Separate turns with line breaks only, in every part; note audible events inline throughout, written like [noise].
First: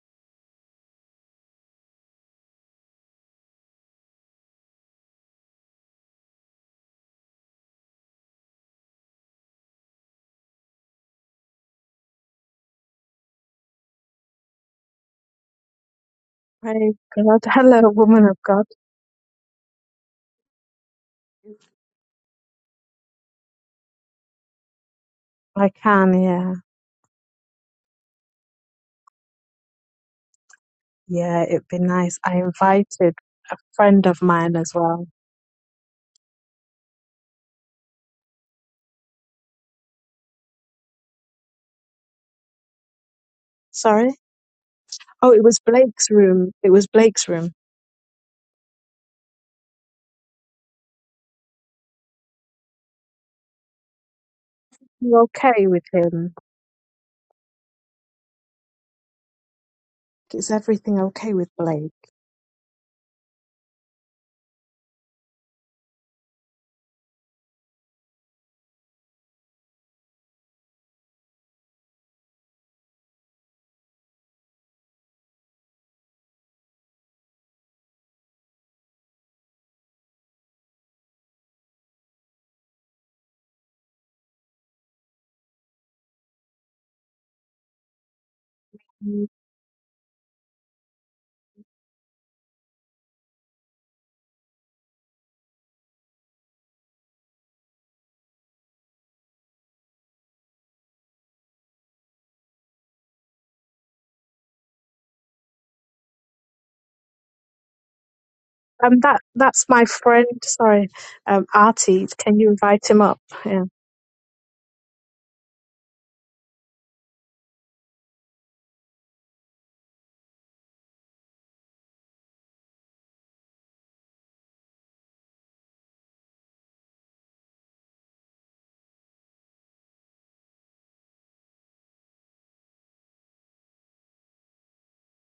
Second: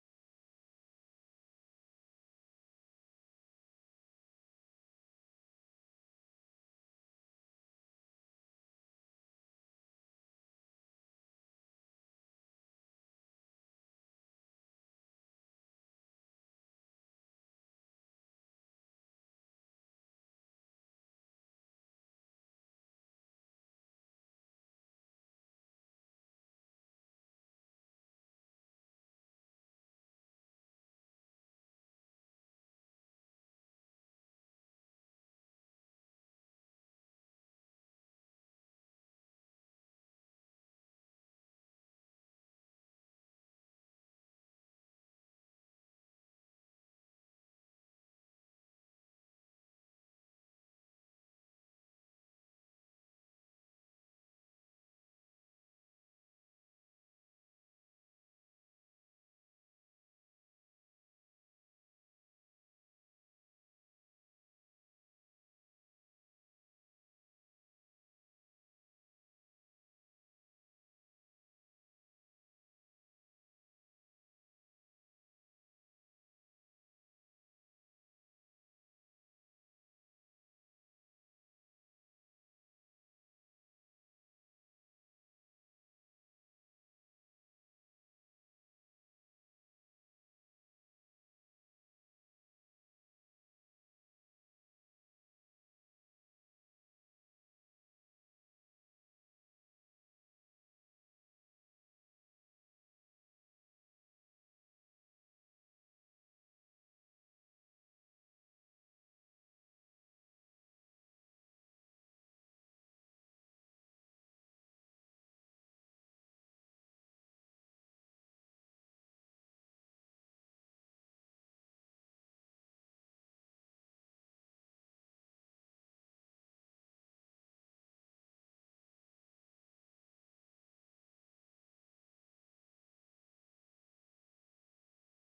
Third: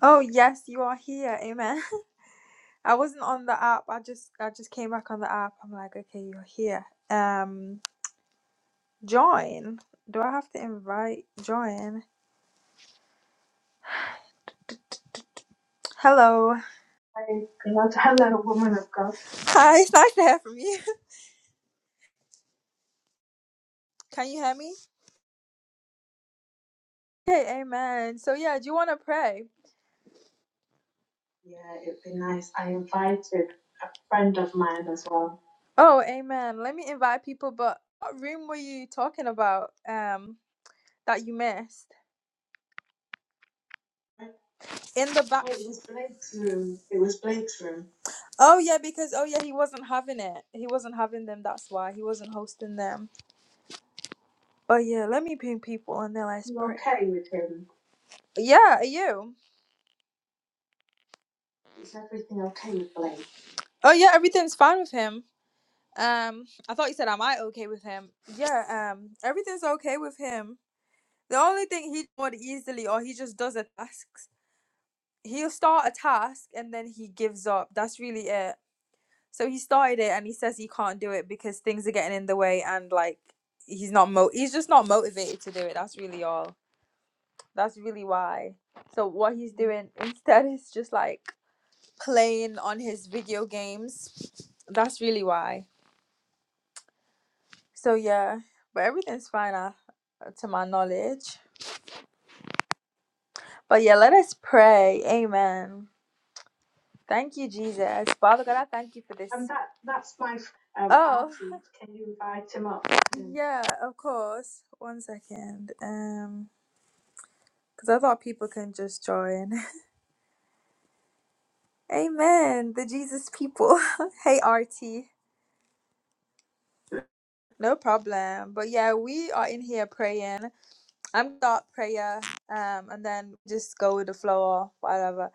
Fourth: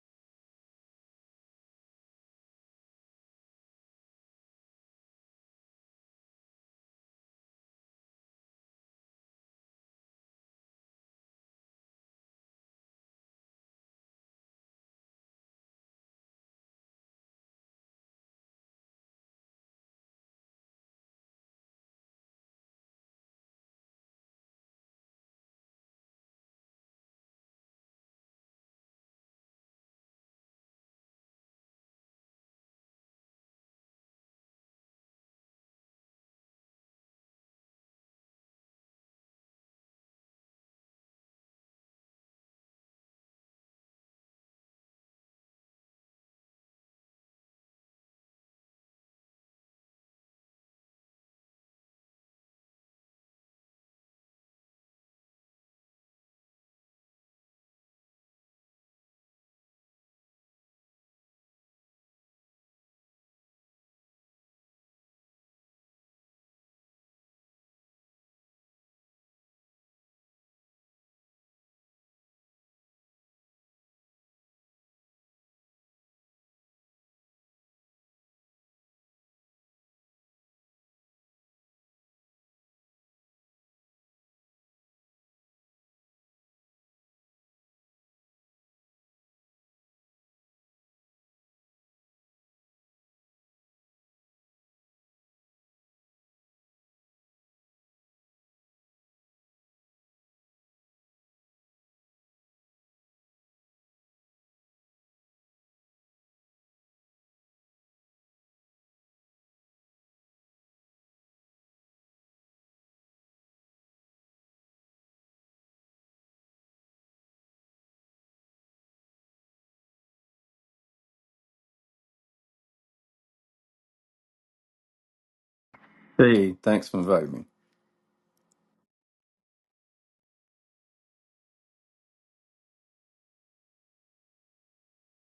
Oh yes, you are here. Amen. [laughs] I wasn't on the app. I just I just came back on the app. I'm like, okay, you're here. Um, join. Do I have to invite join? Hello.
Praise God. Hello, woman of God.
Hi, [laughs] it's nice to hear from you. [laughs] Can you hear me?
I can, yeah.
Okay, amen. So yeah, do you want to pray?
Yeah, it'd be
Be
nice. I
nice. I
invited
invited
a friend of
friend of
mine as
mine
well.
as well. Oh, amen. Let me invite people. But what room were you talking about? Um, that you missed
Sorry?
in the
Oh, it
back.
was Blake's room. It
Room.
was
It was.
Blake's room.
room. Oh yeah, because oh yeah, he wasn't having it. He wasn't having them. That's why he wasn't hosting them. But yeah, let
You
me pick
okay with
one. There,
him?
let's You pray. okay with him? Yeah, are you?
Is everything okay with Blake?
Everything okay with Blake? Oh yeah, everything's fine with him. Um, I thought you said am I okay with him? Yeah, um, everything's okay with him. The only thing he would easily, or he just does a task. He'll start a task and then he gives up. That's really it. So he started it and he says he can't do it because things are getting in the way and like he's not mo he's just not motivated to do it. That's really all. That's really why. So
Mm.
what he's doing instead is just like playing on his video games. That's really why. So yeah, but everything's fine uh, to my knowledge. But yeah, let us pray. Amen. Thank you, Jesus. Father God, I thank
Um,
you for
that
this. And
that's my
that's
friend.
my f- um,
Sorry,
Oh,
um, Artie. Can you
Write him up.
invite him up?
Mm. Yeah,
Yeah.
of course. One second. Um, because I thought people can just join. [laughs] Amen. The Jesus people. [laughs] hey, RT.
Hey, thanks for inviting
No problem. But yeah, we are in here praying. I'm gonna start prayer. Um, and then just go with the flow or whatever.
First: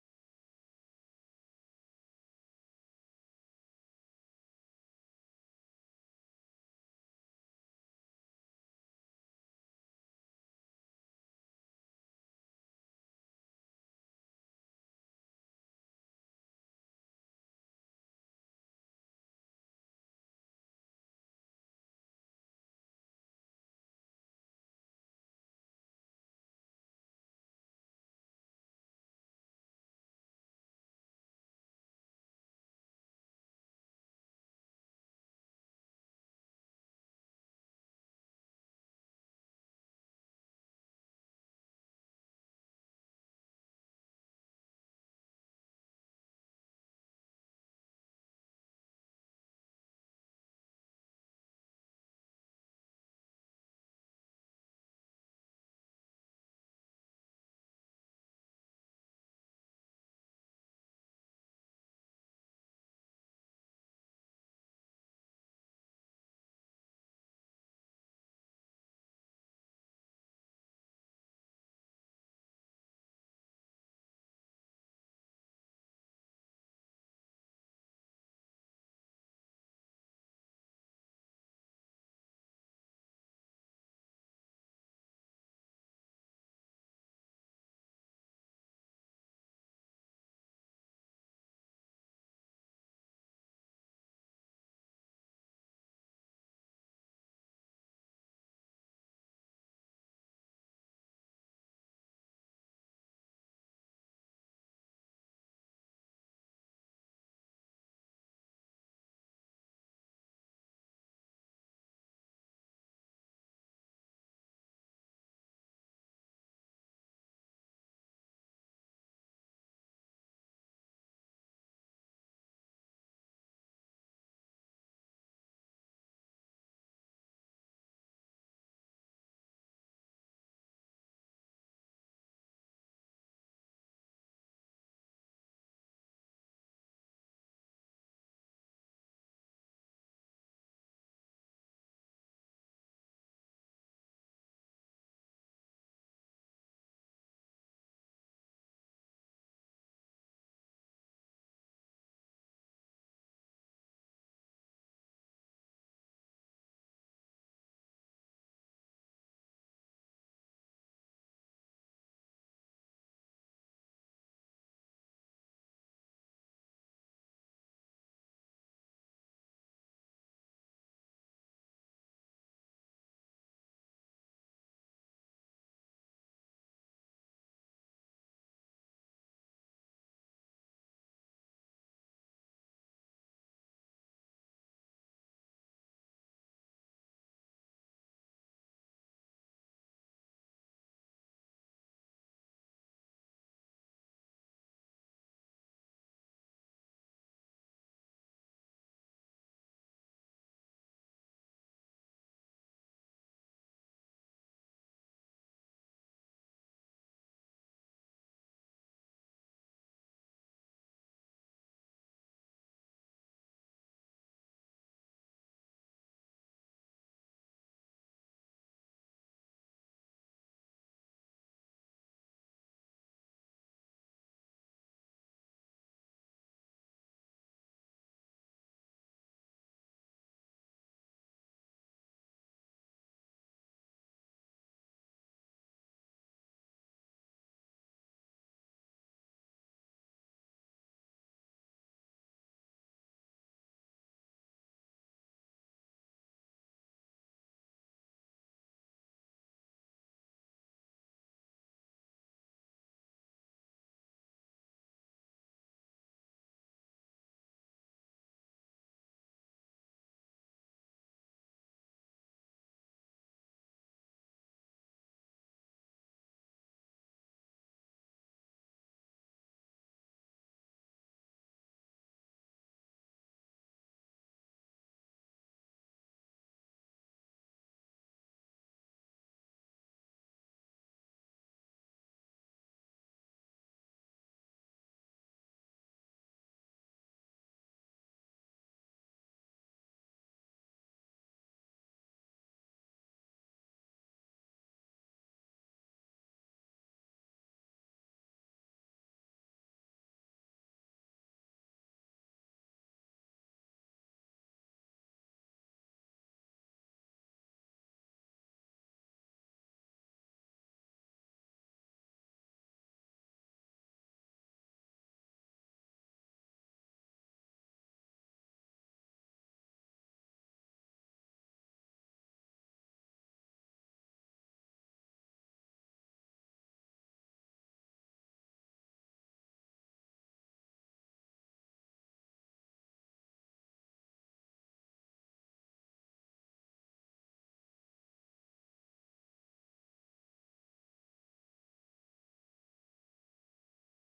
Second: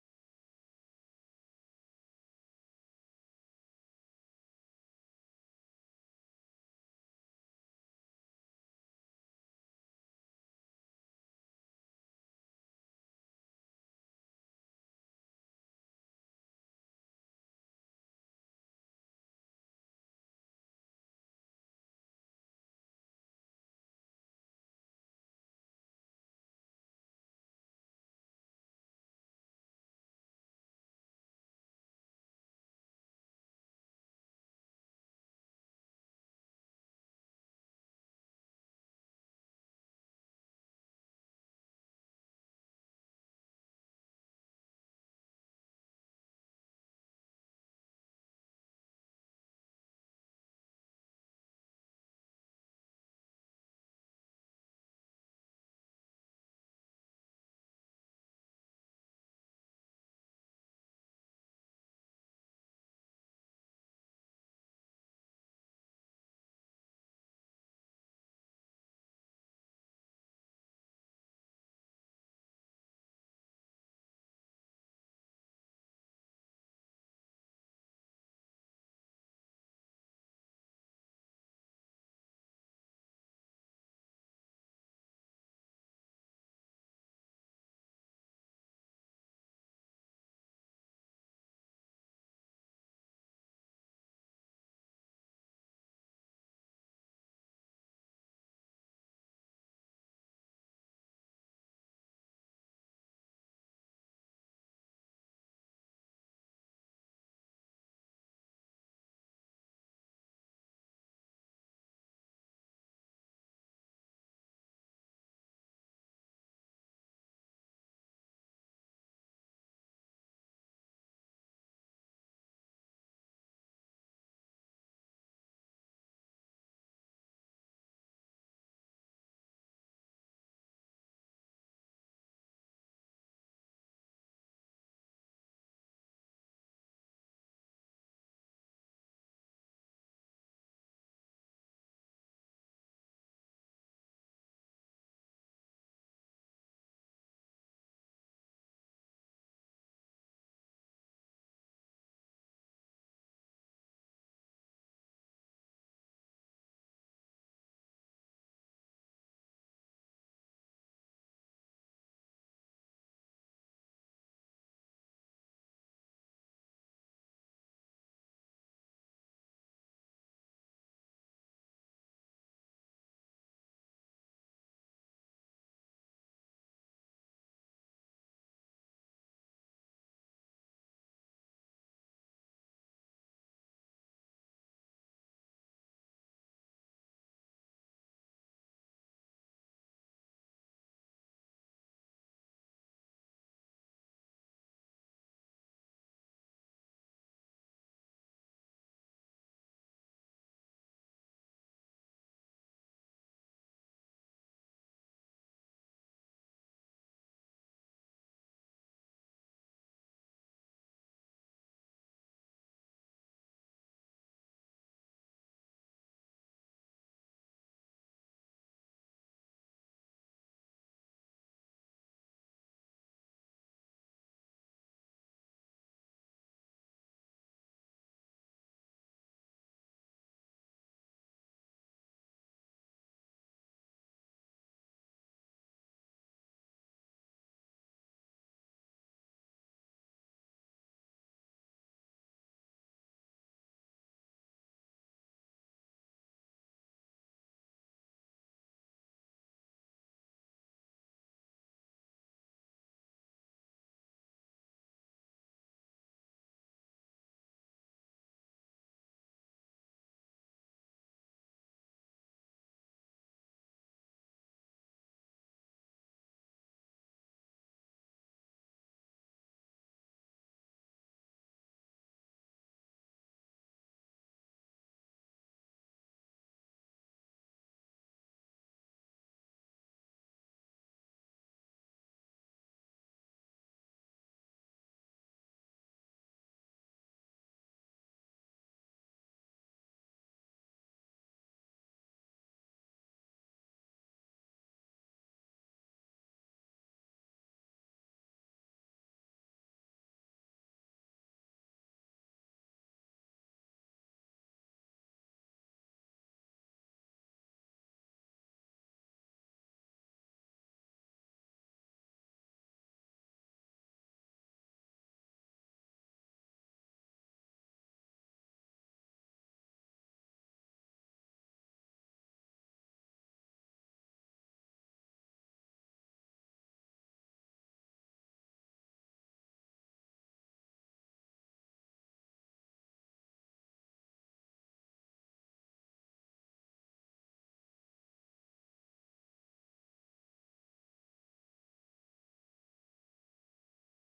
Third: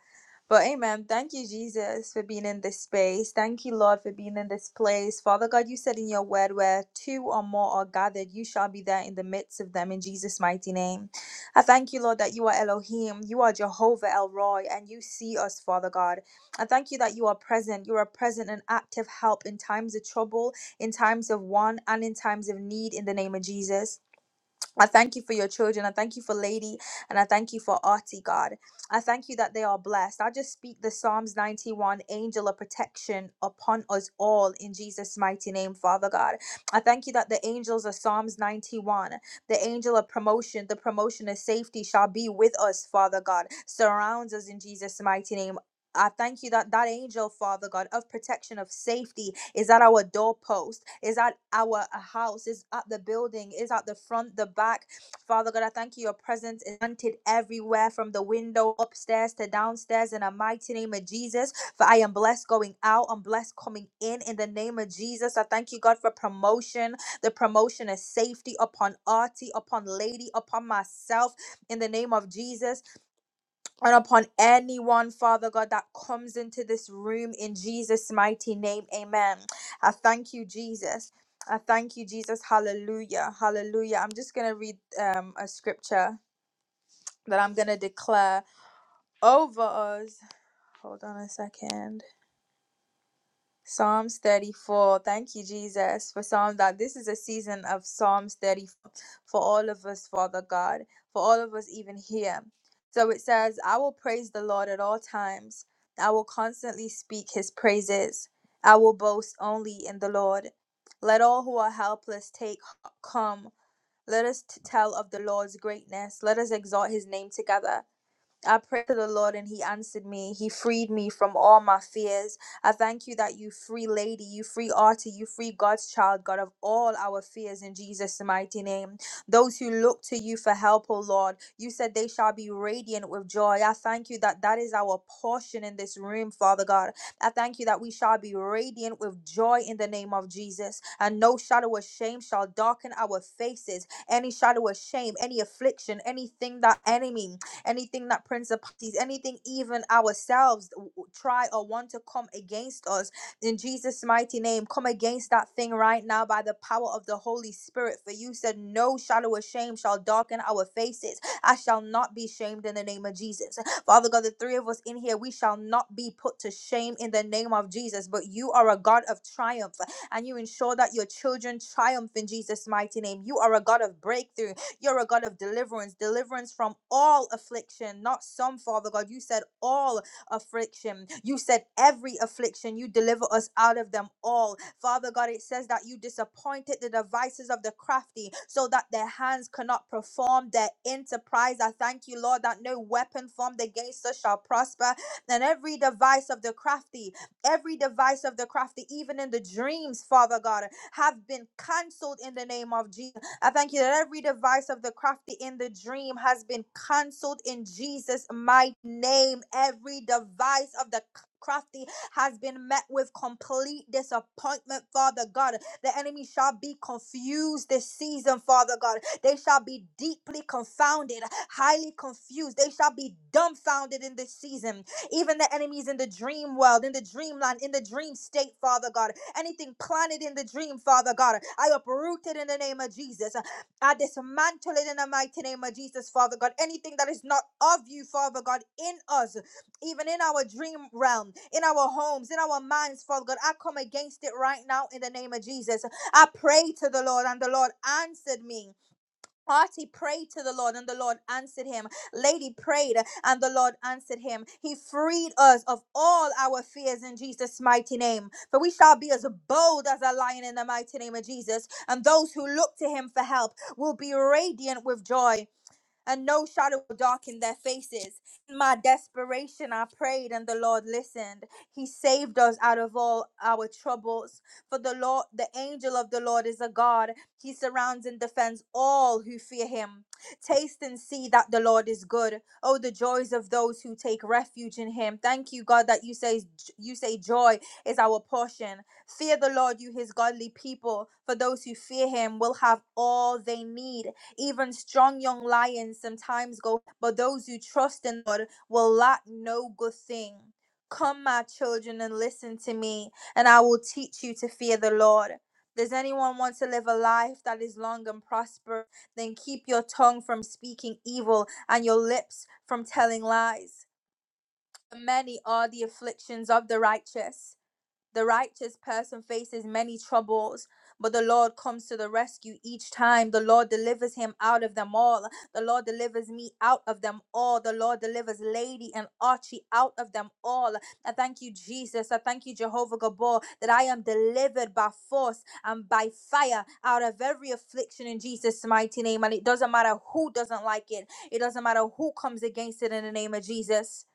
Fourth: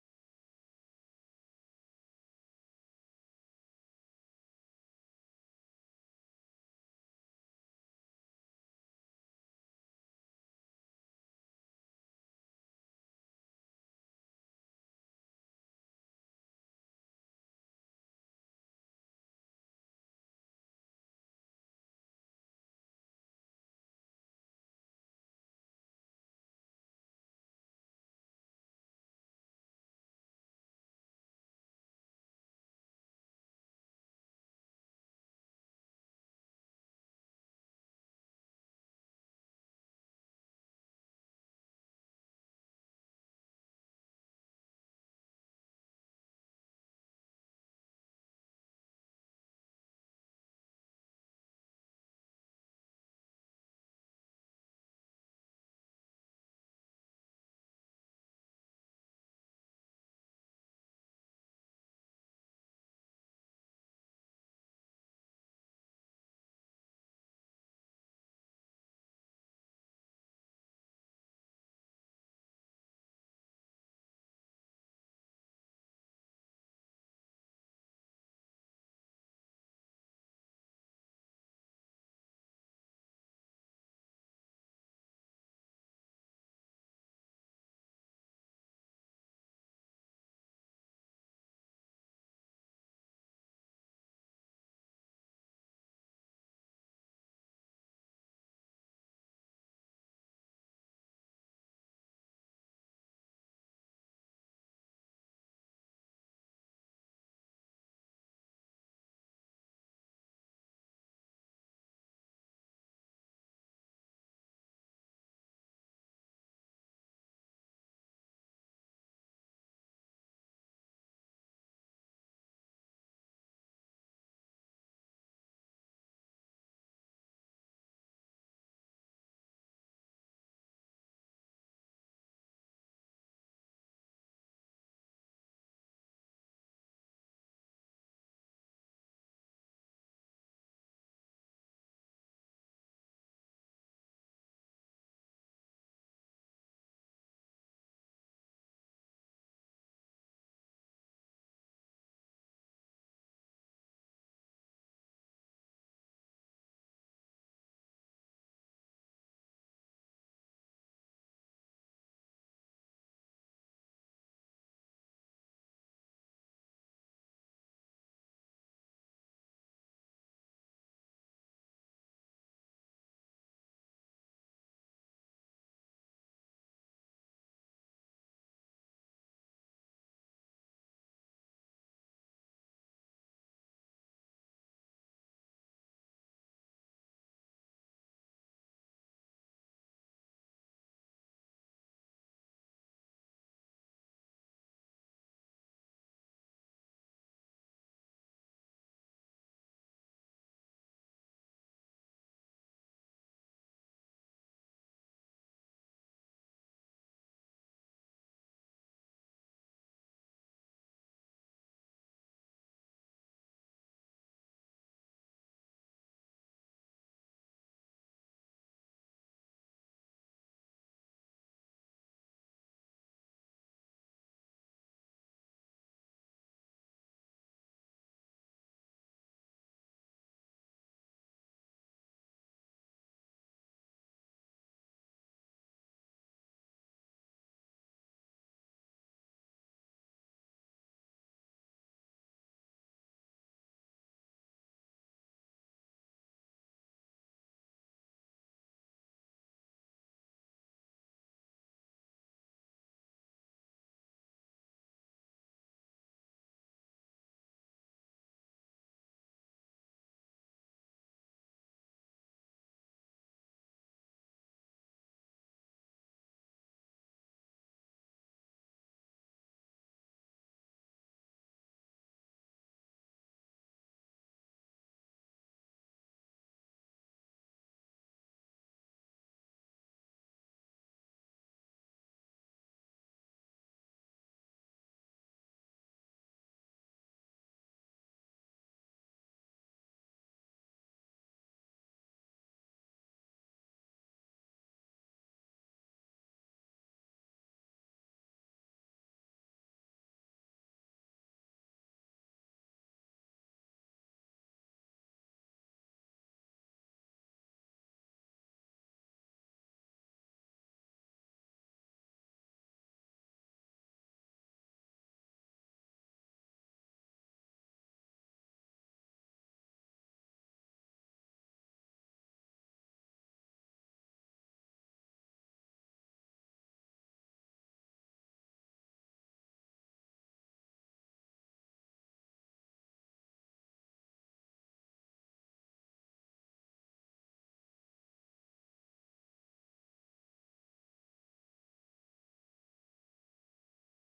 But amen. Thank you, Jesus, for being in this space. Thank you, Lord, for being in this place. Father God, you said in your word, where two or more are gathered, you shall be there in the midst of them in Jesus' mighty name. I thank you, Lord, that you are Elohim, you are Jehovah El Roy, and you see us, Father God. I thank you that you are present. You are present and active help in times of trouble, in times of want, and in times of need in the name of Jesus. I thank you for your children. I thank you for Lady and I thank you for Artie, God. I thank you that they are blessed. I just speak the Psalms 91 angel of protection upon us all in Jesus' mighty name, Father God. I thank you that the angels of Psalms 91, the angel of promotion, the promotion of safety shall be with us, Father God, surrounds us in Jesus' mighty name. I thank you that that angel, Father God, of protection, of safety, is at our doorpost, is at our uh, house, is at the building, is at the front, the back. Father God, I thank you. Your presence is wanted everywhere, from the window upstairs to downstairs. In the mighty name of Jesus, for I am blessed going out, I'm blessed coming in. In the name of Jesus, I thank you, God, for promotion, the promotion is safety upon Artie, upon Lady, upon myself. In the name of Jesus and upon anyone, Father God, that comes into this room in Jesus' mighty name. Amen. I thank you, Jesus. I thank you, Jesus. Hallelujah. Hallelujah. I'm just going to read um, a scripture that I'm going to declare over us. Hold on a second. Psalms 34. Thank you, Jesus, for Psalm that this is a season of Psalms 34 for all of us, Father God, for all of us, even here. So it says, I will praise the Lord at all times. I will constantly speak his praises. I will boast only in the Lord. Let all who are helpless take come. Let us t- tell of the Lord's greatness. Let us exalt his name together. I prayed to the Lord and He answered me. He freed me from all my fears. I thank you that you free lady, you free artie, you free God's child, God of all our fears in Jesus' mighty name. Those who look to you for help, O Lord, you said they shall be radiant with joy. I thank you that that is our portion in this room, Father God. I thank you that we shall be radiant with joy in the name of Jesus, and no shadow of shame shall darken our faces. Any shadow of shame, any affliction, anything that enemy anything that principalities, anything even ourselves try or want to come against us. In Jesus' mighty name, come against that thing right now by the power of the Holy Spirit. For you said, No shadow of shame shall darken our faces. I shall not be shamed in the name of Jesus. Father God, the three of us in here, we shall not be put to shame in the name of Jesus. But you are a God of triumph and you ensure that your children triumph in Jesus' mighty name. You are a God of breakthrough you're a God of deliverance, deliverance from all affliction, not some, Father God. You said all affliction. You said every affliction. You deliver us out of them all. Father God, it says that you disappointed the devices of the crafty so that their hands cannot perform their enterprise. I thank you, Lord, that no weapon formed against us shall prosper. And every device of the crafty, every device of the crafty, even in the dreams, Father God, have been cancelled in the name of Jesus. I thank you that every device of the crafty in the dream has been canceled in Jesus' mighty name. Every device of the c- crafty has been met with complete disappointment, Father God. The enemy shall be confused this season, Father God. They shall be deeply confounded, highly confused. They shall be dumbfounded in this season even the enemies in the dream world, in the dreamland, in the dream state, Father God. Anything planted in the dream, Father God, I uproot it in the name of Jesus. I dismantle it in the mighty name of Jesus, Father God. Anything that is not of you, Father God, in us, even in our dream realm, in our homes, in our minds, Father God, I come against it right now in the name of Jesus. I pray to the Lord, and the Lord answered me. Party prayed to the Lord and the Lord answered him. Lady prayed and the Lord answered him. He freed us of all our fears in Jesus' mighty name. For we shall be as bold as a lion in the mighty name of Jesus. And those who look to him for help will be radiant with joy and no shadow darkened their faces. In my desperation, I prayed, and the Lord listened. He saved us out of all our troubles. For the Lord, the angel of the Lord is a God. He surrounds and defends all who fear him. Taste and see that the Lord is good. Oh, the joys of those who take refuge in him. Thank you, God, that you say you say joy is our portion. Fear the Lord, you his godly people, for those who fear him will have all they need. Even strong young lions sometimes go, but those who trust in the Lord will lack no good thing. Come, my children, and listen to me, and I will teach you to fear the Lord. Does anyone want to live a life that is long and prosperous? Then keep your tongue from speaking evil and your lips from telling lies. Many are the afflictions of the righteous the righteous person faces many troubles, but the Lord comes to the rescue each time. The Lord delivers him out of them all. The Lord delivers me out of them all. The Lord delivers Lady and Archie out of them all. I thank you, Jesus. I thank you, Jehovah Gabor, that I am delivered by force and by fire out of every affliction in Jesus' mighty name. And it doesn't matter who doesn't like it, it doesn't matter who comes against it in the name of Jesus.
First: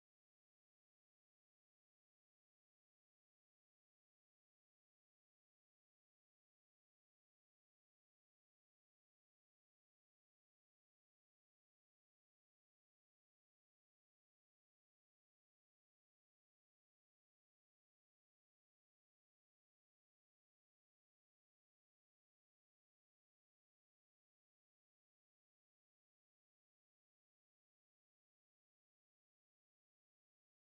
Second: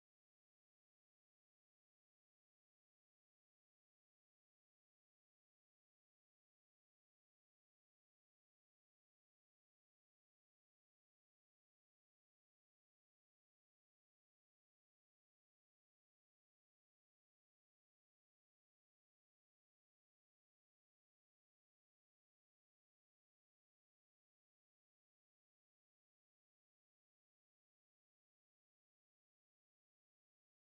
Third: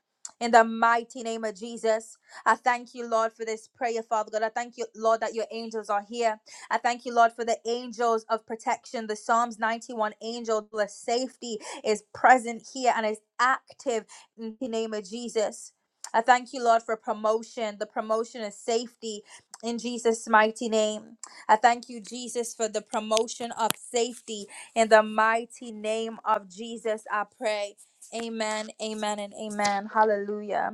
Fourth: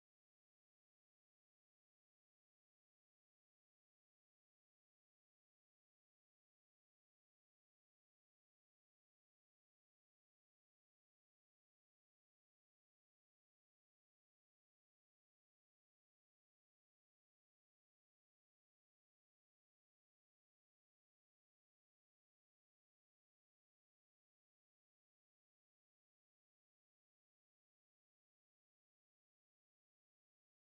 In the mighty name of Jesus. I thank you, Lord, for this prayer, Father God. I thank you, Lord, that your angels are here. I thank you, Lord, for the angels of protection. The Psalms 91 angel, the safety is present here and is active in the name of Jesus. I thank you, Lord, for promotion. The promotion is safety in Jesus' mighty name. I thank you, Jesus, for the promotion of safety in the mighty name of Jesus. I pray. Amen, amen, and amen. Hallelujah.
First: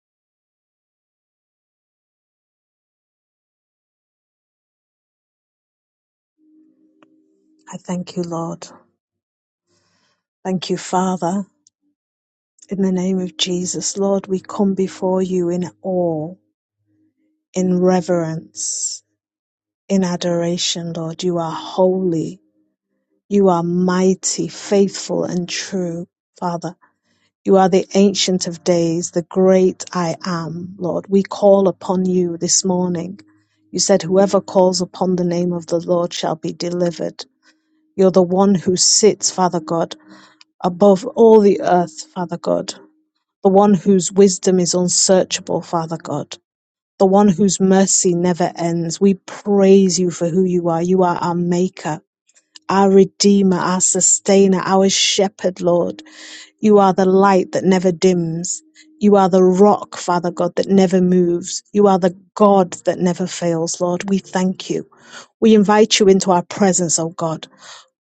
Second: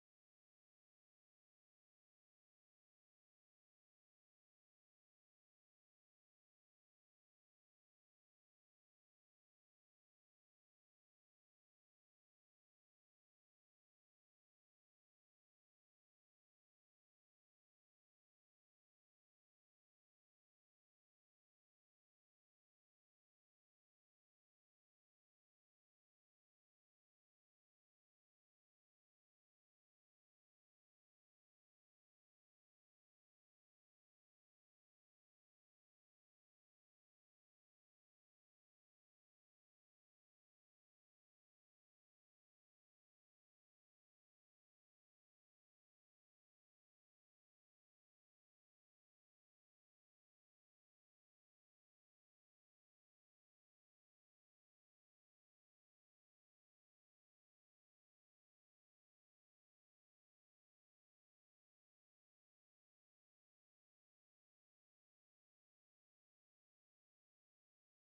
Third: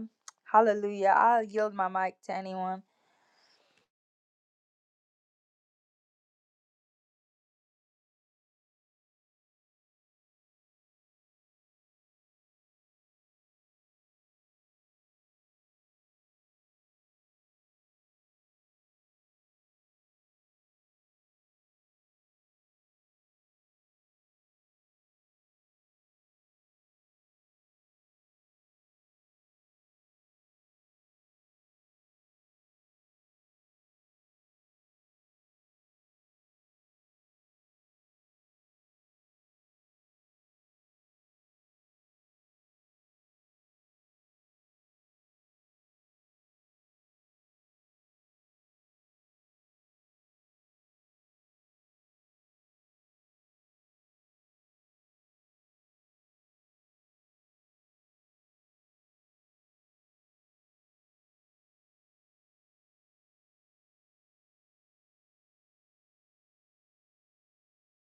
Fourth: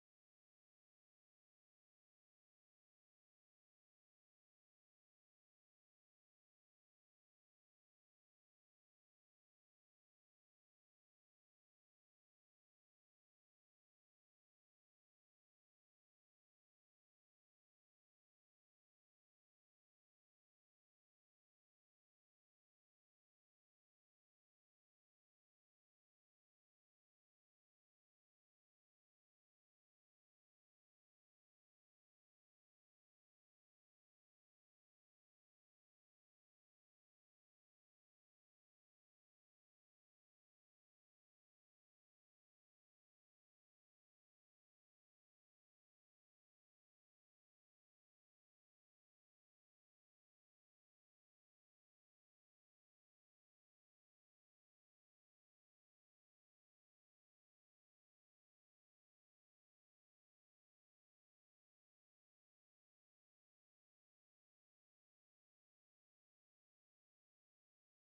Hallelujah. I'll yield my mic to anyone.
I thank you, Lord. Thank you, Father. In the name of Jesus, Lord, we come before you in awe, in reverence. in adoration, Lord. You are holy. You are mighty, faithful, and true, Father. You are the ancient of days, the great I am, Lord. We call upon you this morning. You said, Whoever calls upon the name of the Lord shall be delivered. You're the one who sits, Father God, above all the earth, Father God. The one whose wisdom is unsearchable, Father God the one whose mercy never ends. We praise you for who you are. You are our maker. our Redeemer, our Sustainer, our Shepherd, Lord. You are the light that never dims. You are the rock, Father God, that never moves. You are the God that never fails, Lord. We thank you. We invite you into our presence, O God.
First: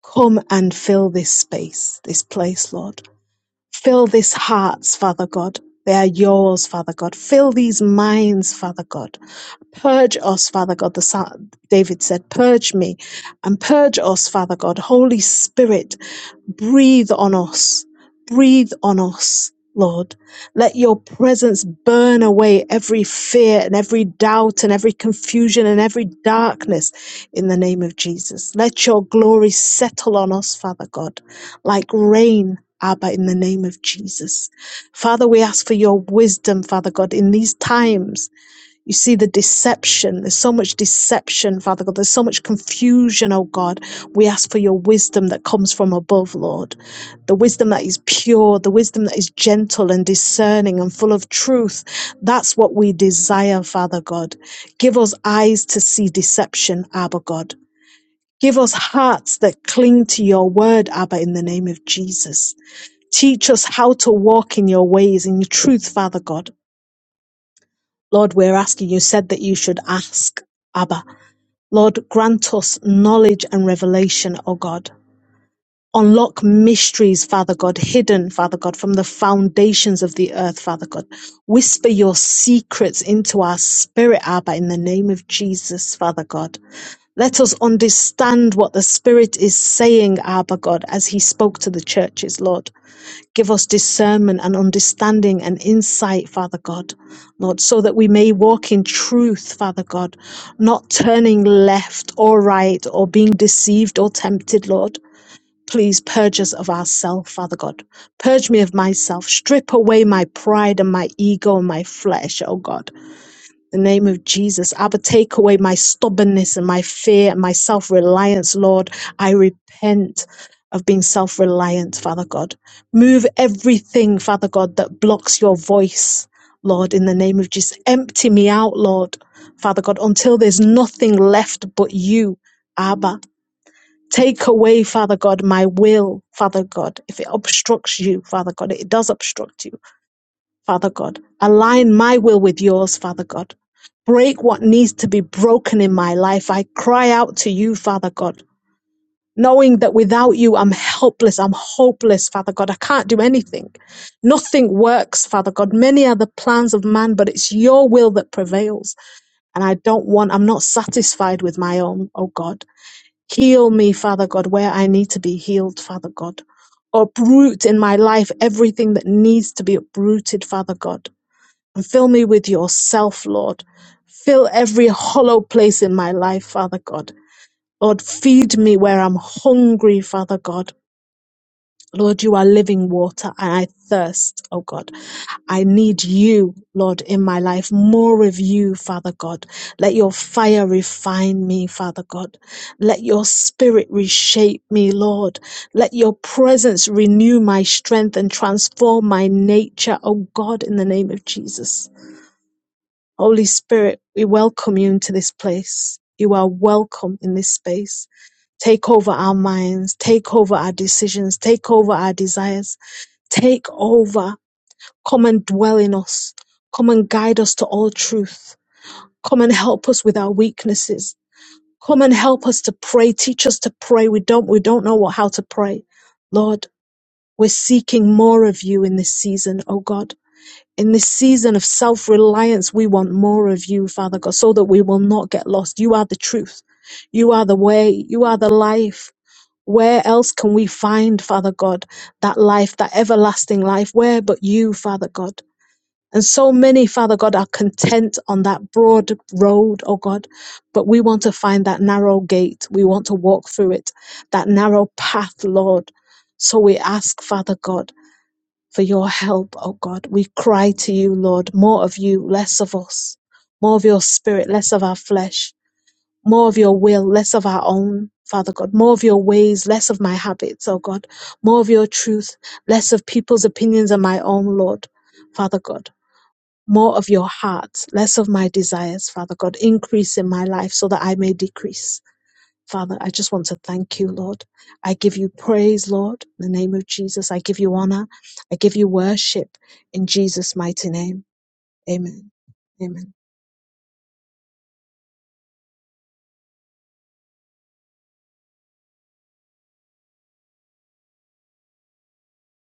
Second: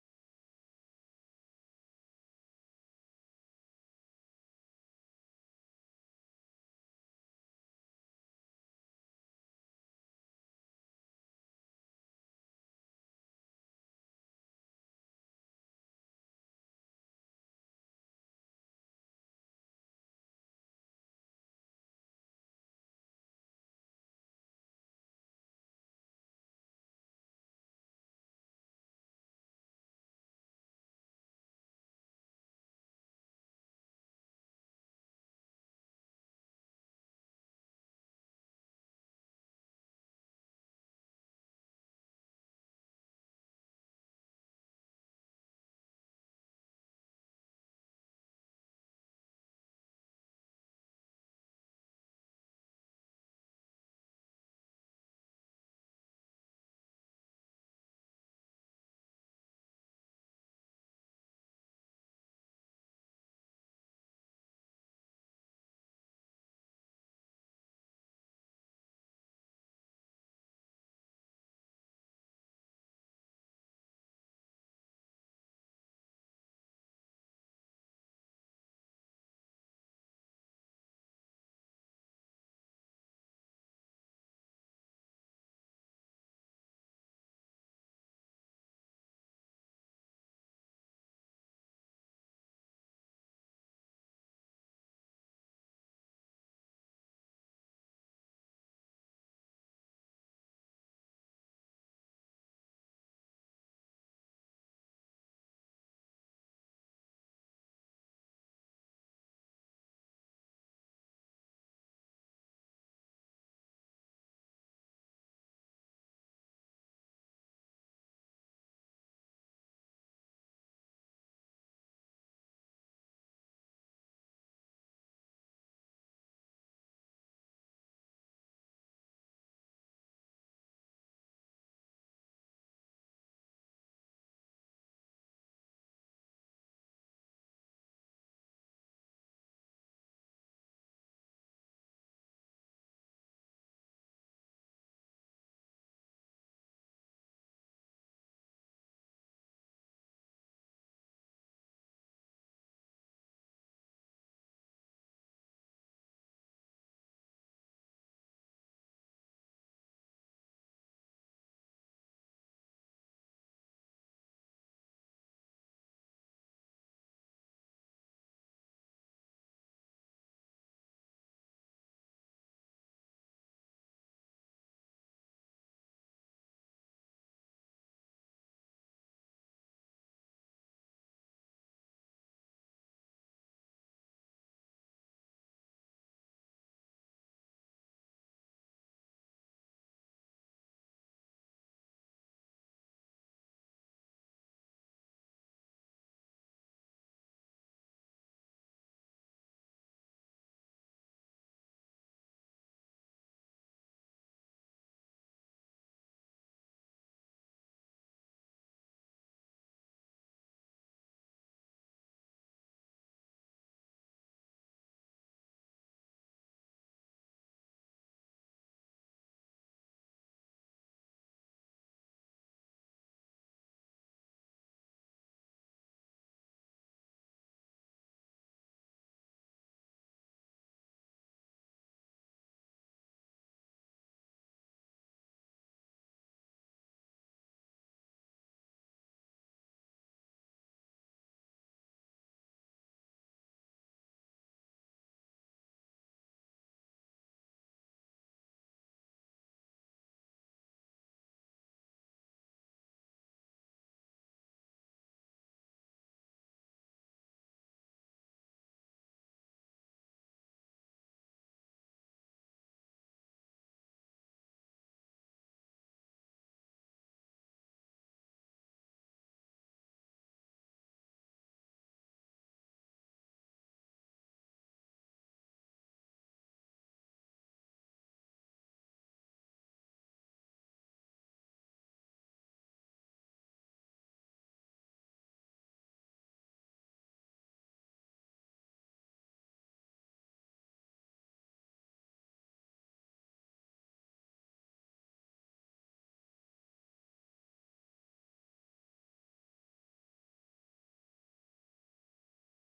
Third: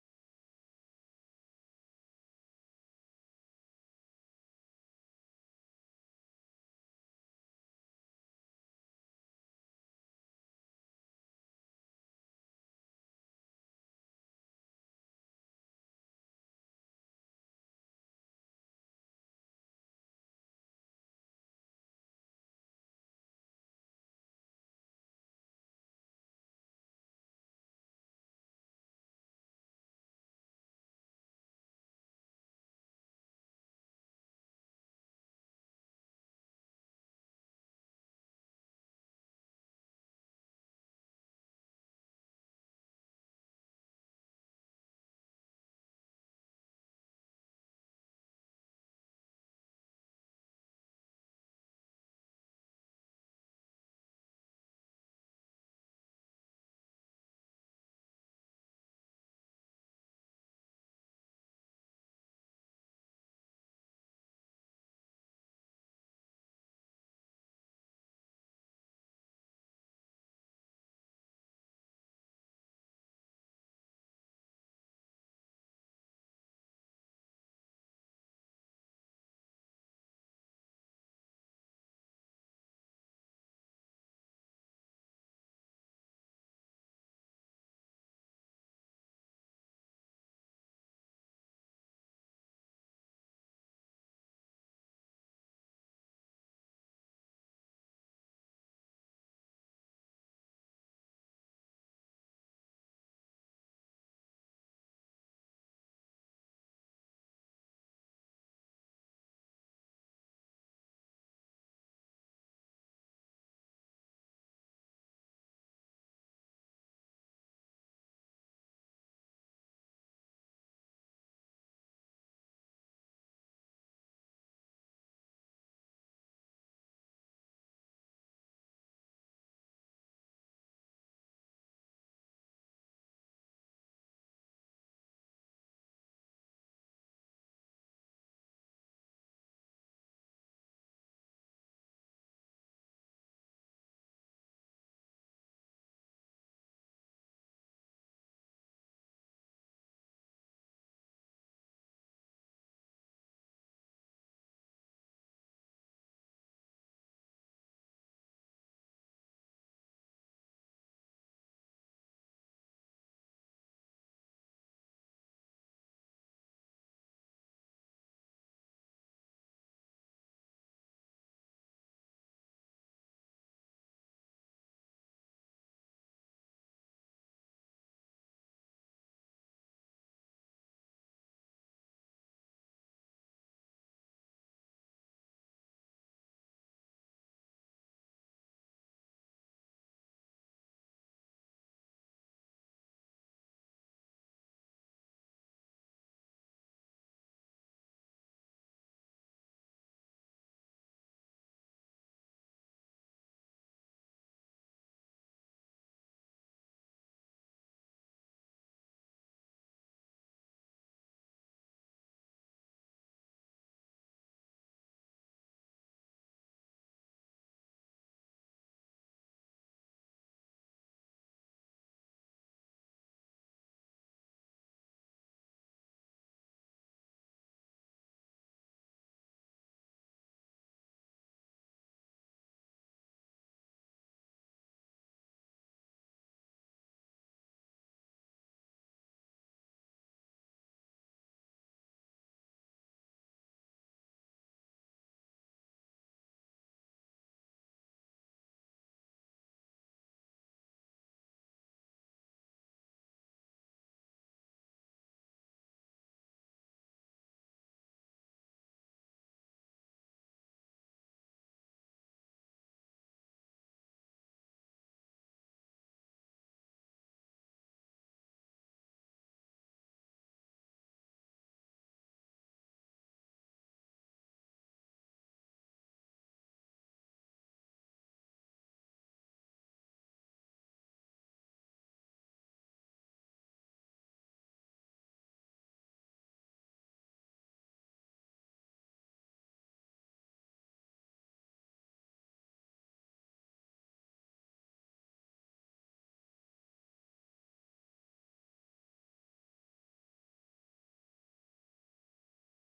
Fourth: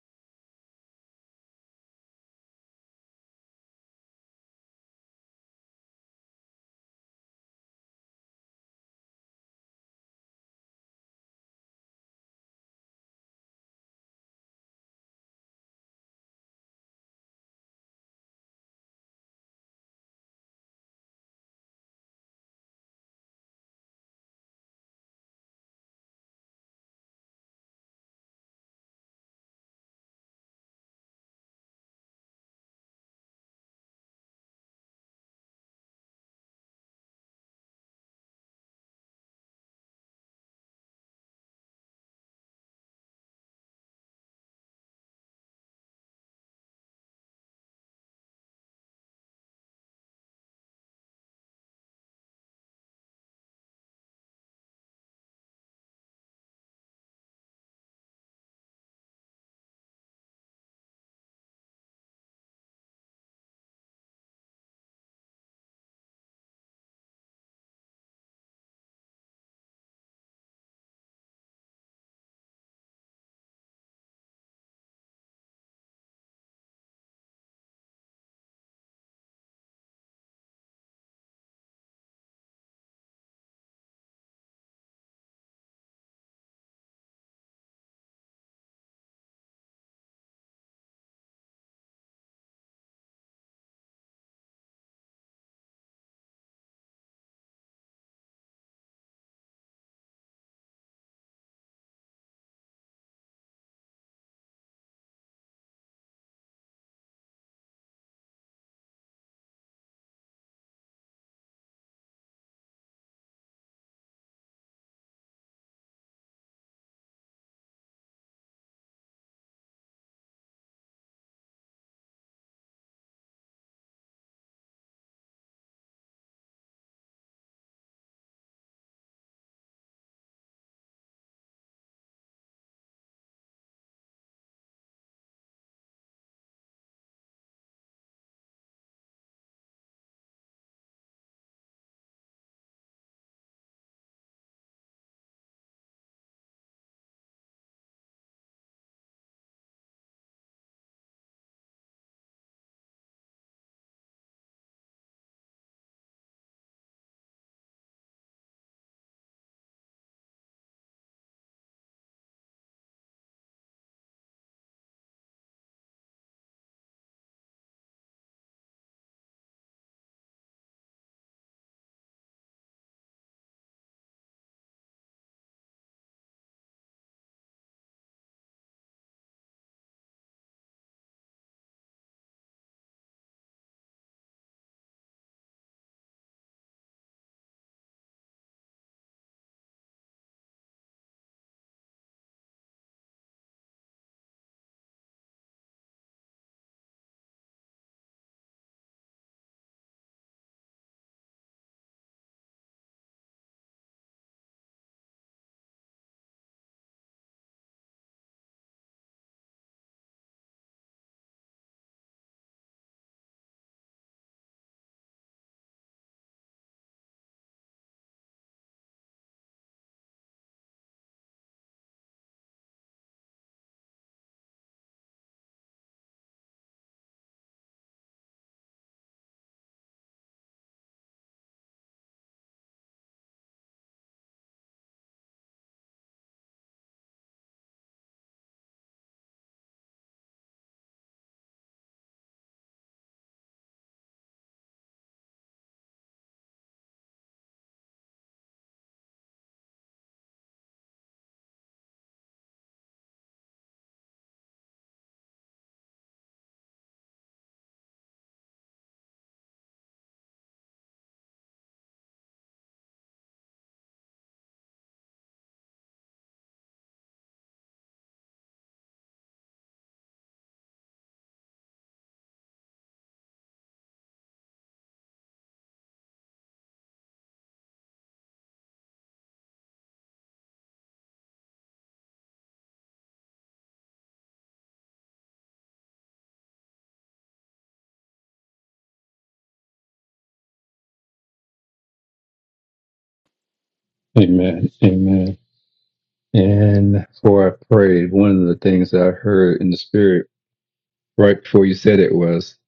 Come and fill this space, this place, Lord. Fill these hearts, Father God. They are yours, Father God. Fill these minds, Father God. Purge us, Father God. The Psa- David said, "Purge me and purge us, Father God. Holy Spirit, breathe on us. Breathe on us, Lord. Let your presence burn away every fear and every doubt and every confusion and every darkness in the name of Jesus. Let your glory settle on us, Father God, like rain. Abba, in the name of Jesus. Father, we ask for your wisdom, Father God, in these times you see the deception. There's so much deception, Father God. There's so much confusion, oh God. We ask for your wisdom that comes from above, Lord. The wisdom that is pure, the wisdom that is gentle and discerning and full of truth. That's what we desire, Father God. Give us eyes to see deception, Abba God. Give us hearts that cling to your word, Abba, in the name of Jesus. Teach us how to walk in your ways, in your truth, Father God. Lord, we're asking, you said that you should ask Abba. Lord, grant us knowledge and revelation, O God. Unlock mysteries, Father God, hidden, Father God, from the foundations of the earth, Father God. Whisper your secrets into our spirit, Abba, in the name of Jesus, Father God. Let us understand what the Spirit is saying, Abba God, as He spoke to the churches, Lord. Give us discernment and understanding and insight, Father God, Lord, so that we may walk in truth, Father God, not turning left or right or being deceived or tempted, Lord. Please purge us of ourself, Father God. Purge me of myself. Strip away my pride and my ego and my flesh, oh God the name of Jesus. Abba, take away my stubbornness and my fear and my self reliance, Lord. I repent of being self reliant, Father God. Move everything, Father God, that blocks your voice, Lord, in the name of Jesus. Empty me out, Lord, Father God, until there's nothing left but you, Abba. Take away, Father God, my will, Father God. If it obstructs you, Father God, it does obstruct you. Father God. Align my will with yours, Father God. Break what needs to be broken in my life. I cry out to you, Father God, knowing that without you, I'm helpless. I'm hopeless, Father God. I can't do anything. Nothing works, Father God. Many are the plans of man, but it's your will that prevails. And I don't want, I'm not satisfied with my own, oh God. Heal me, Father God, where I need to be healed, Father God. Uproot in my life everything that needs to be uprooted, Father God and fill me with yourself, Lord. Fill every hollow place in my life, Father God. Lord, feed me where I'm hungry, Father God. Lord, you are living water and I thirst, oh God. I need you, Lord, in my life. More of you, Father God. Let your fire refine me, Father God. Let your spirit reshape me, Lord. Let your presence renew my strength and transform my nature, oh God, in the name of Jesus. Holy Spirit, we welcome you into this place. You are welcome in this space. Take over our minds, take over our decisions, take over our desires, take over. Come and dwell in us. Come and guide us to all truth. Come and help us with our weaknesses. Come and help us to pray. Teach us to pray. We don't, we don't know what, how to pray. Lord, we're seeking more of you in this season, oh God in this season of self reliance, we want more of you, Father God, so that we will not get lost. You are the truth. You are the way. You are the life. Where else can we find, Father God, that life, that everlasting life? Where but you, Father God? And so many, Father God, are content on that broad road, oh God, but we want to find that narrow gate. We want to walk through it, that narrow path, Lord. So we ask, Father God for your help, oh God. We cry to you, Lord, more of you, less of us, more of your spirit, less of our flesh, more of your will, less of our own, Father God, more of your ways, less of my habits, oh God, more of your truth, less of people's opinions and my own, Lord, Father God. More of your heart, less of my desires, Father God. Increase in my life so that I may decrease Father, I just want to thank you, Lord. I give you praise, Lord, in the name of Jesus. I give you honor. I give you worship in Jesus' mighty name. Amen. Amen.
me. Amen. Amen. And before I prayed, one of the things that I heard in the spirit right before you said it was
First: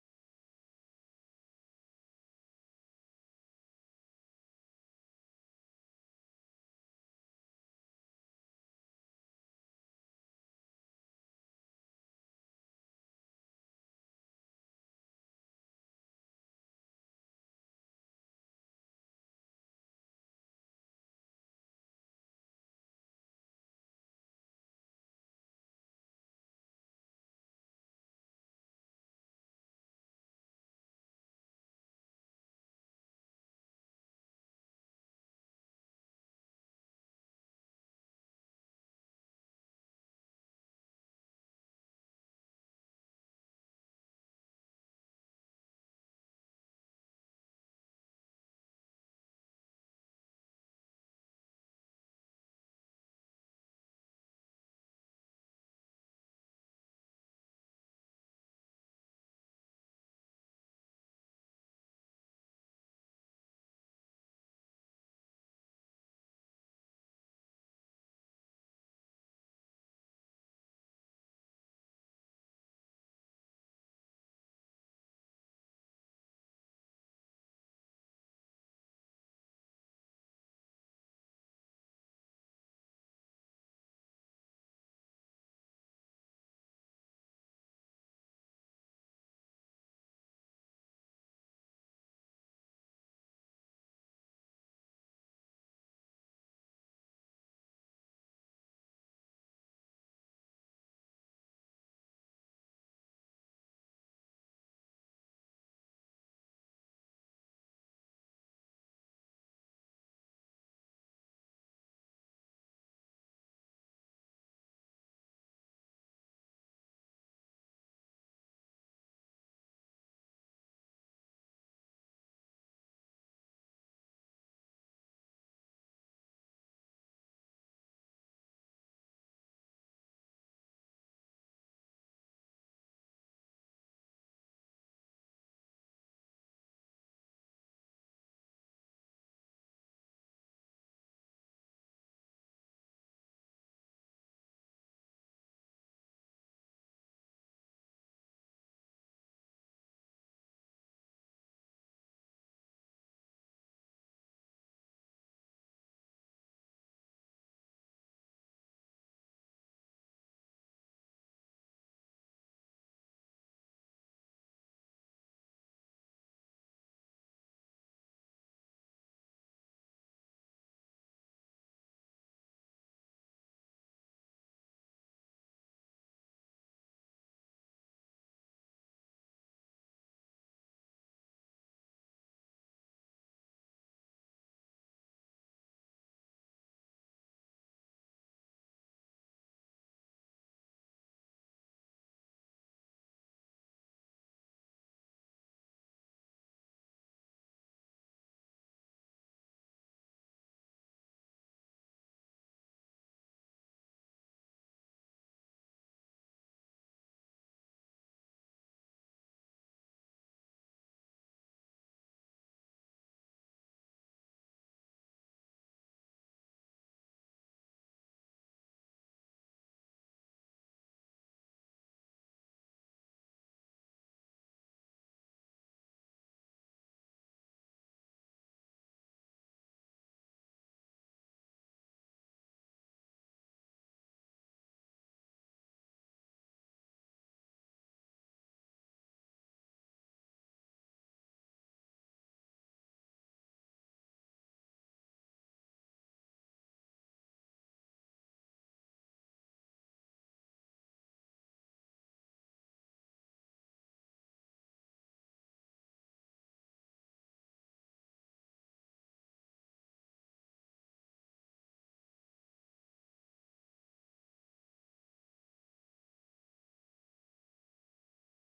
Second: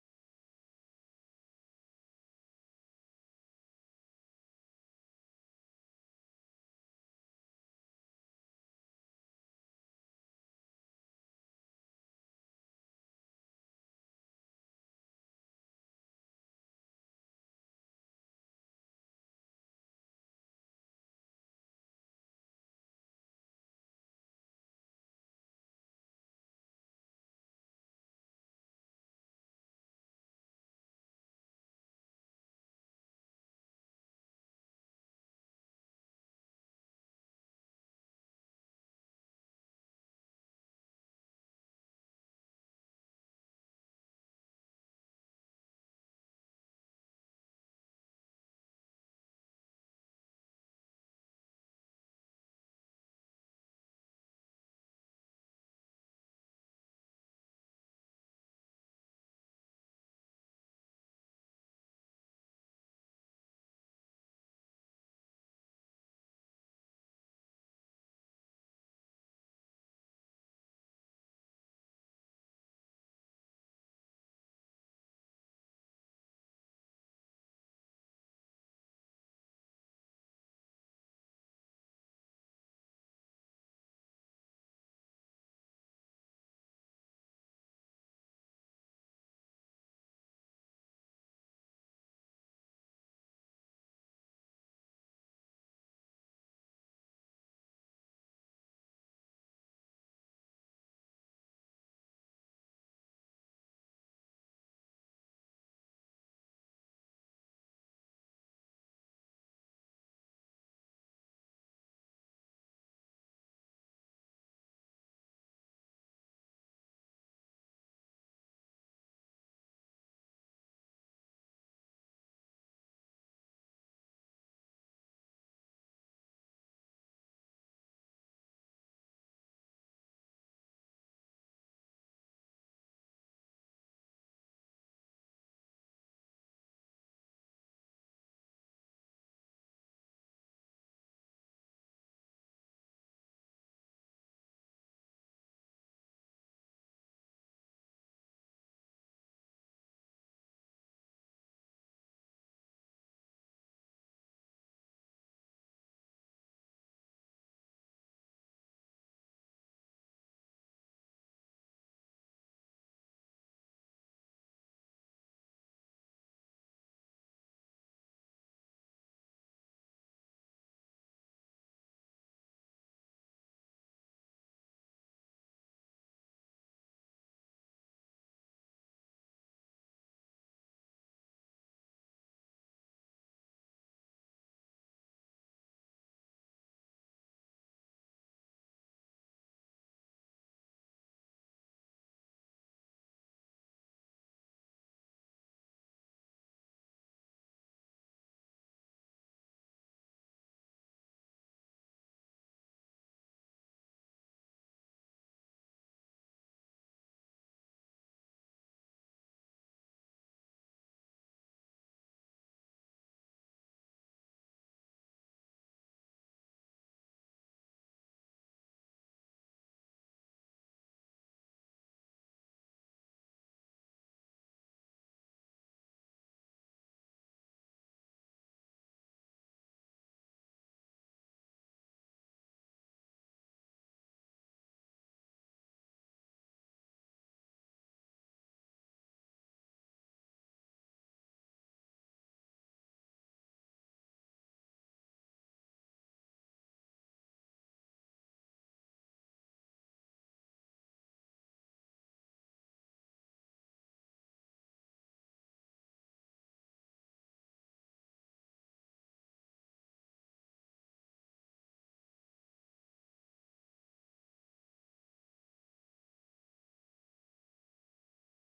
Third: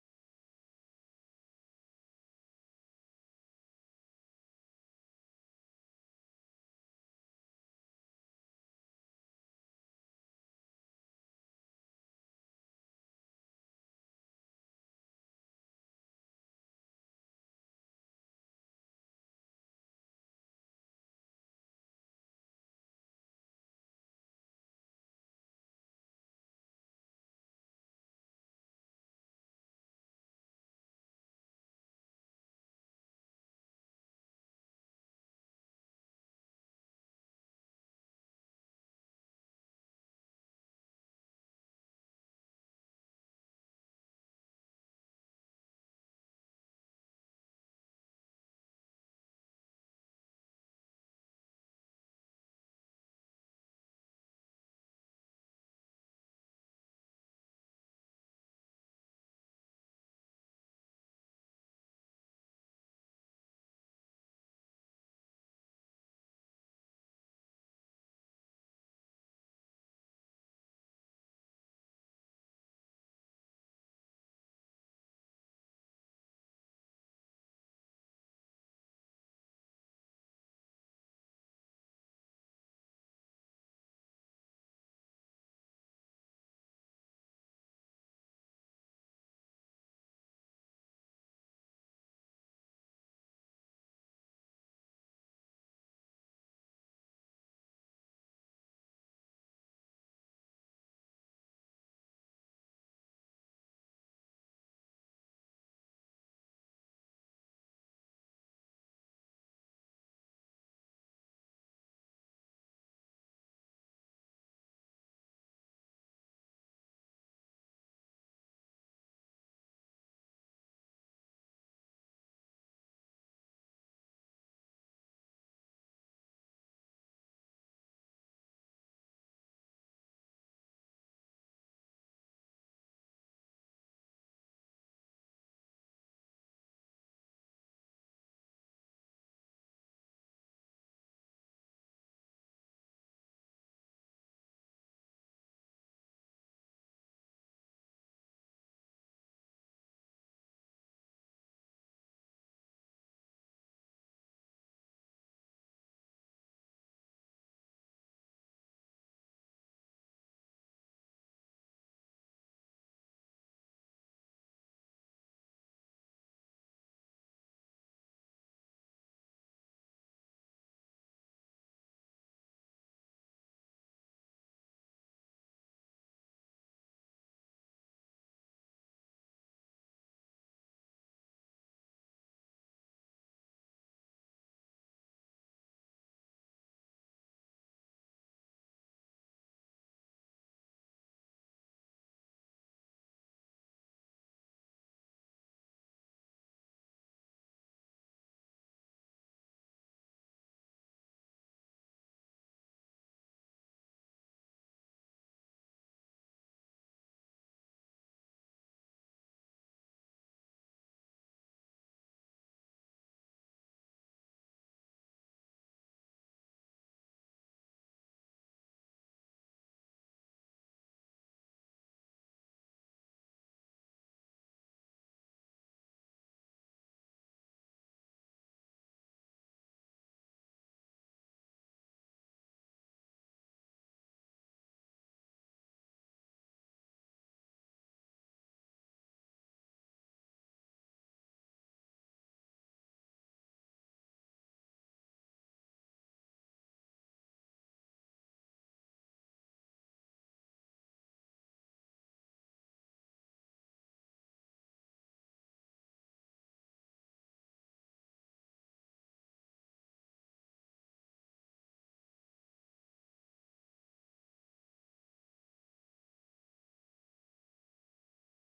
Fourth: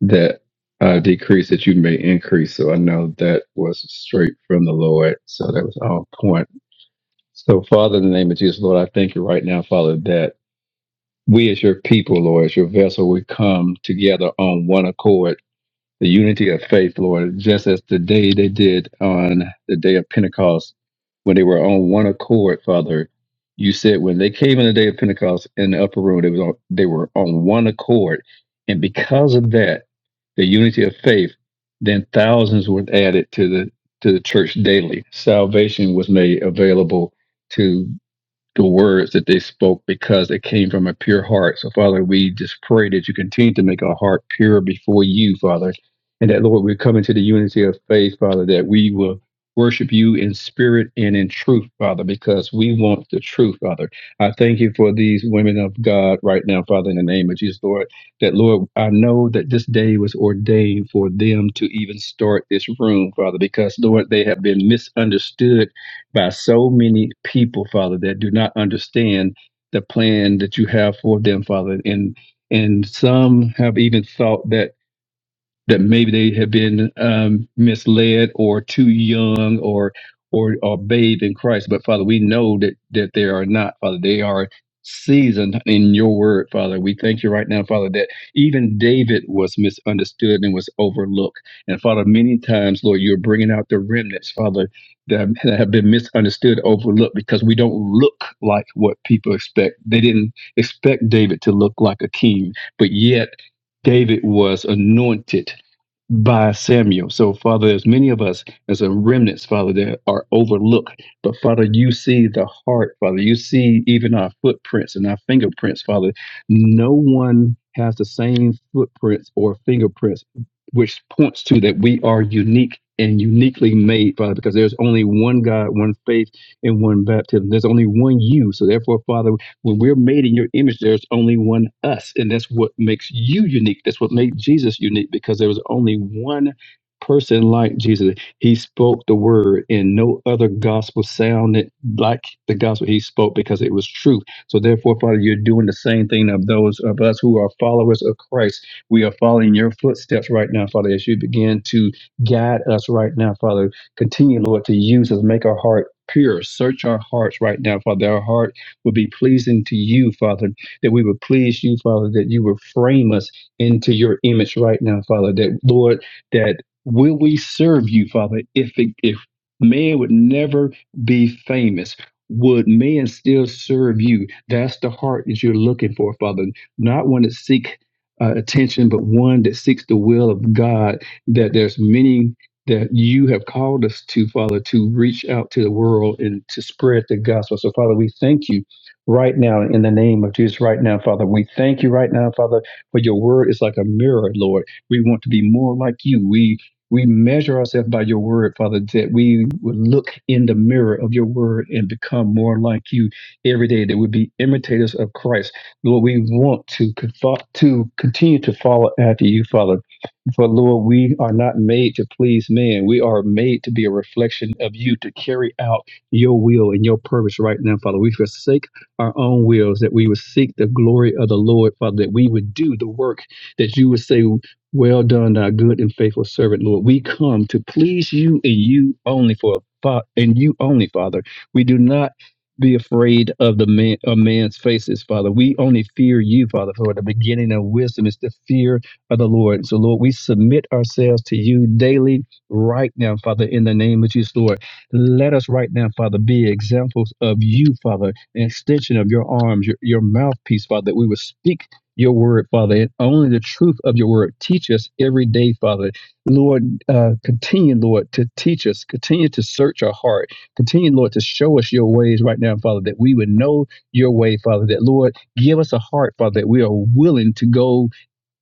that I decrease that you may increase. So I know that was straight from the Lord. So that was on point. So, Father, in the name of Jesus, Lord, I thank you right now, Father, that we as your people, Lord, as your vessel, we come together on one accord the unity of faith, Lord, just as the day they did on the day of Pentecost when they were on one accord, Father. You said when they came in the day of Pentecost in the upper room, they was on, they were on one accord, and because of that, the unity of faith, then thousands were added to the to the church daily. Salvation was made available to the words that they spoke because it came from a pure heart. So, Father, we just pray that you continue to make our heart pure before you, Father. And that, Lord, we come into the unity of faith, Father, that we will worship you in spirit and in truth, Father, because we want the truth, Father. I thank you for these women of God right now, Father, in the name of Jesus, Lord. That, Lord, I know that this day was ordained for them to even start this room, Father, because, Lord, they have been misunderstood by so many people, Father, that do not understand the plan that you have for them, Father. And and some have even thought that that maybe they have been um, misled or too young or or or bathed in Christ. But Father, we know that that they are not, Father. They are seasoned in your word, Father. We thank you right now, Father, that even David was misunderstood and was overlooked. And Father, many times, Lord, you're bringing out the remnants, Father, that have that have been misunderstood, overlooked, because we don't look like what people expect. They didn't expect David to look like a king, but yet David was anointed by Samuel. So, Father, there's many of us as a remnants, Father, that are overlooked. But, Father, you see the heart, Father. You see even our footprints and our fingerprints, Father. No one has the same footprints or fingerprints, which points to that we are unique and uniquely made, Father, because there's only one God, one faith, and one baptism. There's only one you. So, therefore, Father, when we're made in your image, there's only one us, and that's what makes you unique. That's what made Jesus unique because there was only one person like Jesus. He spoke the word, and no other gospel sounded like the gospel he spoke because it was truth. So, therefore, Father, you're doing the same thing of those of us who are followers of Christ. We are following your footsteps right now, Father, as you begin to guide us right now, Father. Continue, Lord, to use us, make our heart pure. Search our hearts right now, Father. Our heart would be pleasing to you, Father, that we would please you, Father, that you would frame us into your image right now, Father, that Lord, that will we serve you, Father, if it, if man would never be famous, would man still serve you? That's the heart that you're looking for, Father, not one that seek uh, attention, but one that seeks the will of God, that there's many that you have called us to, Father, to reach out to the world and to spread the gospel. So, Father, we thank you right now in the name of Jesus right now, Father. We thank you right now, Father, for your word is like a mirror, Lord. We want to be more like you. We we measure ourselves by your word, Father, that we would look in the mirror of your word and become more like you every day, that we be imitators of Christ. Lord, we want to, confo- to continue to follow after you, Father. For Lord, we are not made to please man. We are made to be a reflection of you, to carry out your will and your purpose right now, Father. We forsake our own wills, that we would seek the glory of the Lord, Father, that we would do the work that you would say, Well done, thou good and faithful servant, Lord. We come to please you and you only for Fa- and you only, Father. We do not be afraid of the man of man's faces, Father. We only fear you, Father, for the beginning of wisdom is the fear of the Lord. So, Lord, we submit ourselves to you daily right now, Father, in the name of Jesus, Lord. Let us right now, Father, be examples of you, Father, an extension of your arms, your, your mouthpiece, Father, that we would speak your word, Father, and only the truth of your word. Teach us every day, Father. Lord, uh, continue, Lord, to teach us, continue to search our heart, continue, Lord, to show us your ways right now, Father, that we would know your way, Father, that, Lord, give us a heart, Father, that we are willing to go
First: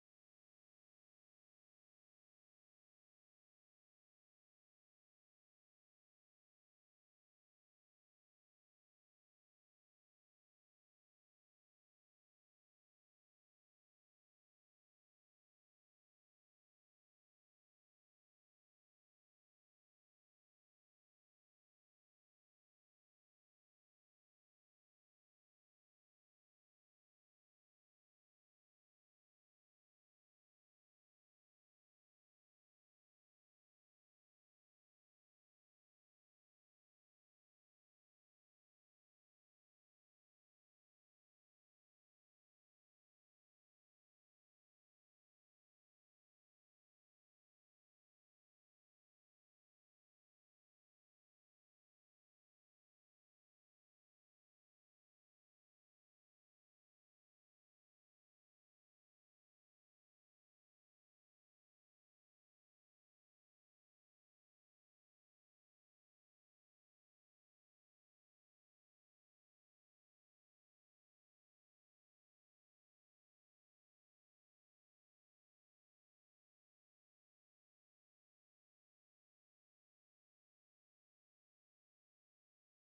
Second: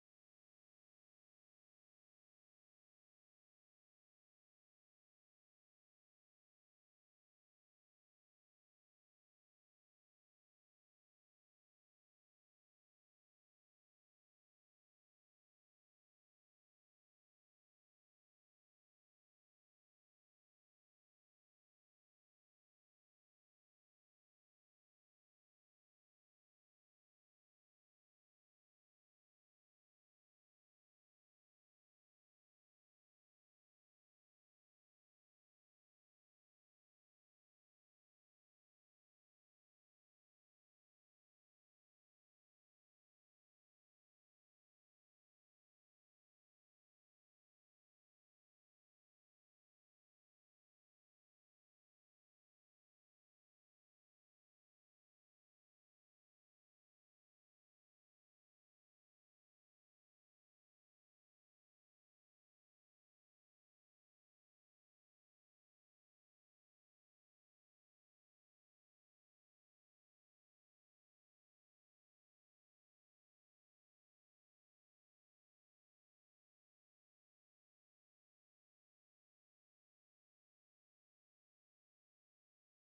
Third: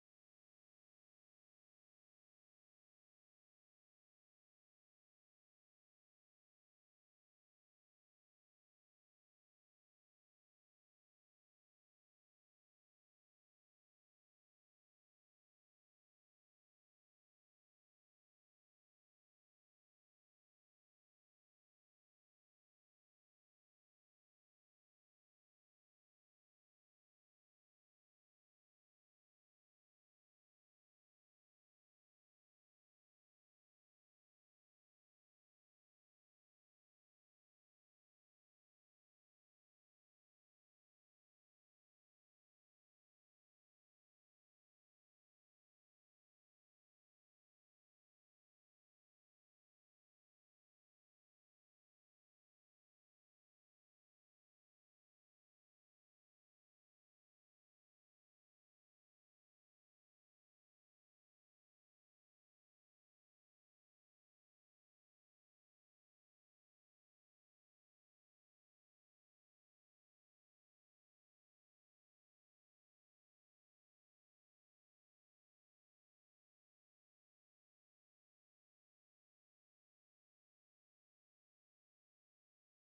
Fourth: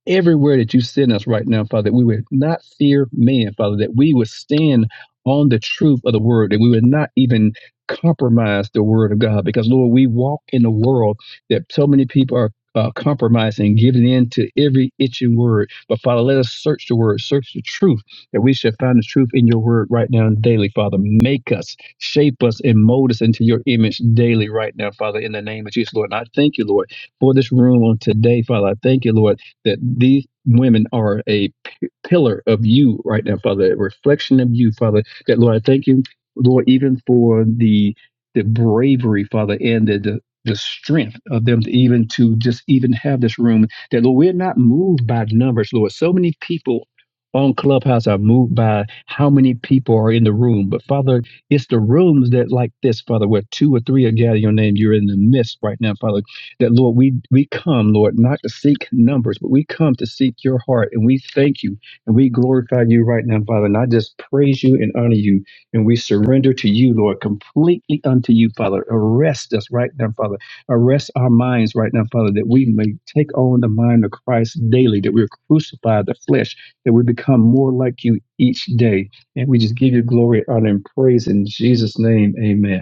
everywhere that you send us right now, Father, that we would not fear man, Father, that we would stand on the truth of the word, that we would not even compromise the word of God. Because, Lord, we walk in a world that so many people are. Uh, compromising, giving in to every itching word. But Father, let us search the word, search the truth, that we should find the truth in your word right now and daily, Father. Make us, shape us, and mold us into your image daily right now, Father, in the name of Jesus, Lord. And I thank you, Lord, for this room on today, Father. I thank you, Lord, that these women are a p- pillar of you right now, Father, a reflection of you, Father. That Lord, I thank you, Lord, even for the the bravery, Father, and the, the the strength of them to even to just even have this room. That Lord, we're not moved by numbers, Lord. So many people on Clubhouse are moved by how many people are in the room. But Father, it's the rooms that like this, Father, where two or three are gathering your name. You're in the midst right now, Father. That Lord, we we come, Lord, not to seek numbers, but we come to seek your heart. And we thank you and we glorify you right now, Father. And I just praise you and honor you. And we surrender to you, Lord, completely unto you, Father. Arrest us right now, Father. Arrest our minds right now, Father, that we may take on the mind of Christ daily, that we crucify the flesh, that we become more like you each day. And we just give you glory, honor, and praise in Jesus' name. Amen.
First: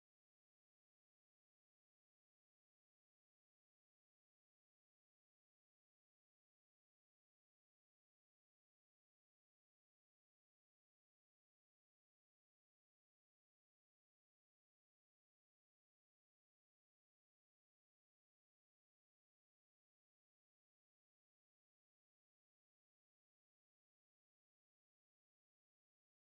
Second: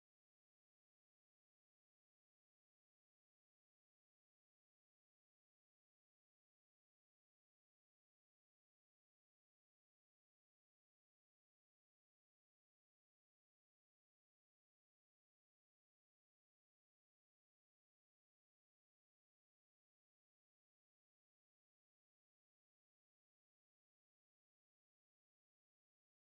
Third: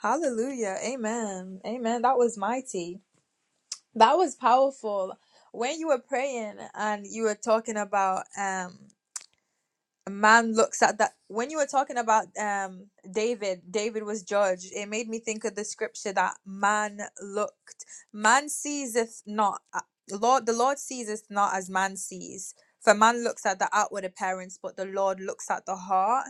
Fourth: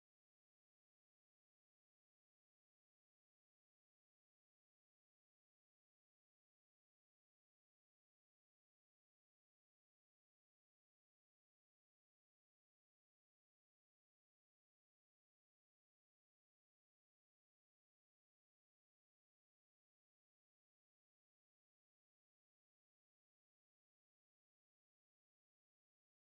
Hallelujah. Amen. Amen. That was mighty. That was powerful. When you were praying and you were talking about um a man looks at that when you were talking about um David, David was judged. It made me think of the scripture that man looked. Man seeseth not uh, Lord the Lord seeseth not as man sees. For man looks at the outward appearance, but the Lord looks at the heart.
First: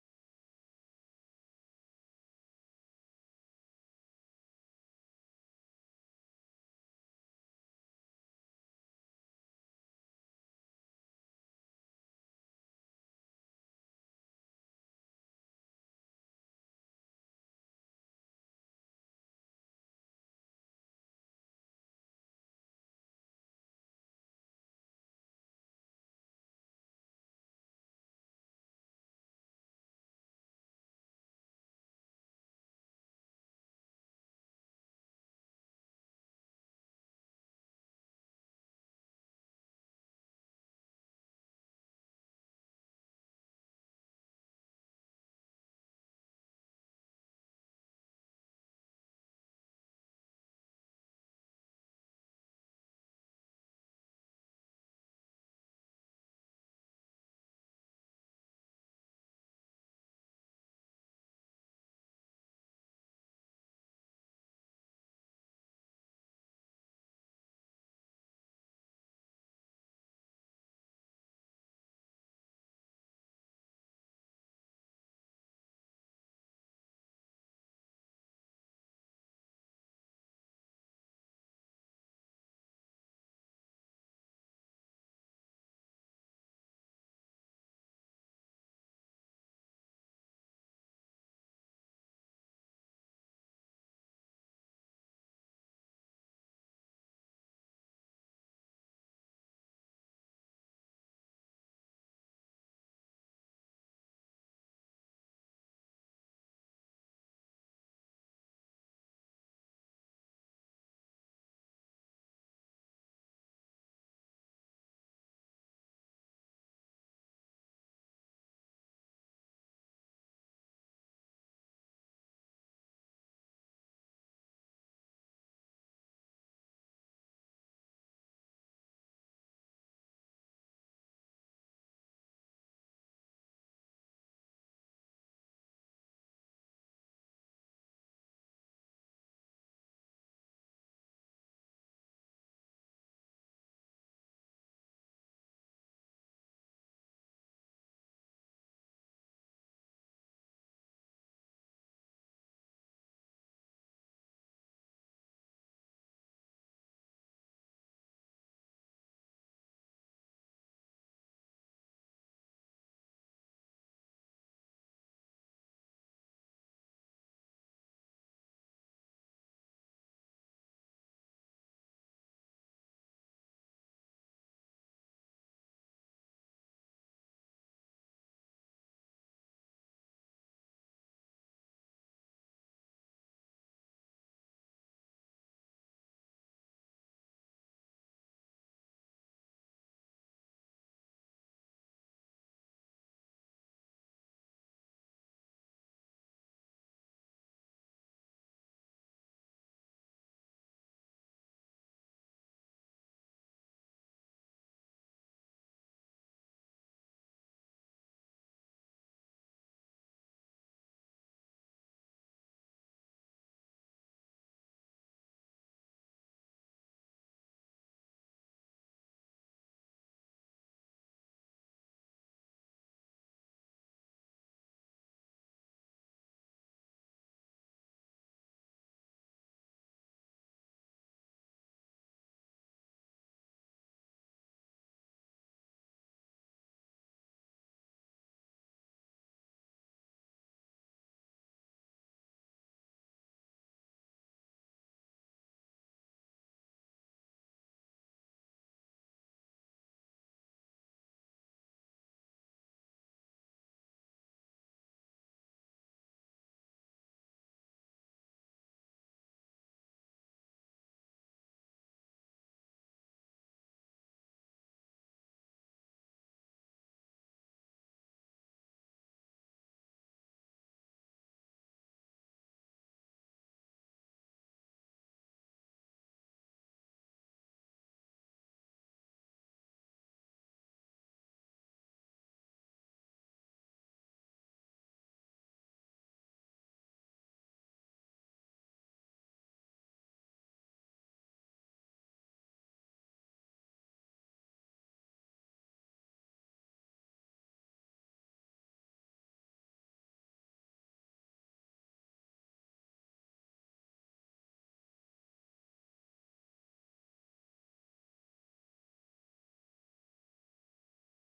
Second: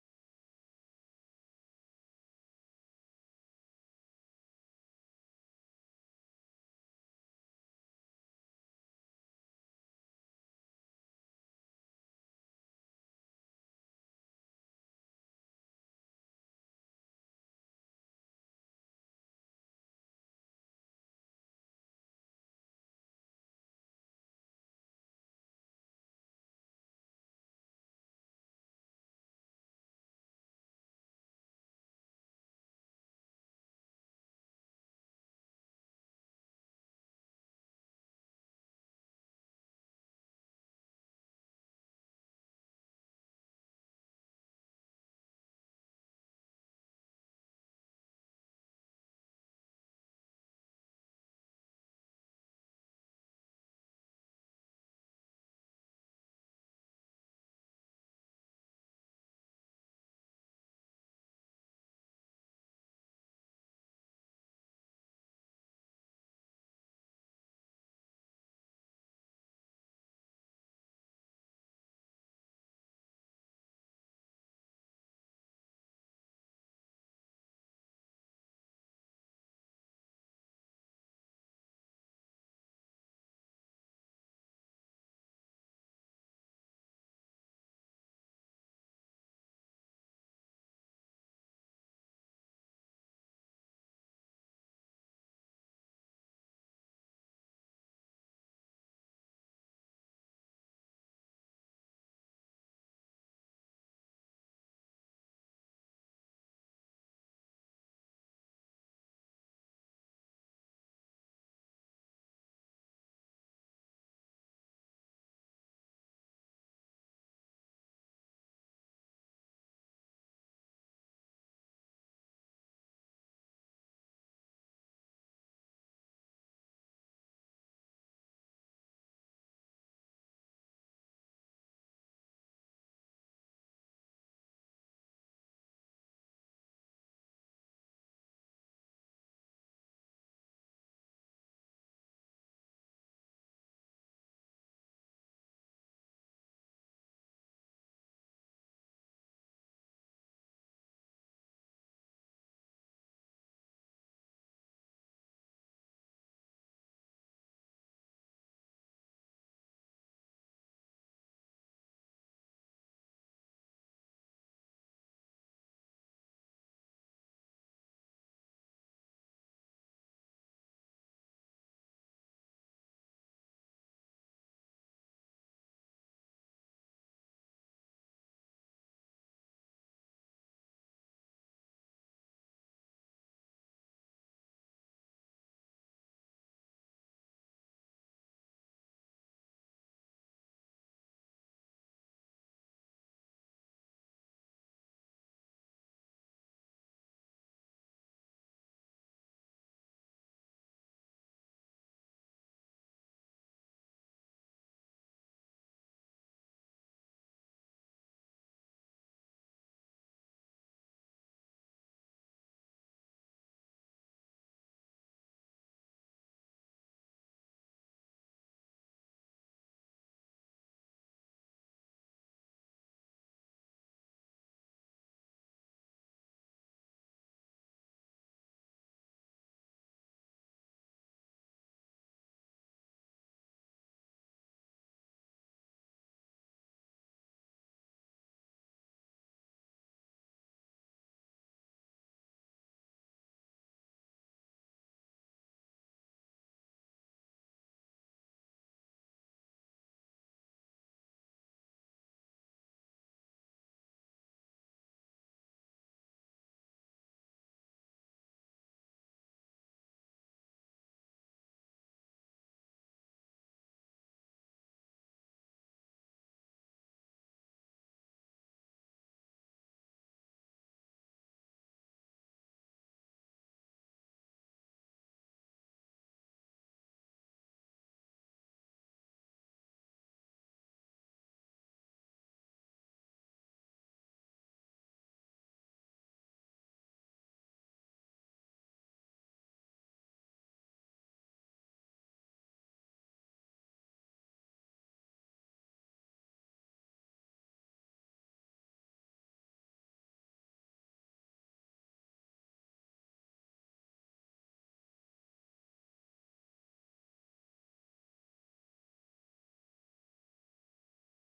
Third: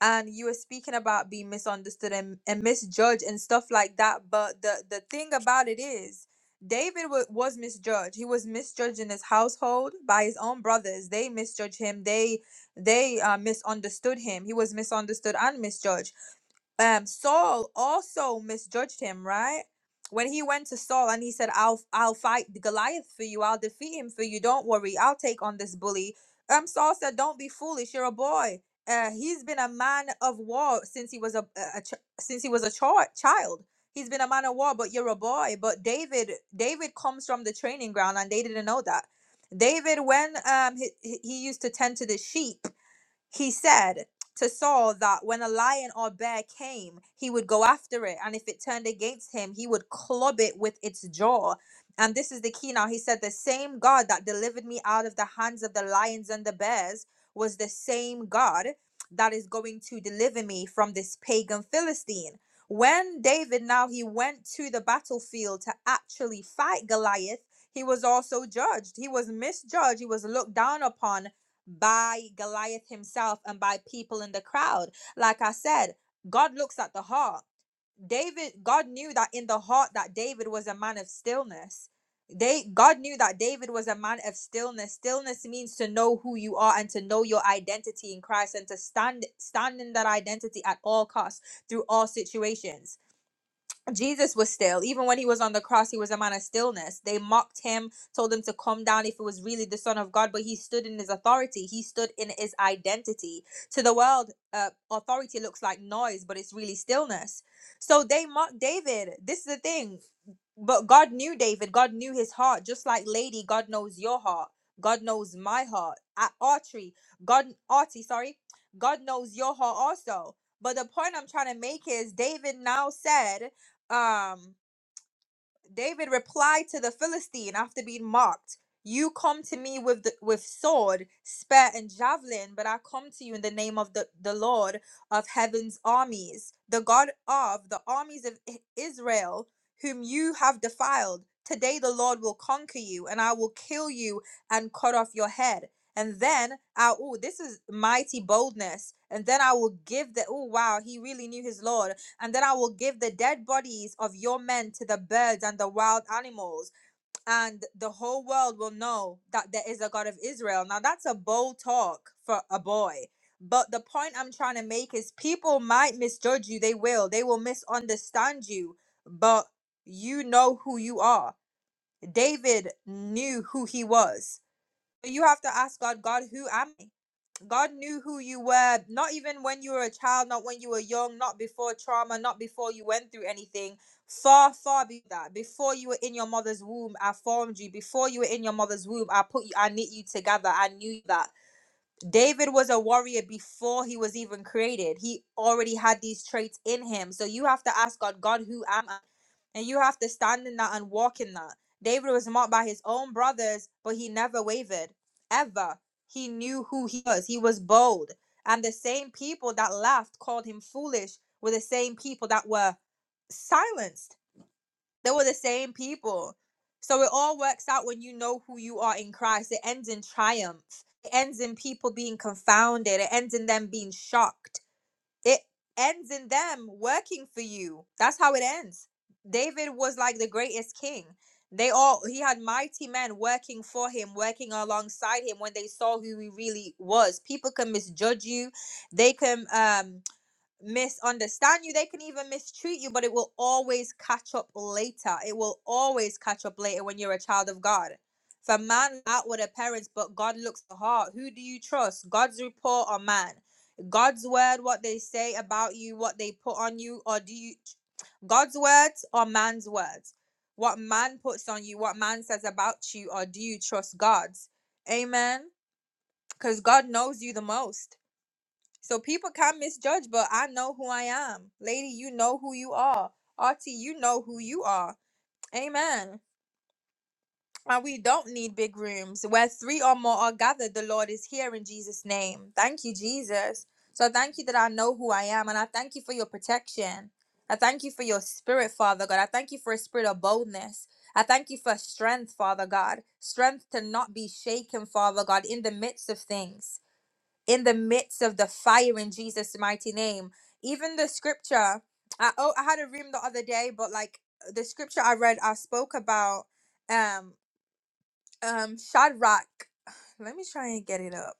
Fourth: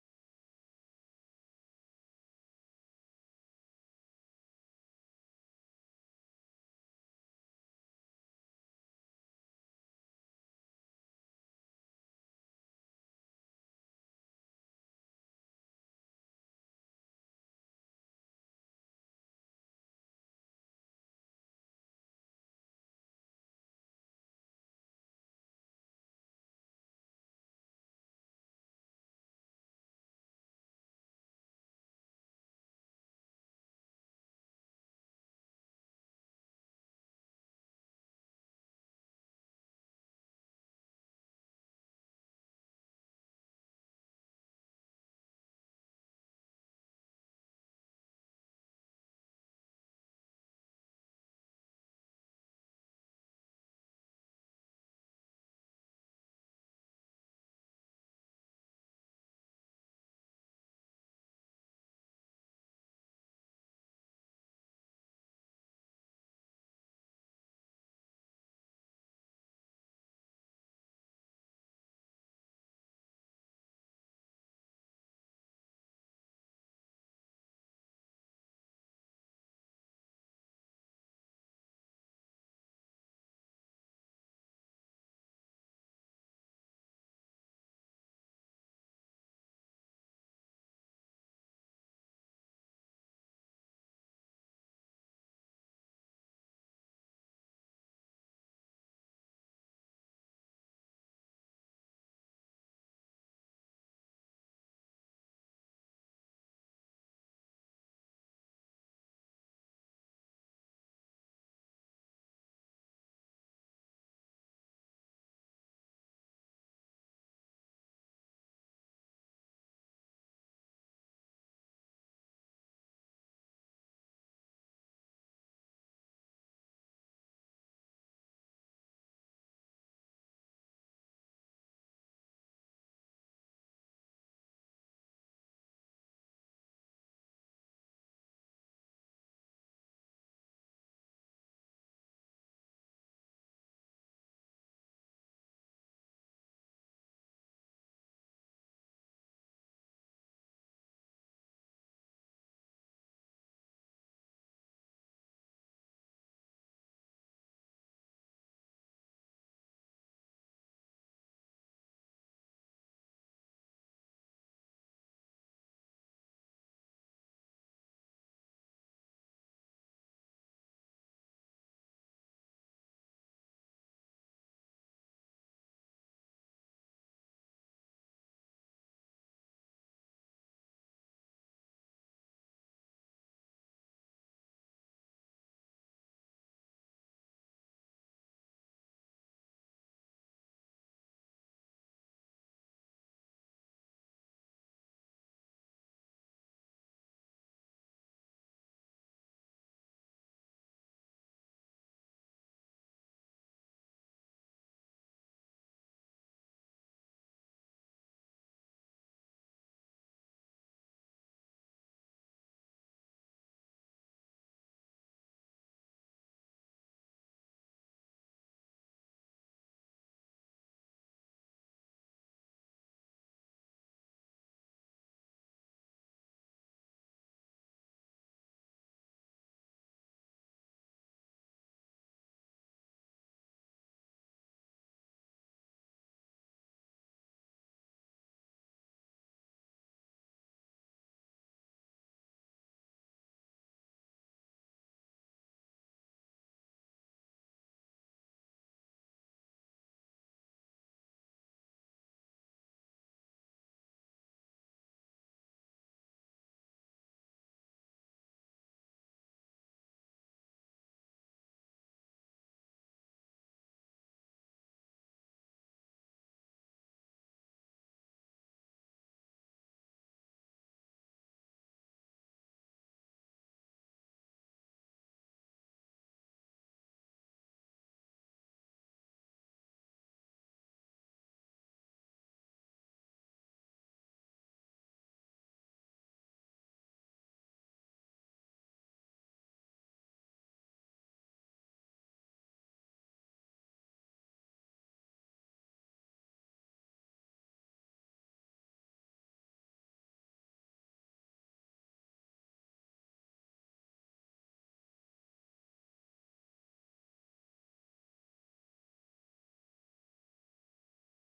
and you were speaking about being misunderstood and, and misjudged and stuff like that but the the thing about it is david wa was misjudged he was misjudged in his household by his own brothers they misjudged him they they uh, misunderstood him he was misunderstood and misjudged um Saul also misjudged him, right? When he went to Saul and he said, "I'll I'll fight Goliath for you. I'll defeat him for you. Don't worry. I'll take on this bully." Um Saul said, "Don't be foolish. You're a boy. Uh he's been a man of war since he was a, a, a ch- since he was a chi- child. He's been a man of war, but you're a boy. But David David comes from the training ground and they didn't know that. David when um he, he he used to tend to the sheep he said to Saul that when a lion or bear came, he would go after it, and if it turned against him, he would club it with its jaw. And this is the key now. He said, The same God that delivered me out of the hands of the lions and the bears was the same God that is going to deliver me from this pagan Philistine. When David now he went to the battlefield to actually fight Goliath, he was also judged. He was misjudged. He was looked down upon by Goliath himself and by people in the crowd. Like I said, God looks at the heart. David, God knew that in the heart that David was a man of stillness. They God knew that David was a man of stillness. Stillness means to know who you are and to know your identity in Christ and to stand stand in that identity at all costs through all situations. Jesus was still. Even when he was on the cross, he was a man of stillness. They mocked him, told him to come down if it was really the Son of God, but he stood in his authority. He stood in his identity. To the world, uh, authority looks like noise, but it's really stillness. So they mocked David. This is the thing but God knew David. God knew his heart. Just like Lady, God knows your heart. God knows my heart. At Archery, God Artie, sorry, God knows your heart also. But the point I'm trying to make is David now said, um, David replied to the Philistine after being mocked, "You come to me with the, with sword, spear, and javelin, but I come to you in the name of the, the Lord of heaven's armies, the God of the armies of I- Israel, whom you have defiled. Today the Lord will conquer you, and I will kill you and cut off your head." And then, I, oh, this is mighty boldness. And then I will give the, oh, wow, he really knew his Lord. And then I will give the dead bodies of your men to the birds and the wild animals, and the whole world will know that there is a God of Israel. Now, that's a bold talk for a boy. But the point I'm trying to make is people might misjudge you. They will. They will misunderstand you. But you know who you are. David knew who he was. So You have to ask God, God, who am I? God knew who you were, not even when you were a child, not when you were young, not before trauma, not before you went through anything. Far, far be that. Before you were in your mother's womb, I formed you. Before you were in your mother's womb, I put you, I knit you together. I knew that. David was a warrior before he was even created. He already had these traits in him. So you have to ask God, God, who am I? And you have to stand in that and walk in that. David was mocked by his own brothers, but he never wavered, ever. He knew who he was. He was bold. And the same people that laughed called him foolish were the same people that were silenced they were the same people. So it all works out when you know who you are in Christ. It ends in triumph. It ends in people being confounded. It ends in them being shocked. It ends in them working for you. That's how it ends. David was like the greatest king. They all he had mighty men working for him, working alongside him when they saw who he really was. People can misjudge you. They can um misunderstand you they can even mistreat you but it will always catch up later it will always catch up later when you're a child of god for man out with the parents but god looks the heart who do you trust god's report or man god's word what they say about you what they put on you or do you god's words or man's words what man puts on you what man says about you or do you trust god's amen because god knows you the most so people can misjudge, but I know who I am. Lady, you know who you are. Artie. you know who you are. Amen. And we don't need big rooms. Where three or more are gathered, the Lord is here in Jesus' name. Thank you, Jesus. So thank you that I know who I am. And I thank you for your protection. I thank you for your spirit, Father God. I thank you for a spirit of boldness. I thank you for strength, Father God. Strength to not be shaken, Father God, in the midst of things in the midst of the fire in Jesus' mighty name. Even the scripture, I, oh, I had a room the other day, but like the scripture I read, I spoke about um um Shadrach. [sighs] Let me try and get it up.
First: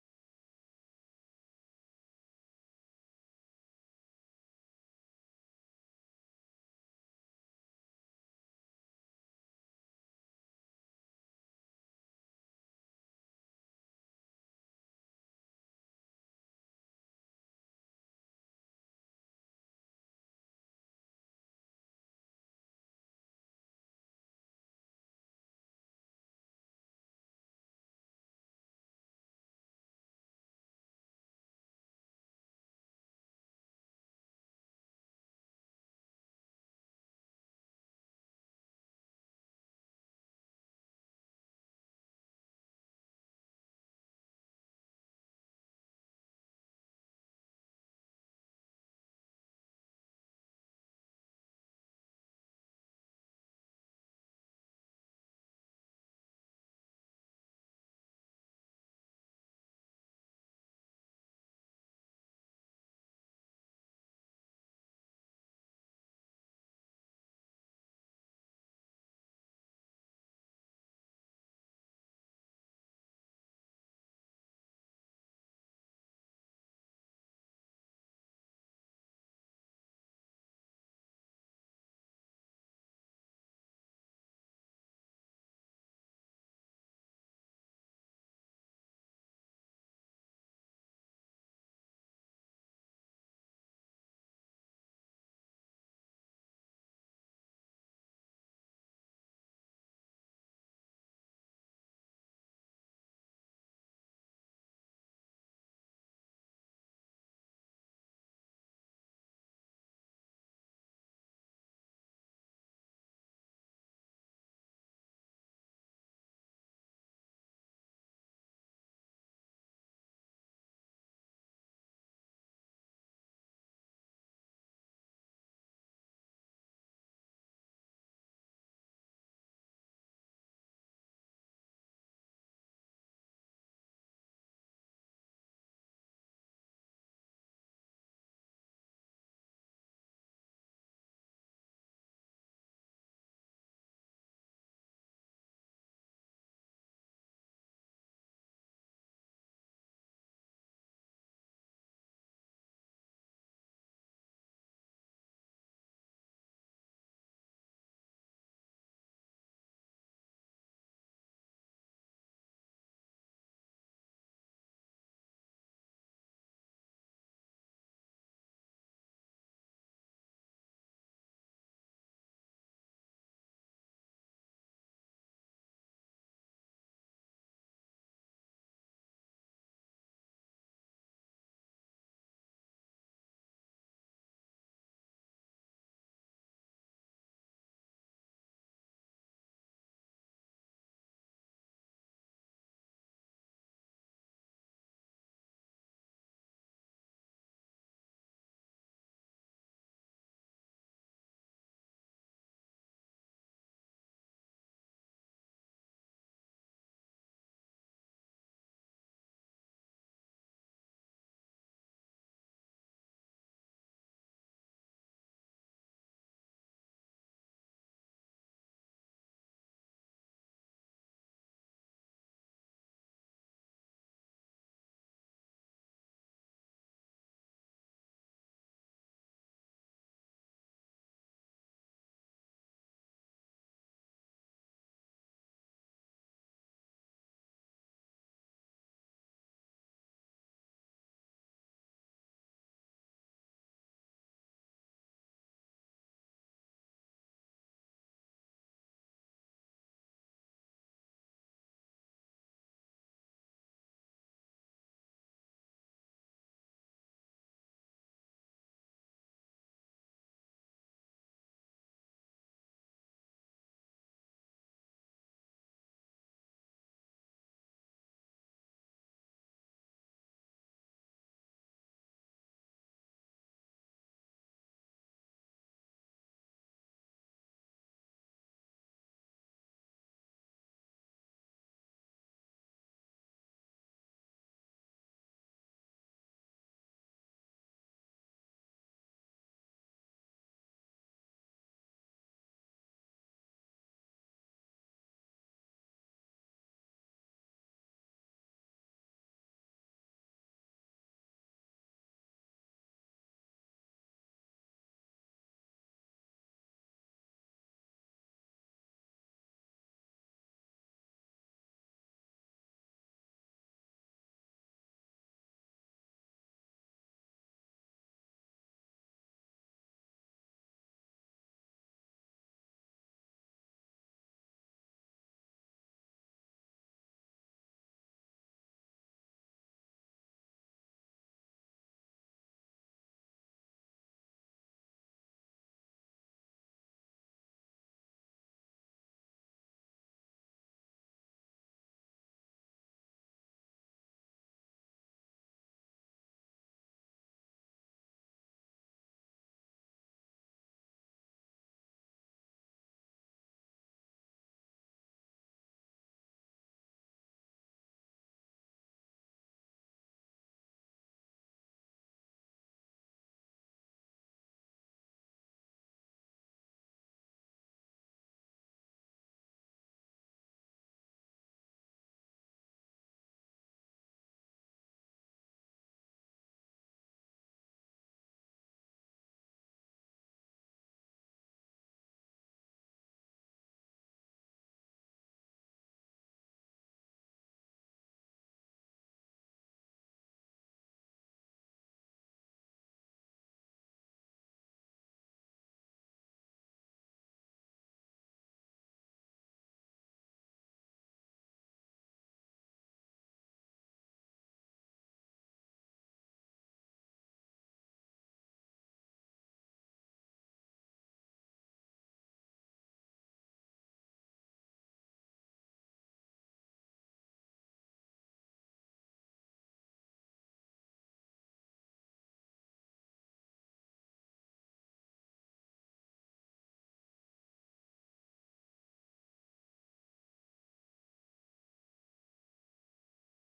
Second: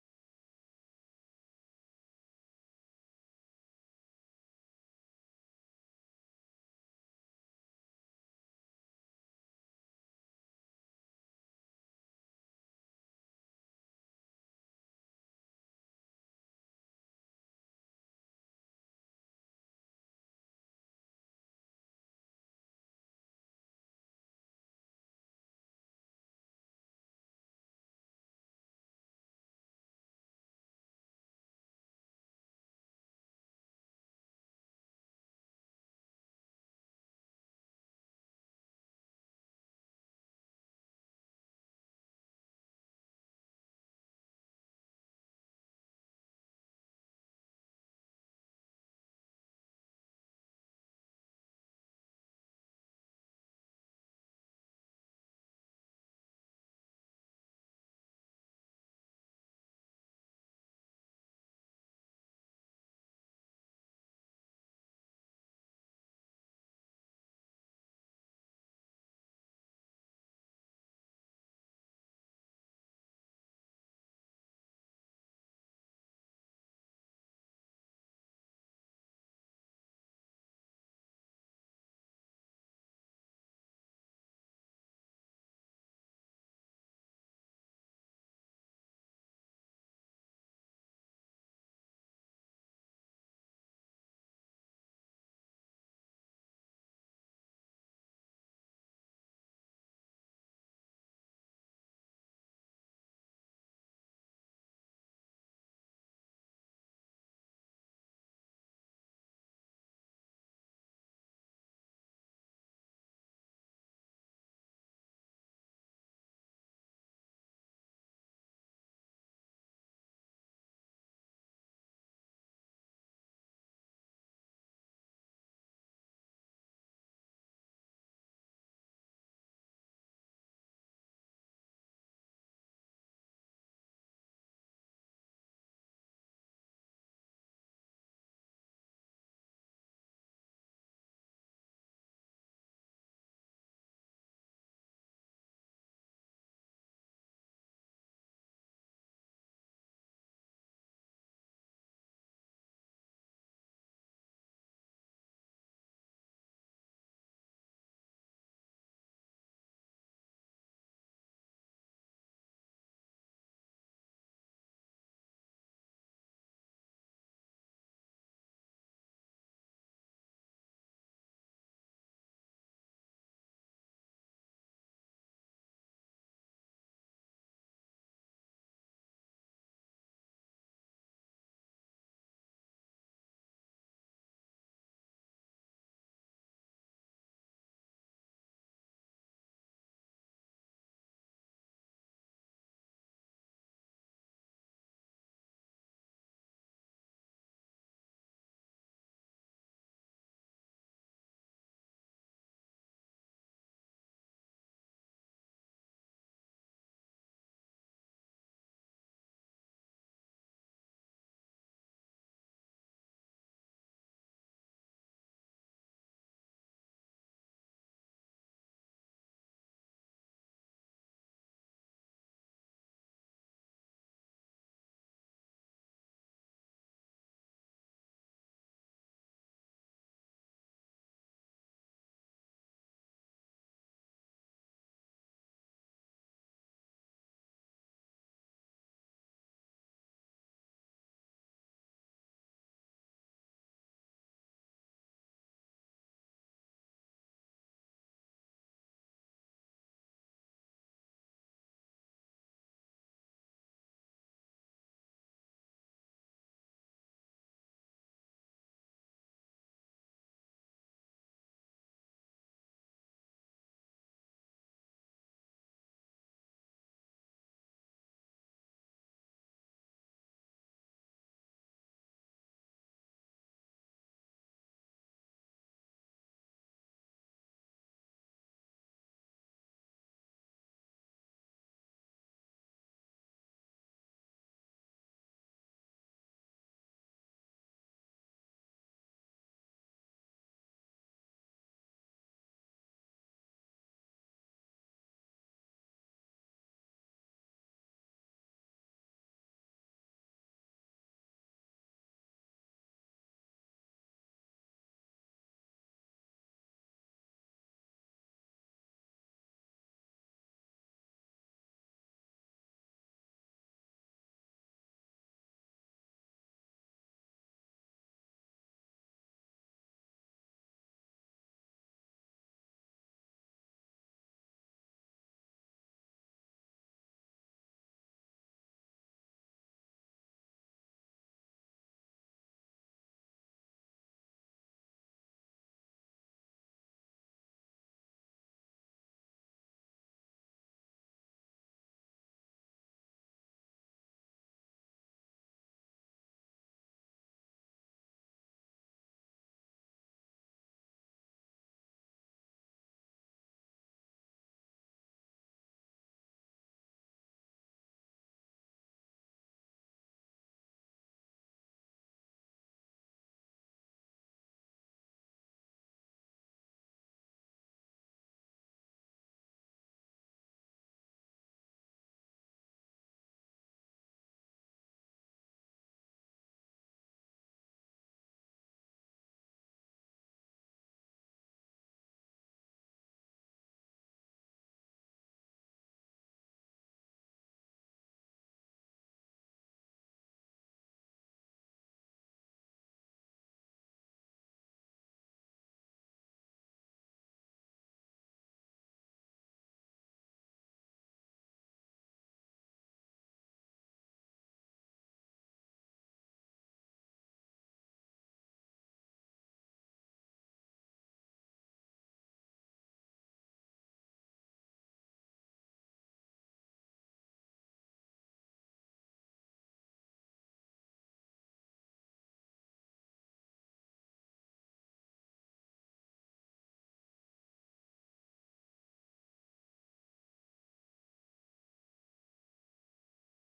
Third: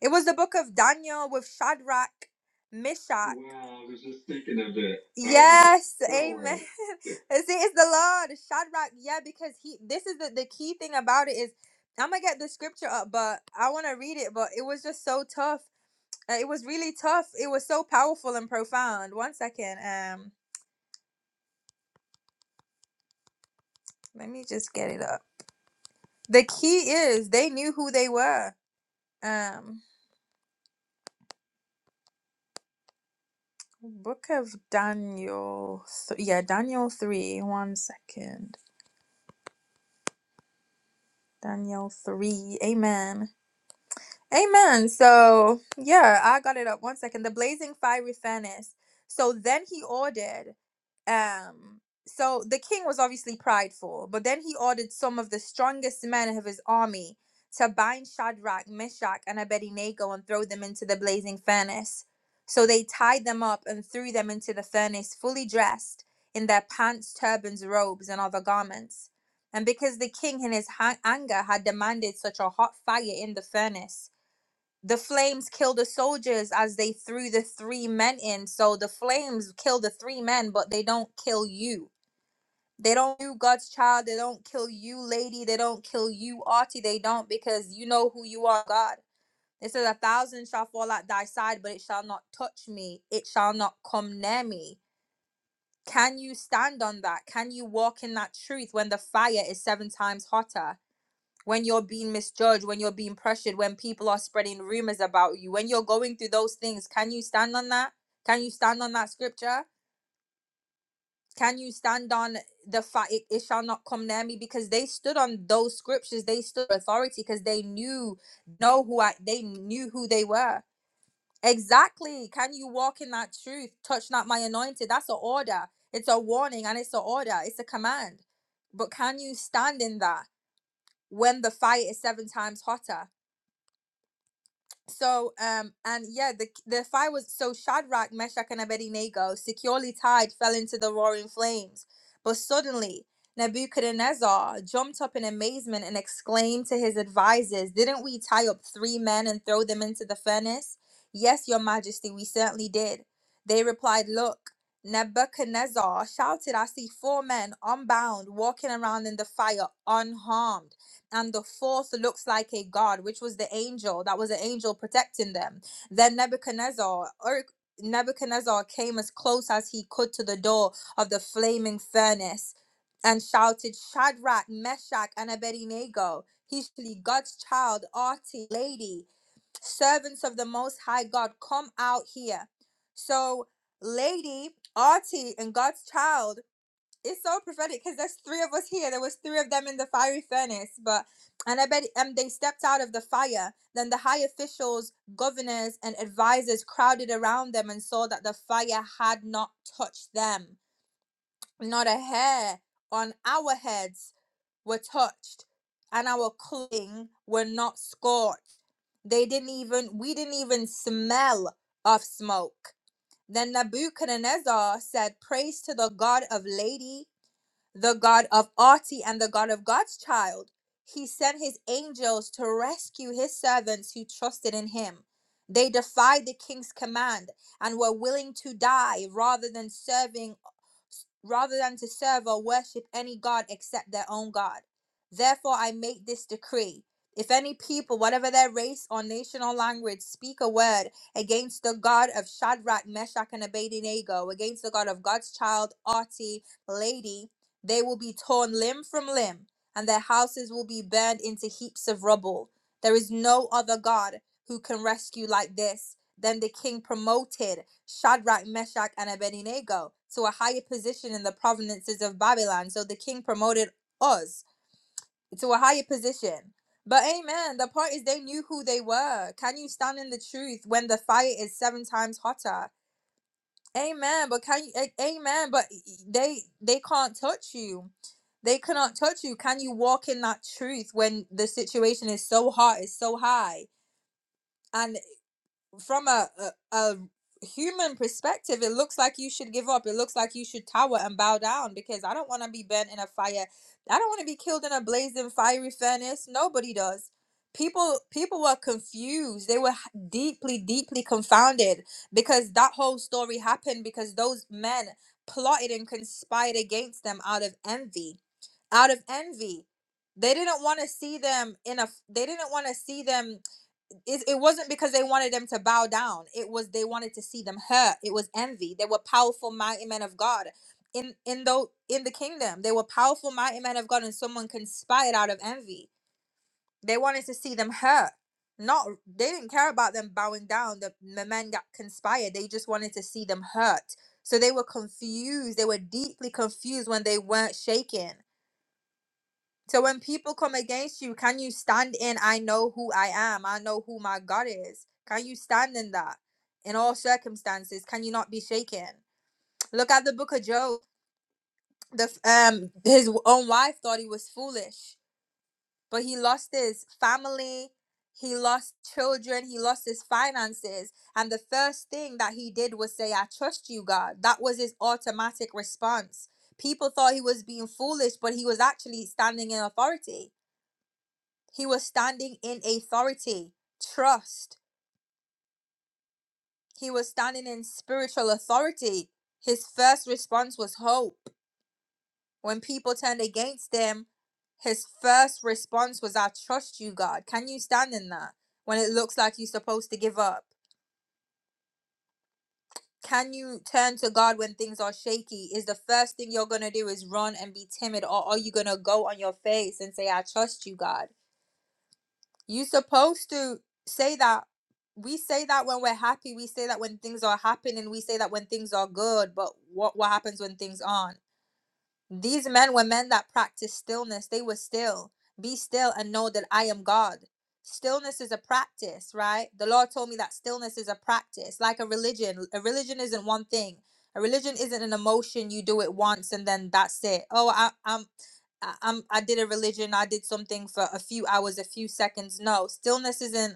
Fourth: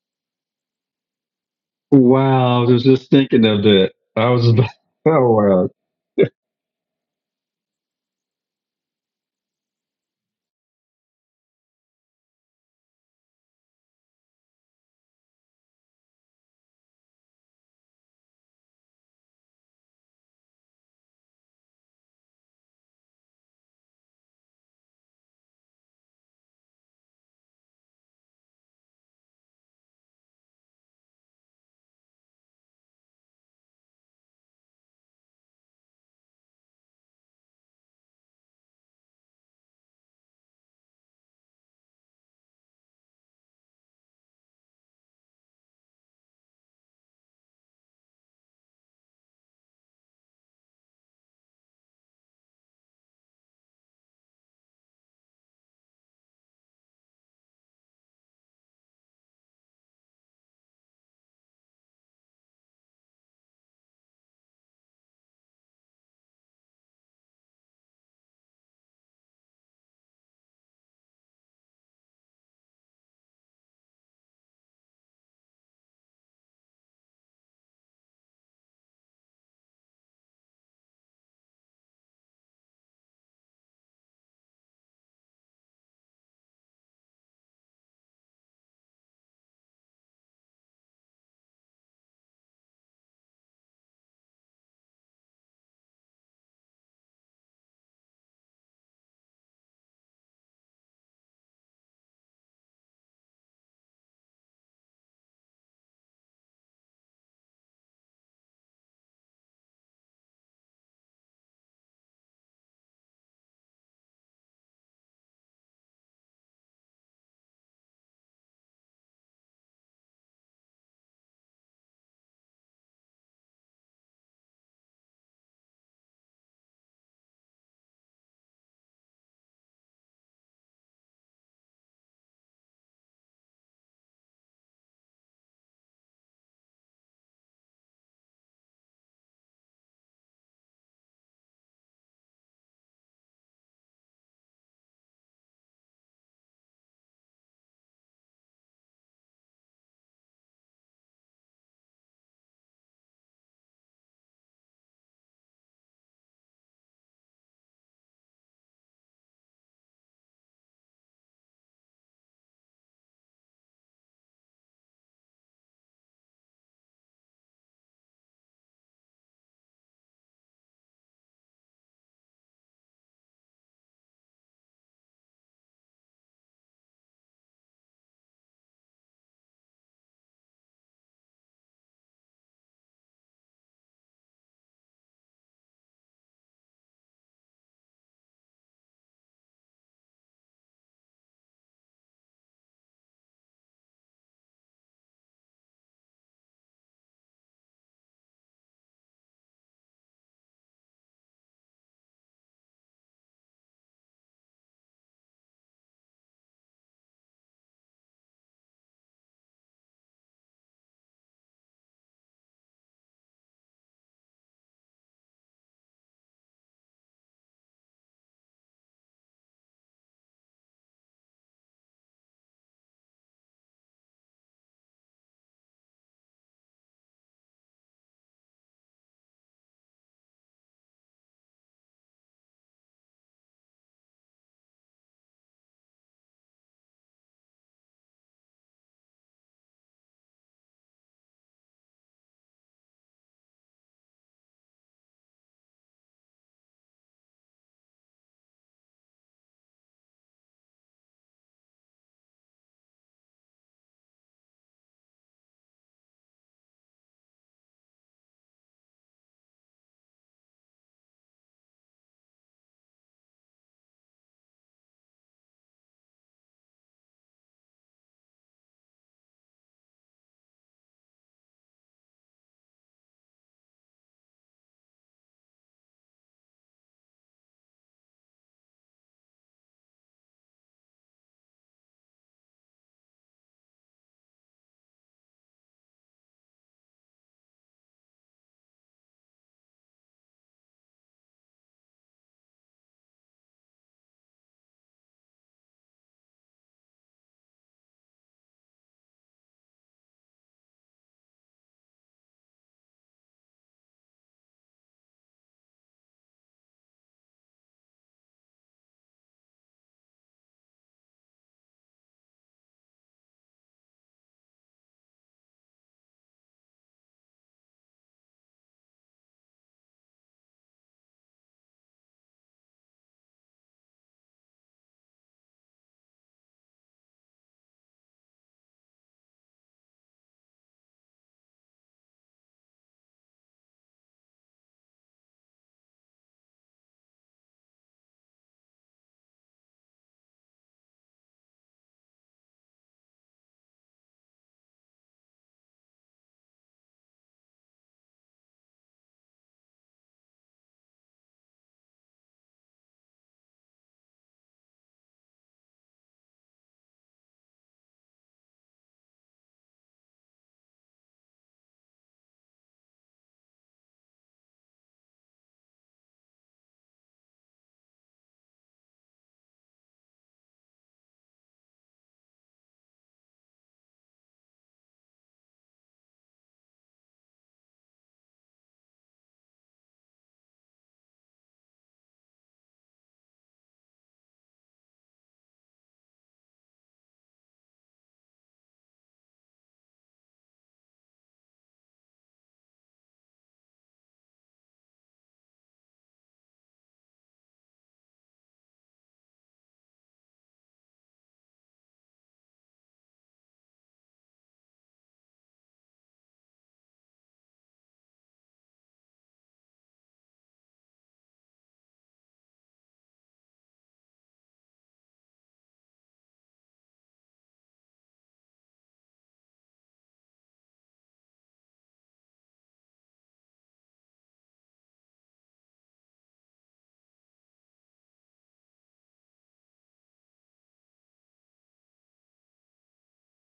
It was the book of Daniel with Shadrach,
Wow, I was just
Meshach.
thinking of
Wow, I
that.
was just
I was
thinking
about,
of it.
[laughs] oh wow.
Yes, Wow. amen. [laughs] See, it's the Lord, Shadrach. Yeah, because he. This is the the key thing about it is I'm gonna get the scripture up, but I want to read it. But it was just so tough uh, it was really tough. It was so powerful and profound. One second. Um, let me just get it up. The key is they knew who they were. Um, Book of Daniel. Th- yeah, Daniel three. One second. Daniel three. Amen. Amen. So, yeah, I got it up. One second. The blazing fiery furnace. So then he ordered, um, so the king was obviously prideful, but then he ordered some of the strongest men of his army to bind Shadrach, Meshach, and Abednego and throw them into the blazing furnace. So they tied them up and threw them into the furnace, fully dressed in their pants, turbans, robes, and other garments. And because the king in his ha- anger had demanded such a hot fire in the furnace, the flames killed the soldiers as they threw the three men in. So the flames kill the three men, but they don't kill you. They don't do God's child. They don't kill you, lady. They don't kill you, Artie. They don't because you know who you are, God. It says a thousand shall fall at thy side, but it shall not touch me. It shall not come near me. Can you stand on that? Can you walk in that truth when the fire is seven times hotter? when you're being misjudged, when you're being pressured, when people are spreading rumors about you, when you're going through those things, can you stand on that? Can you stand on that scripture? Can you stand on the fact it, it shall not come near me? Because they stood on those scriptures, they stood authority because they knew know who I they knew who they were. Exactly. Can you walk in that truth? Touch not my anointed. That's an order. It's a warning and it's an order. It's a command. But can you stand in that when the fire is seven times hotter? So, um, and yeah, the the fire was so Shadrach, Meshach, and Abednego, securely tied, fell into the roaring flames. But suddenly, Nebuchadnezzar jumped up in amazement and exclaimed to his advisors, "Didn't we tie up three men and throw them into the furnace?" "Yes, your majesty, we certainly did." They replied, "Look." Nebuchadnezzar shouted, I see four men unbound walking around in the fire unharmed and the fourth looks like a god, which was the angel that was an angel protecting them. Then Nebuchadnezzar or Nebuchadnezzar came as close as he could to the door of the flaming furnace and shouted, Shadrach, Meshach, and Abednego, he's God's child, Artie, lady, servants of the Most High God, come out here. So, lady, Artie, and God's child it's so prophetic because there's three of us here. There was three of them in the fiery furnace, but and I bet um they stepped out of the fire. Then the high officials, governors, and advisors crowded around them and saw that the fire had not touched them. Not a hair on our heads were touched, and our clothing were not scorched. They didn't even we didn't even smell of smoke. Then Nebuchadnezzar said, Praise to the God of Lady the God of Arti and the God of God's child. He sent his angels to rescue his servants who trusted in him. They defied the king's command and were willing to die rather than serving rather than to serve or worship any god except their own God. Therefore, I make this decree. If any people, whatever their race or nation or language, speak a word against the God of Shadrach, Meshach, and Abednego, against the God of God's child, Arti, Lady, they will be torn limb from limb, and their houses will be burned into heaps of rubble. There is no other God who can rescue like this then the king promoted Shadrach, Meshach, and Abednego to a higher position in the provinces of Babylon. So the king promoted us to a higher position. But amen, the point is they knew who they were. Can you stand in the truth when the fire is seven times hotter? Amen. But can you a- amen, but they they can't touch you. They cannot touch you. Can you walk in that truth when the situation is so hot, it's so high? and? from a, a a human perspective, it looks like you should give up. It looks like you should tower and bow down because I don't want to be burnt in a fire. I don't want to be killed in a blazing fiery furnace. Nobody does. People people were confused. They were h- deeply deeply confounded because that whole story happened because those men plotted and conspired against them out of envy. Out of envy. They didn't want to see them in a they didn't want to see them it, it wasn't because they wanted them to bow down it was they wanted to see them hurt it was envy they were powerful mighty men of god in in though in the kingdom they were powerful mighty men of god and someone conspired out of envy they wanted to see them hurt not they didn't care about them bowing down the, the men got conspired they just wanted to see them hurt so they were confused they were deeply confused when they weren't shaken so when people come against you, can you stand in I know who I am, I know who my God is? Can you stand in that in all circumstances? Can you not be shaken? Look at the book of Job. The f- um his own wife thought he was foolish, but he lost his family, he lost children, he lost his finances, and the first thing that he did was say, "I trust you, God." That was his automatic response. People thought he was being foolish, but he was actually standing in authority He was standing in authority, trust. He was standing in spiritual authority. His first response was hope. When people turned against him, his first response was, I trust you, God. Can you stand in that? When it looks like you're supposed to give up? Can you turn to God when things are shaky? Is the first thing you're going to do is run and be timid? Or are you going to go on your face and say, I trust you, God? You are supposed to say that. We say that when we're happy. We say that when things are happening. We say that when things are good. But what what happens when things aren't? These men were men that practiced stillness. They were still. Be still and know that I am God. Stillness is a practice, right? The Lord told me that stillness is a practice, like a religion. A religion isn't one thing. A religion isn't an emotion you do it once and then that's it. Oh, I, I'm, I- I'm, I did a religion. I did something for a few hours, a few seconds. No, stillness isn't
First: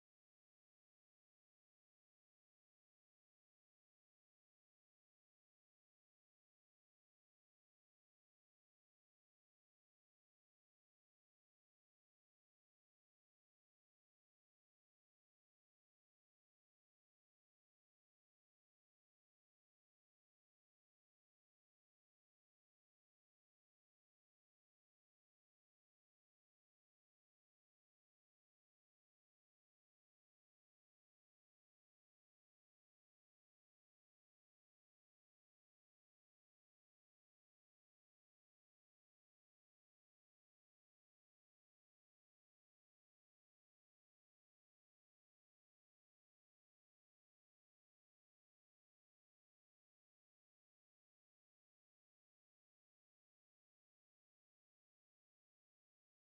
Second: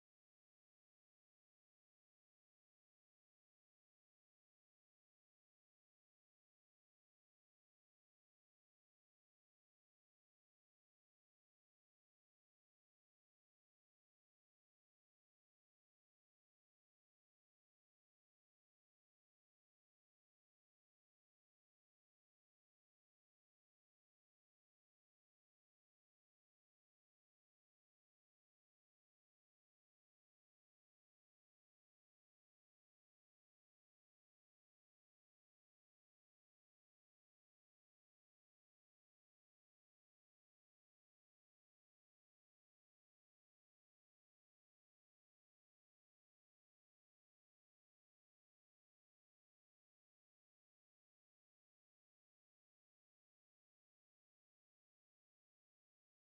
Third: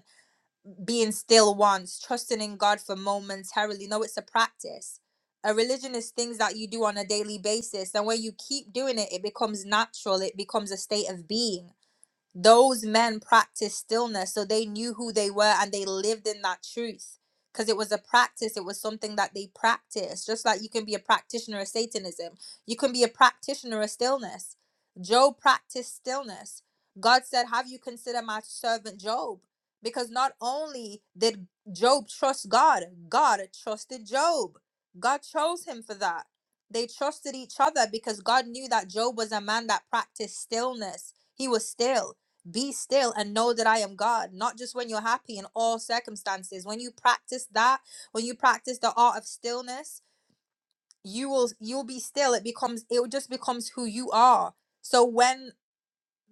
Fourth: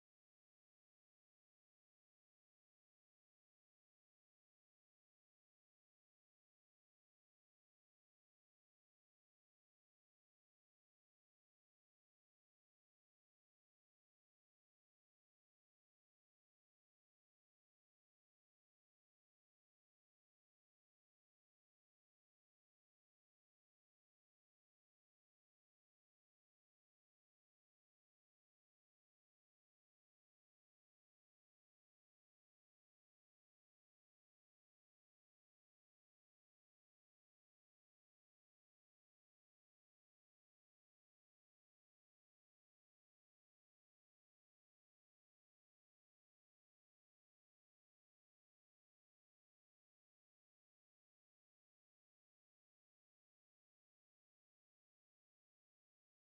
being still once, trusting in God for momentarily. No, it's a practice. A religion is things that you do on a daily basis. And when you keep doing it, it becomes natural, it becomes a state of being those men practiced stillness so they knew who they were and they lived in that truth because it was a practice it was something that they practiced just like you can be a practitioner of satanism you can be a practitioner of stillness job practiced stillness god said have you considered my servant job because not only did job trust god god trusted job god chose him for that they trusted each other because god knew that job was a man that practiced stillness he was still be still and know that I am God, not just when you're happy in all circumstances. When you practice that, when you practice the art of stillness, you will you'll be still. It becomes it just becomes who you are. So when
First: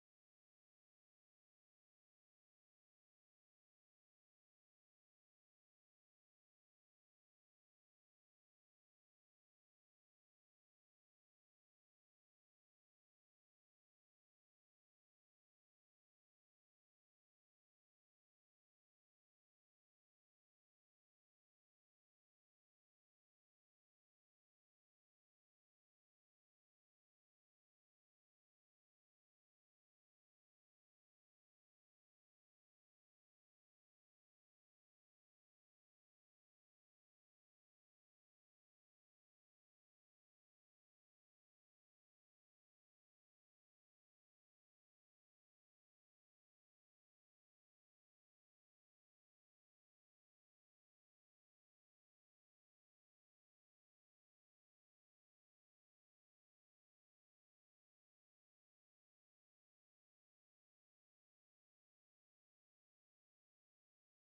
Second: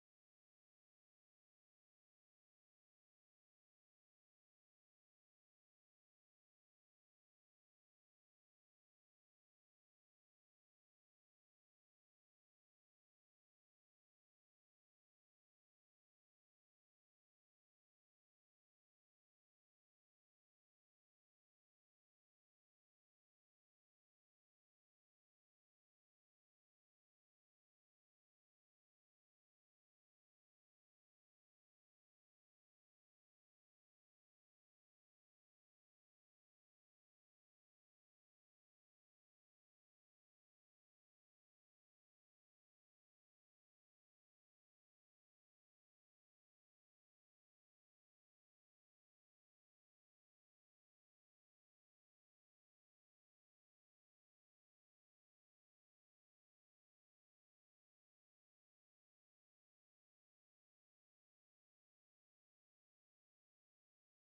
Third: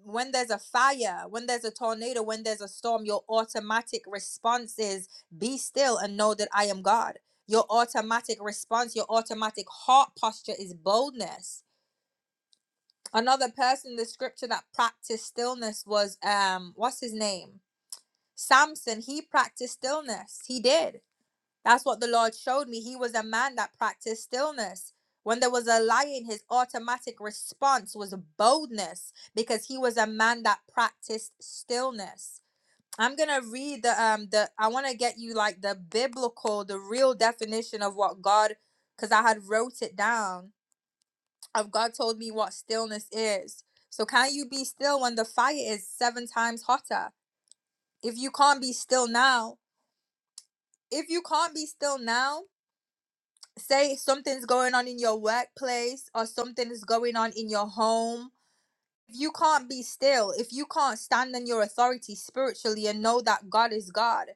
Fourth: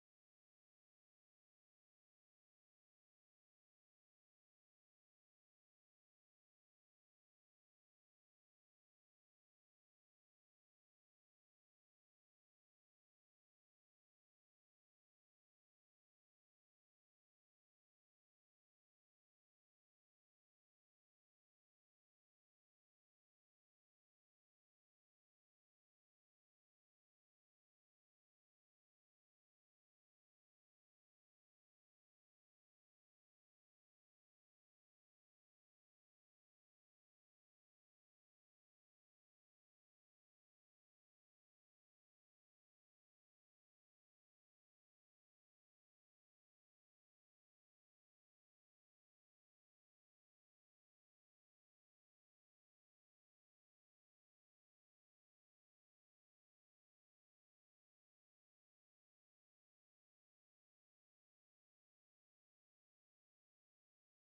when there's a fire, when there's a tornado, when there's a storm, your automatic response is be still and know that I am God. Your automatic response, your automatic heart posture is boldness. Another person in the scripture that practiced stillness was um what's his name? Samson, he practiced stillness. He did. That's what the Lord showed me. He was a man that practiced stillness. When there was a lion, his automatic response was boldness because he was a man that practiced stillness. I'm gonna read the um the I want to get you like the biblical, the real definition of what God, because I had wrote it down. Of God told me what stillness is. So can you be still when the fire is seven times hotter? If you can't be still now, if you can't be still now, say something's going on in your workplace or something is going on in your home if you can't be still, if you can't stand in your authority spiritually and know that God is God,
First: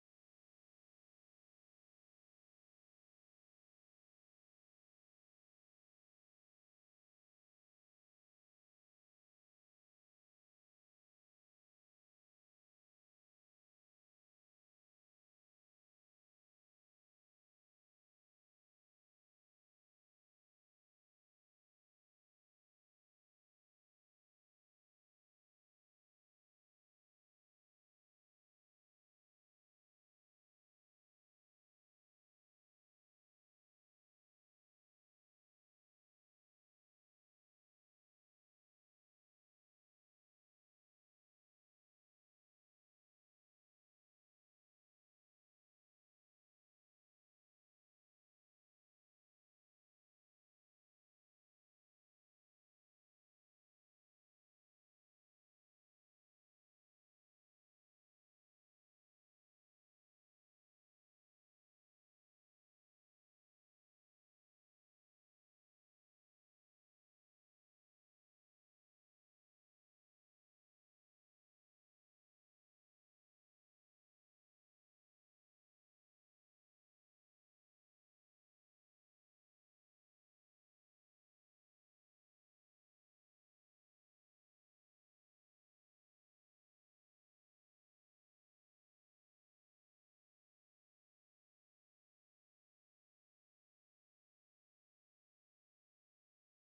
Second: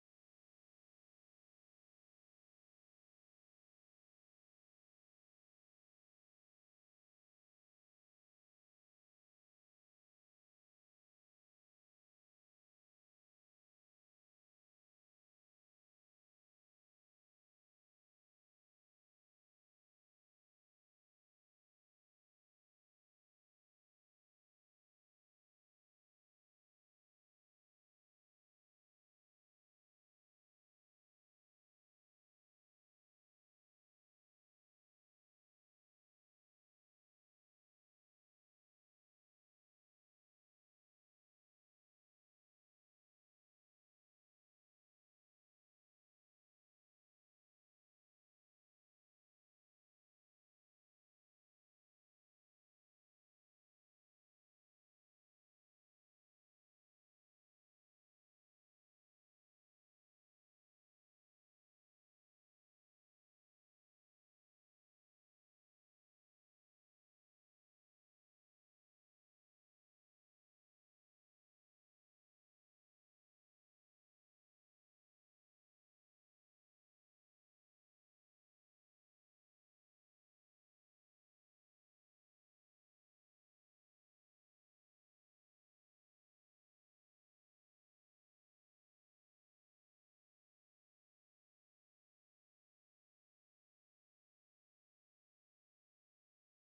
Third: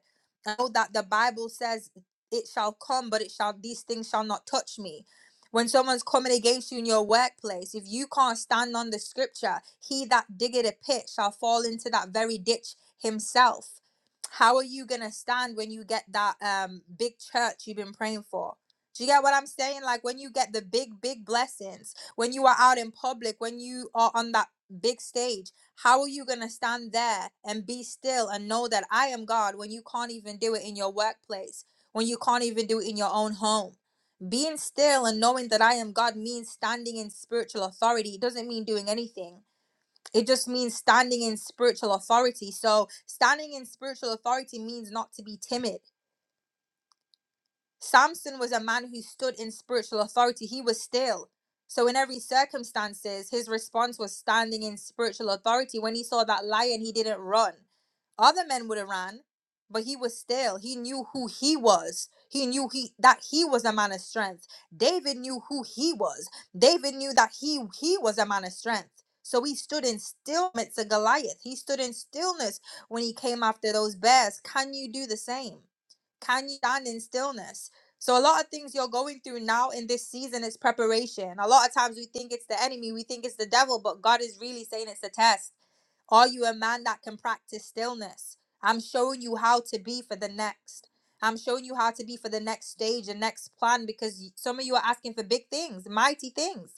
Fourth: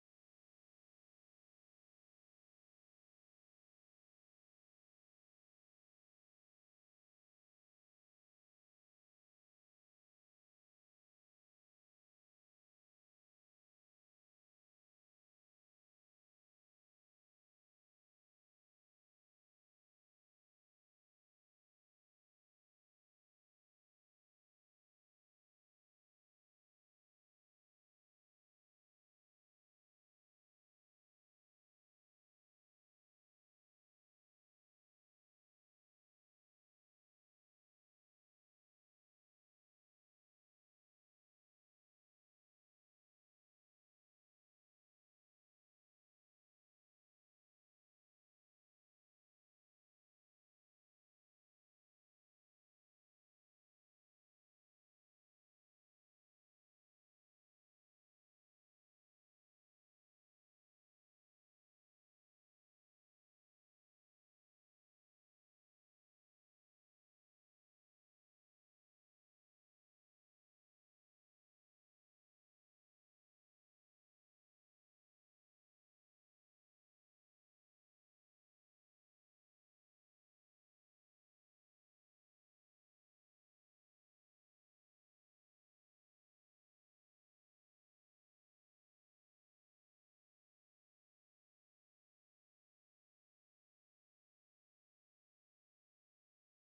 and know that the Bible says it shall come, but it shall these things shall not touch me. When someone's coming against you in your workplace, if you can't stand on the scripture, he that diggeth a pit shall fall into that very ditch himself. How are you gonna stand when you get that um big church you've been praying for? Do you get what I'm saying? Like when you get the big, big blessings, when you are out in public, when you are on that big stage how are you going to stand there and be still and know that i am god when you can't even do it in your workplace when you can't even do it in your own home being still and knowing that i am god means standing in spiritual authority it doesn't mean doing anything it just means standing in spiritual authority so standing in spiritual authority means not to be timid Samson was a man who stood in spiritual authority. He was still. So in every circumstances, his response was standing in spiritual authority. When he saw that lion, he didn't run. Other men would have ran, but he was still. He knew who he was. He knew he that he was a man of strength. David knew who he was. David knew that he he was a man of strength. So he stood in stillness to Goliath. He stood in stillness when he came after those bears. Can you do the same? Can you stand in stillness? So a lot of things you're going through now in this season is preparation. A lot of times we think it's the enemy, we think it's the devil, but God is really saying it's a test. Are you a man that can practice stillness? I'm showing you how to be for the next. I'm showing you how to be for the next stage and next plan because some of you are asking for big things, mighty things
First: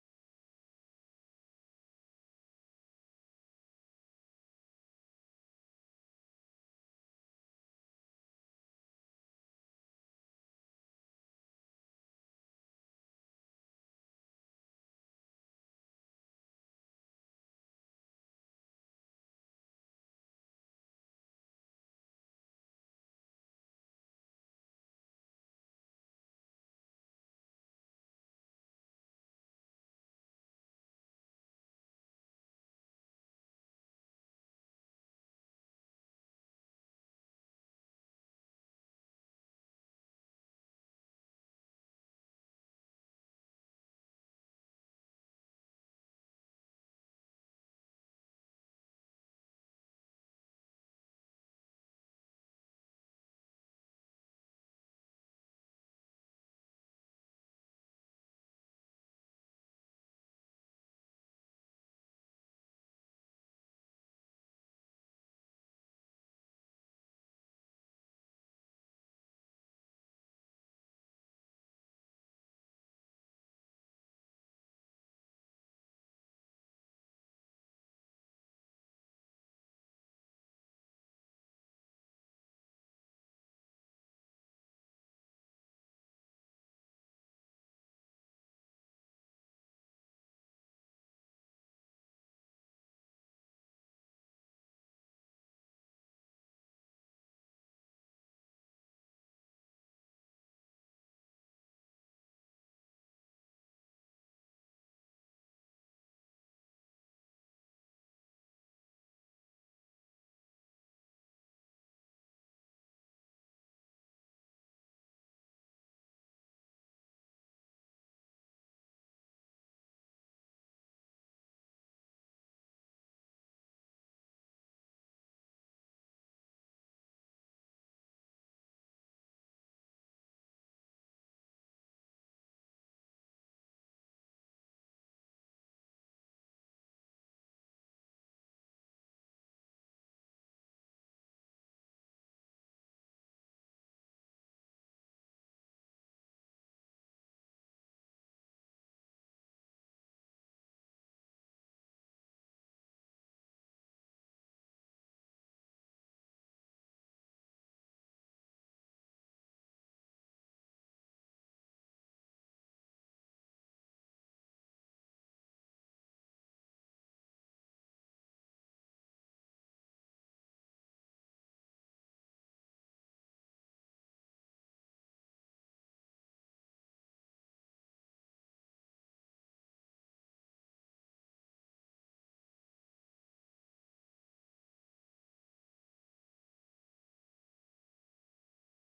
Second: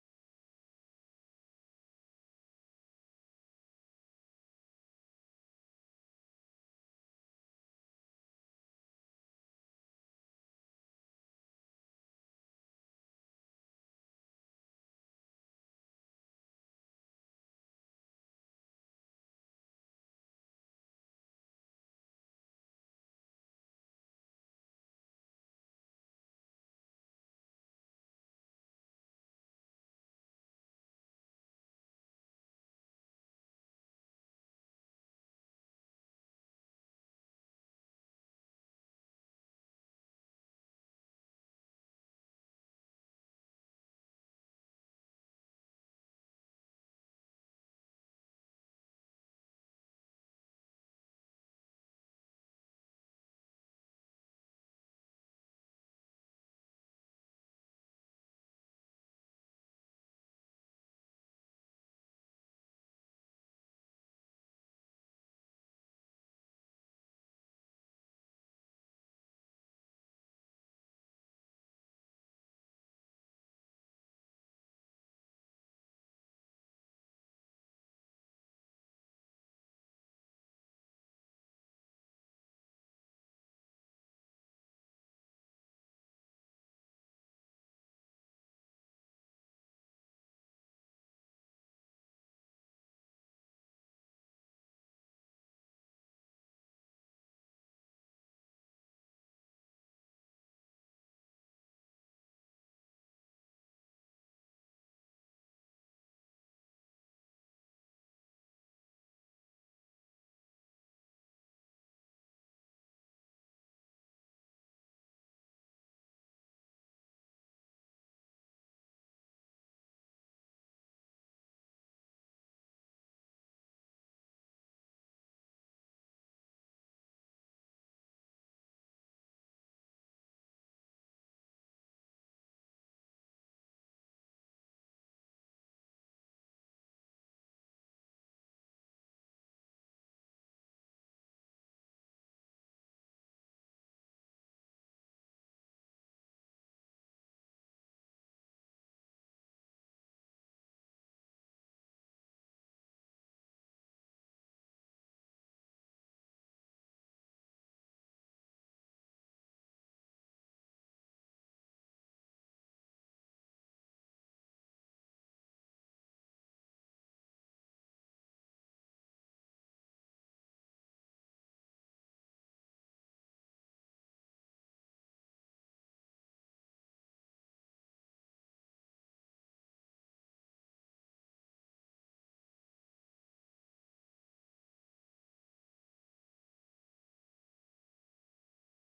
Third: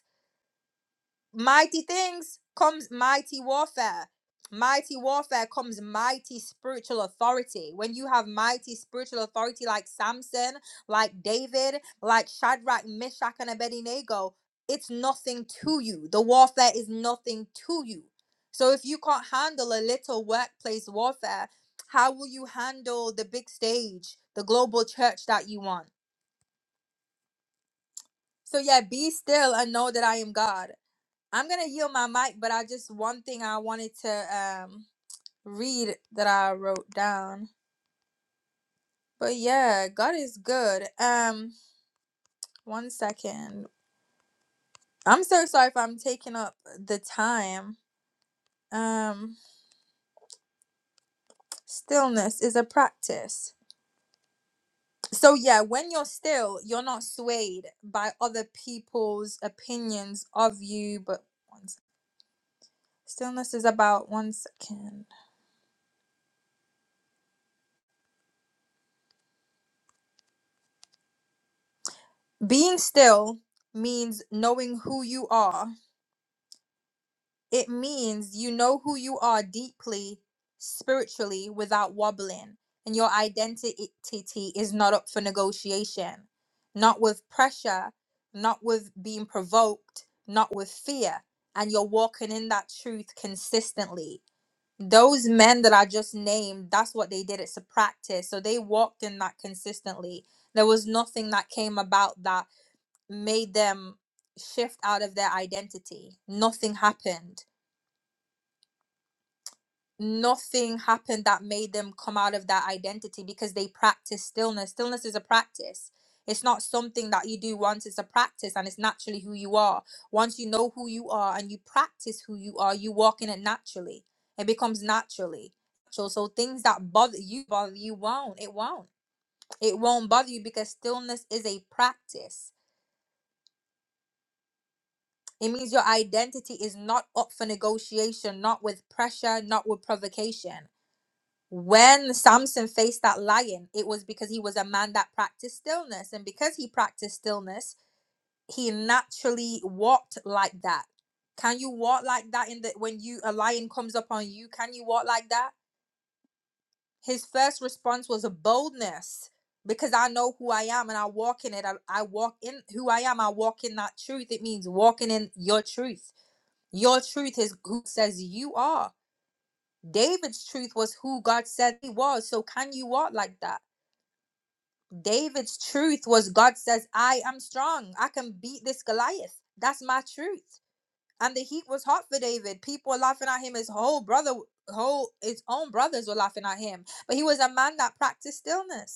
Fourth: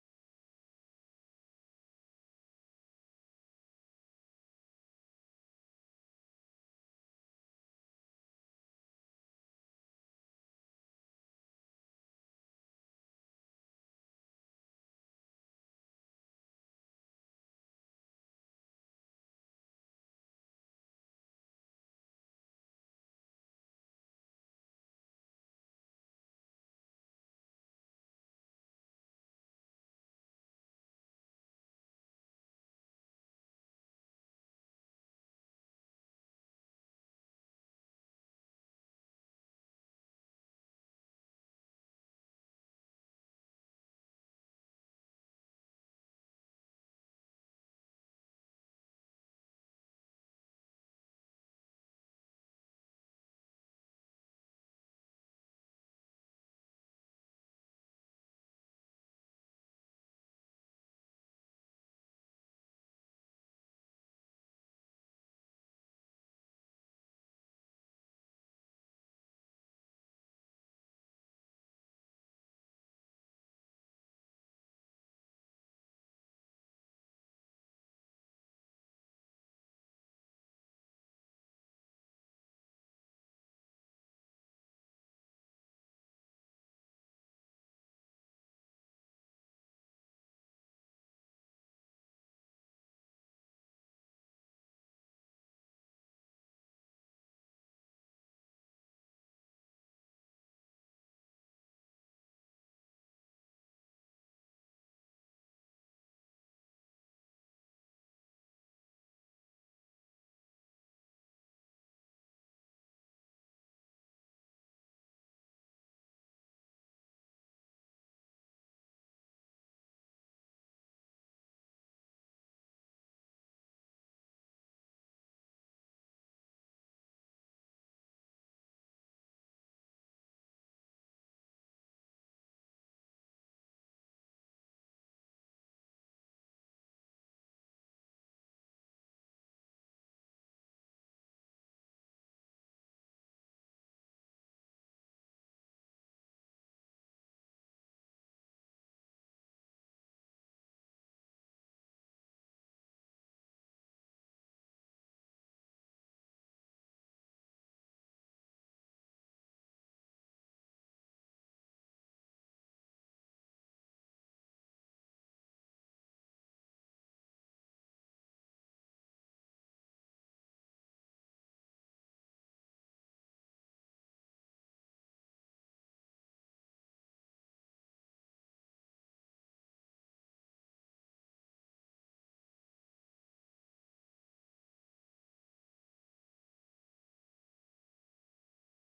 mighty things comes mighty warfare mighty warfare comes mighty spiritual authority when you have mighty spiritual authority like samson like david like shadrach meshach and abednego it's nothing to you the warfare is nothing to you so if you can't handle a little workplace warfare how will you handle the big stage the global church that you want so yeah be still and know that i am god I'm gonna yield my mic, but I just one thing I wanted to um read that I wrote down. But yeah, God is good. Um, one second. I'm so sorry if I'm taking up the time. Um, stillness is a practice. So yeah, when you're still, you're not swayed by other people's opinions of you. But one sec- stillness is about one second. Being still means knowing who you are It means you know who you are deeply, spiritually, without wobbling, and your identity is not up for negotiation. Not with pressure, not with being provoked, not with fear, and you're walking in that truth consistently. Those men that I just named, that's what they did. It's a practice. So they walked in that consistently. There was nothing that came about that made them shift out of their identity. Nothing happened nothing happened that made them come out of that identity because they practice stillness. Stillness is a practice. It's not something that you do once, it's a practice and it's naturally who you are. Once you know who you are and you practice who you are, you walk in it naturally. It becomes naturally. So, so things that bother you bother you won't. It won't. It won't bother you because stillness is a practice. It means your identity is not up for negotiation, not with pressure, not with provocation when Samson faced that lion, it was because he was a man that practiced stillness. And because he practiced stillness, he naturally walked like that. Can you walk like that in the when you a lion comes up on you? Can you walk like that? His first response was a boldness because I know who I am and I walk in it. I, I walk in who I am. I walk in that truth. It means walking in your truth. Your truth is who says you are. David's truth was who God said he was. So can you walk like that? David's truth was God says, I am strong. I can beat this Goliath. That's my truth. And the heat was hot for David. People were laughing at him. His whole brother, whole his own brothers were laughing at him. But he was a man that practiced stillness.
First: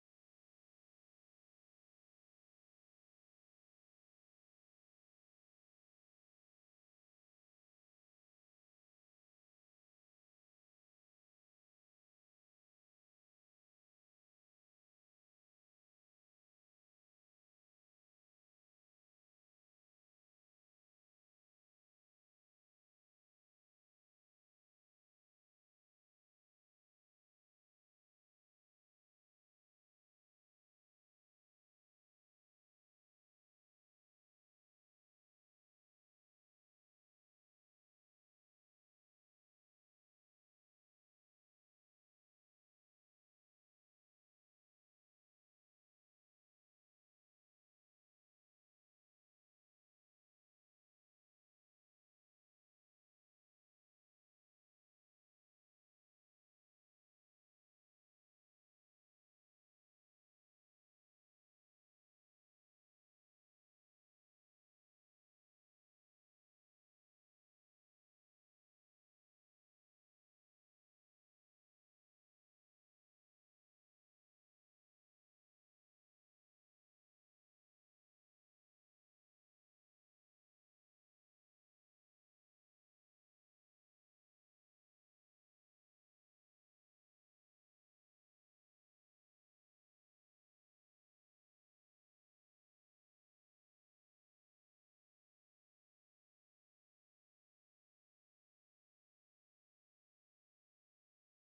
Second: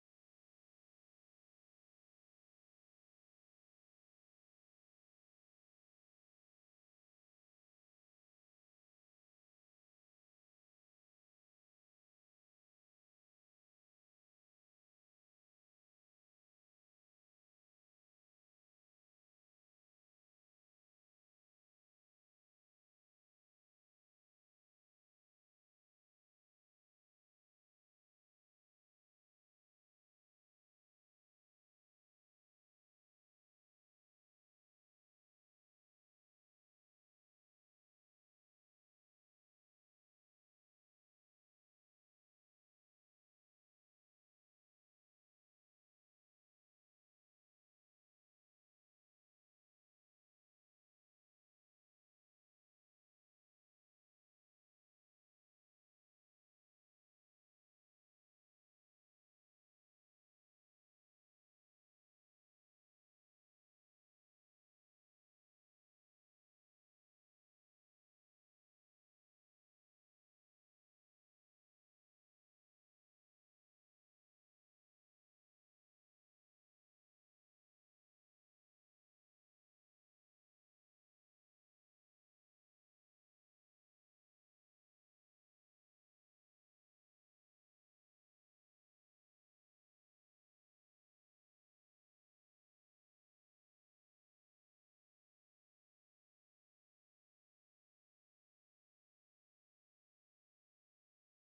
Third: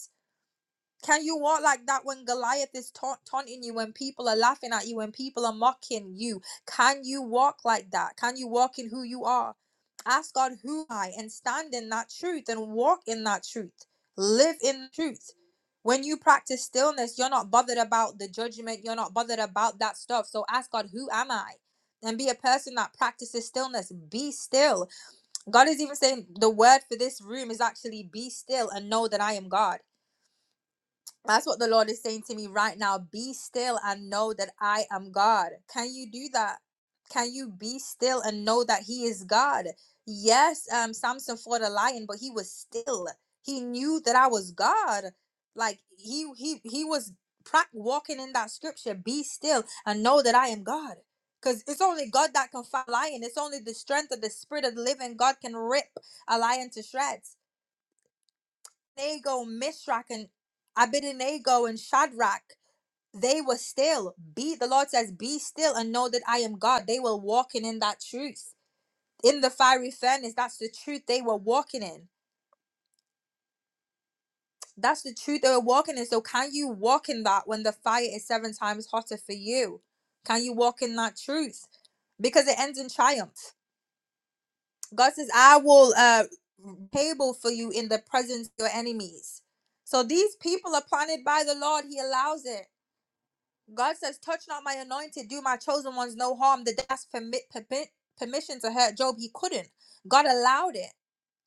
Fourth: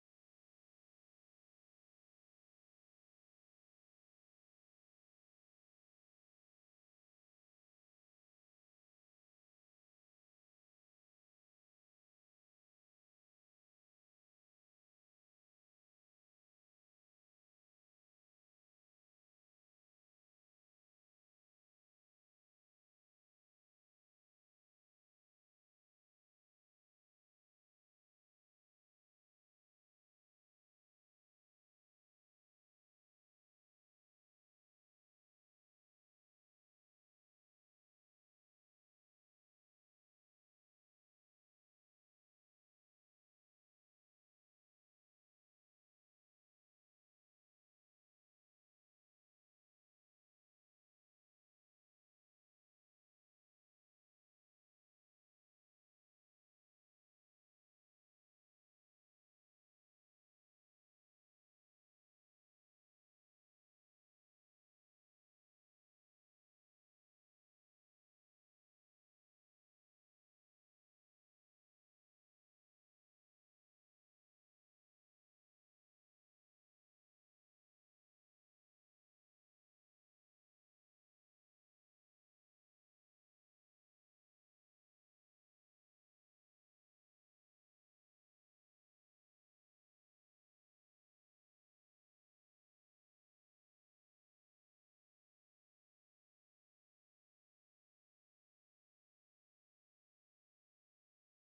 Can you walk like that when Goliath is taunt- taunting you, when people are laughing at you, when people are mocking you? Can you walk like that? Can you walk in who you are? Ask God who am I and stand in that truth and walk in that truth. Live in truth. When you practice stillness, you're not bothered about the judgment, you're not bothered about that stuff. So ask God, who am I? And be a person that practices stillness. Be still. God is even saying the word for this room is actually be still and know that I am God that's what the Lord is saying to me right now. Be still and know that I am God. Can you do that? Can you be still and know that He is God? Yes, um, Samson fought a lion, but he was still. He knew that I was God. Like he he he was pra- walking in that scripture. Be still and know that I am God. Because it's only God that can fight a lion. It's only the strength of the Spirit of the Living God can rip a lion to shreds. Abednego, Mishrak, and Abednego and Shadrach, they were still. Be the Lord says, be still and know that I am God. They were walking in that truth. In the fiery furnace, that's the truth they were walking in. That's the truth they were walking in. So can you walk in that when the fire is seven times hotter for you? Can you walk in that truth? Because it ends in triumph. God says, I will uh table for you in the presence of your enemies. So these people are planted by the Lord. He allows it. God says, "Touch not my anointed, do my chosen ones no harm." The that's permit, permit permission to hurt Job. He couldn't. God allowed it.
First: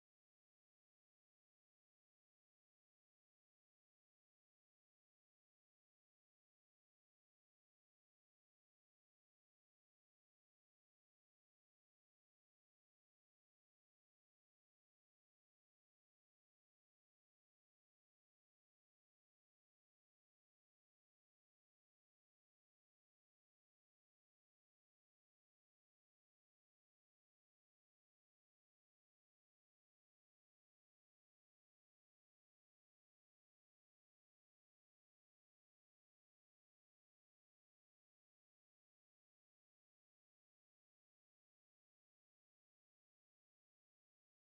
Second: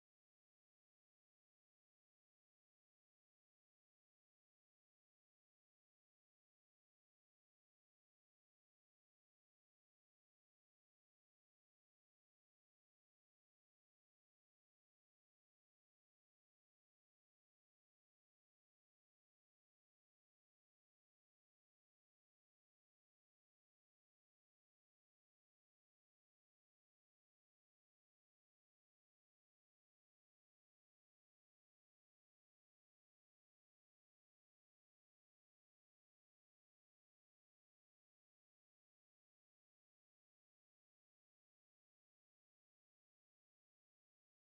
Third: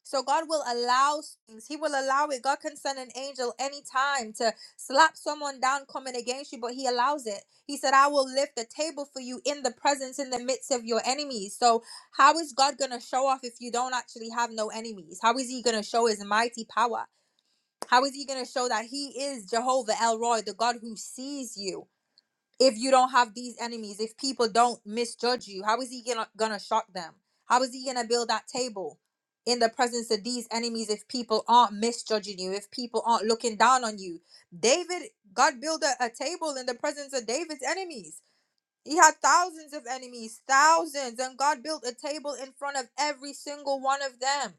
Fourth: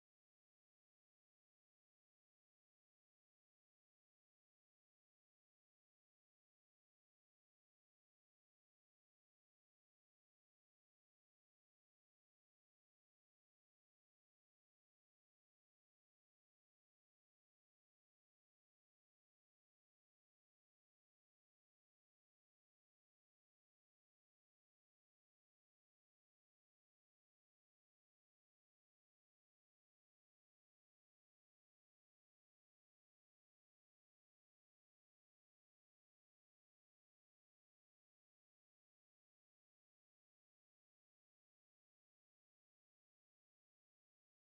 So God will allow things. He will allow it. God can send an angel anytime to slap someone down coming against you, but He allows it. He said, "I will lift a table for you in the presence, in the midst of your enemies." So how is God gonna show off if you don't actually have no enemies? How is He gonna show His mighty power? How is He gonna show that He is Jehovah El Roy, the God who sees you? if you don't have these enemies, if people don't misjudge you, how is he gonna, gonna shock them? How is he gonna build that table in the presence of these enemies if people aren't misjudging you, if people aren't looking down on you? David, God built a, a table in the presence of David's enemies. He had thousands of enemies, thousands, and God built a table in front of every single one of them.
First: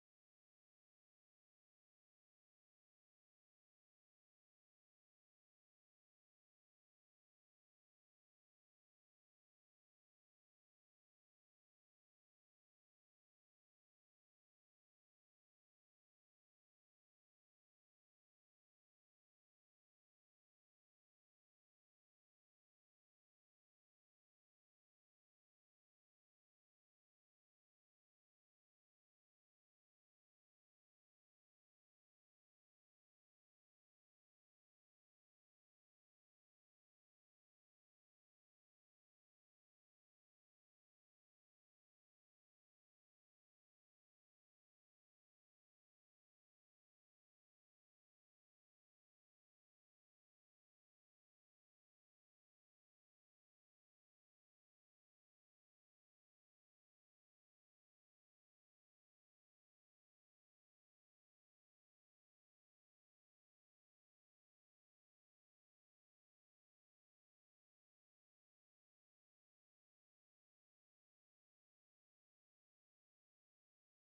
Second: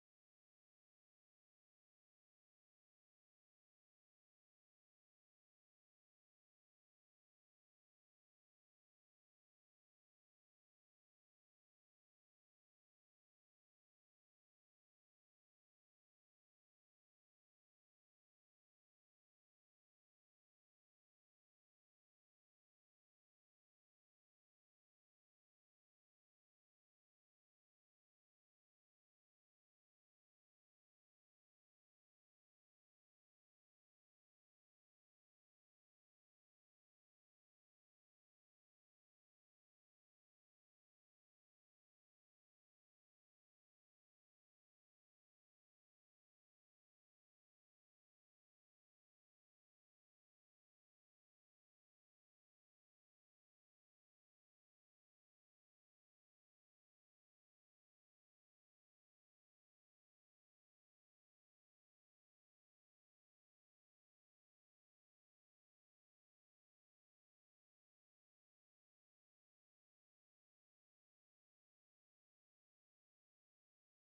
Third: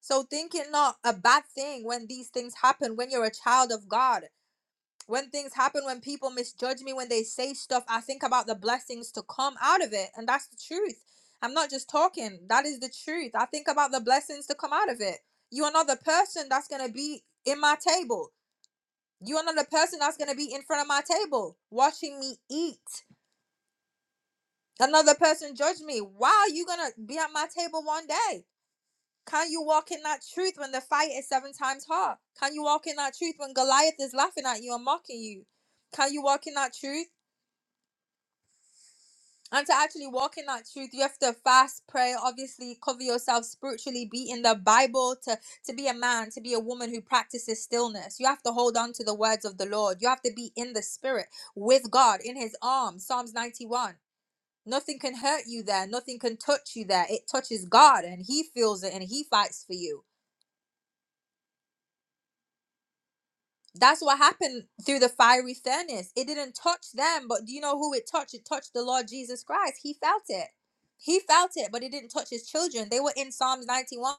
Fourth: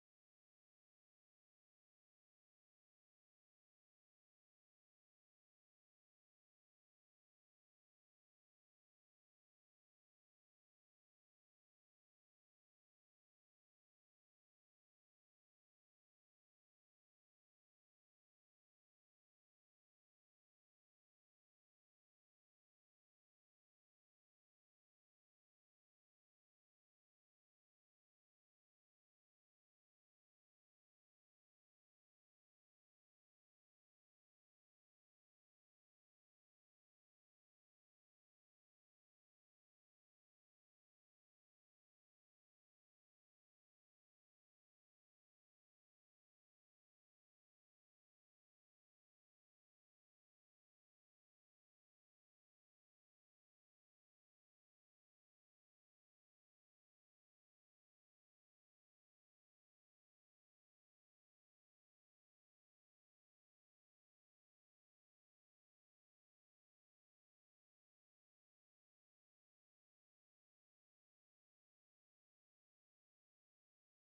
So think it not a bad thing when these things happen when you're a child of God when things happen when people misjudge me when they say stuff i think about the blessings to come out of it and that's the truth i'm not just talking that is the truth i think about the blessings to come out of it you are not the person that's going to be in my table you are not the person that's going to be in front of my table watching me eat another person judge me why are you going to be at my table one day can you walk in that truth when the fight is seven times hard can you walk in that truth when goliath is laughing at you and mocking you can you walk in that truth And to actually walk in that truth, you have to fast, pray, obviously cover yourself spiritually, be in the Bible, to, to be a man, to be a woman who practices stillness. You have to hold on to the words of the Lord. You have to be in the spirit with God, in his arms. Psalms 91. Nothing can hurt you there. Nothing can touch you there. It touches God and he feels it and he fights for you. That's what happened through the fiery furnace. It didn't touch them, but do you know who it touched? It touched the Lord Jesus Christ. He felt it. He felt it, but it didn't touch his children. They were in Psalms 91.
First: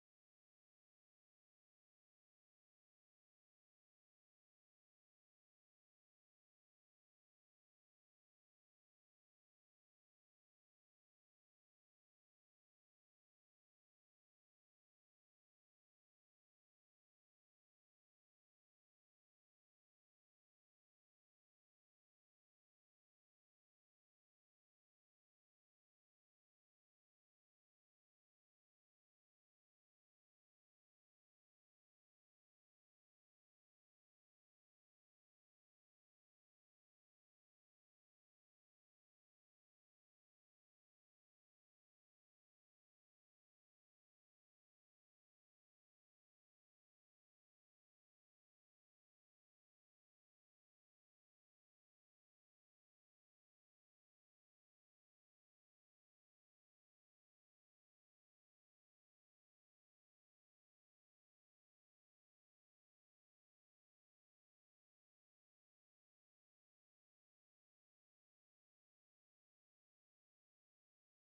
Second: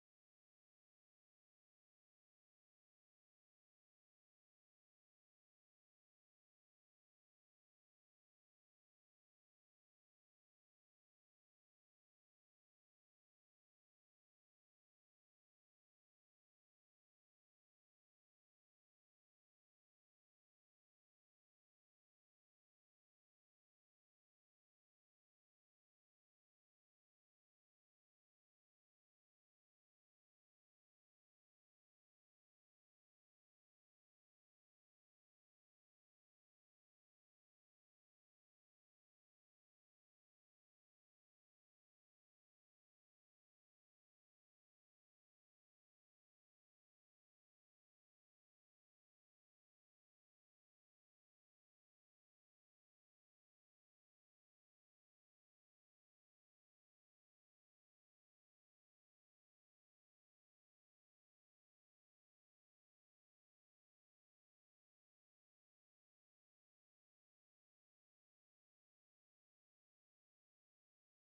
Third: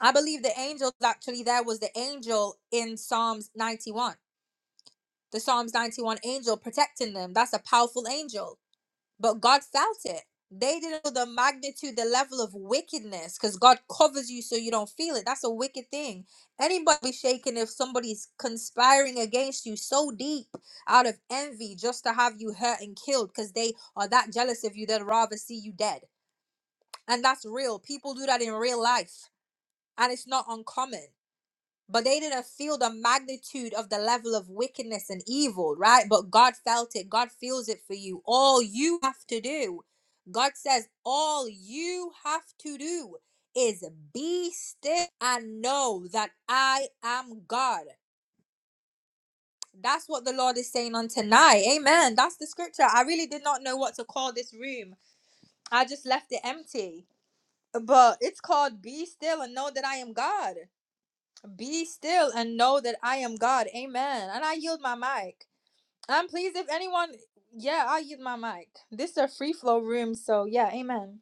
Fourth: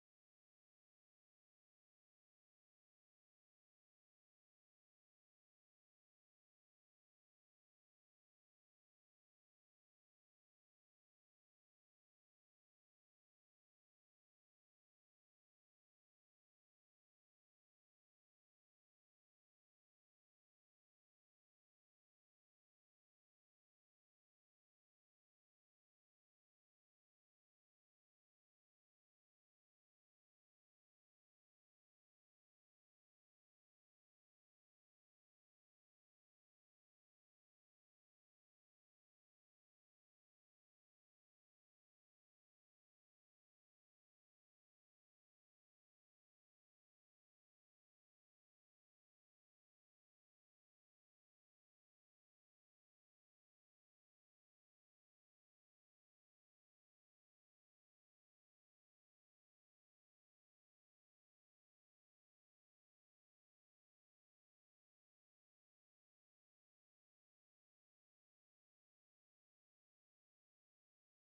I believe the angel actually there was the angel in Psalms 91. The Psalms 91 angel protecting them. That's a powerful angel but God felt it. They didn't know the magnitude, the level of wickedness, because God covers you so you don't feel it. That's a wicked thing. Anybody be shaken if somebody's conspiring against you so deep out of envy just to have you hurt and killed because they are that jealous of you, they'd rather see you dead. And that's real. People do that in real life, and it's not uncommon but they didn't feel the magnitude of the level of wickedness and evil, right? But God felt it. God feels it for you. All you have to do, God says, all you have to do is be still and know that I am God. That's what the Lord is saying on tonight. Amen. That's the scripture. I really did not know what to call this room. I just left it empty. But it's called Be Still and Know That I Am God. Be still and know that I am God. Amen. And I yield my mic. I'm pleased if anyone, yeah, I yield my mic. This is a free flow room, so yeah, amen.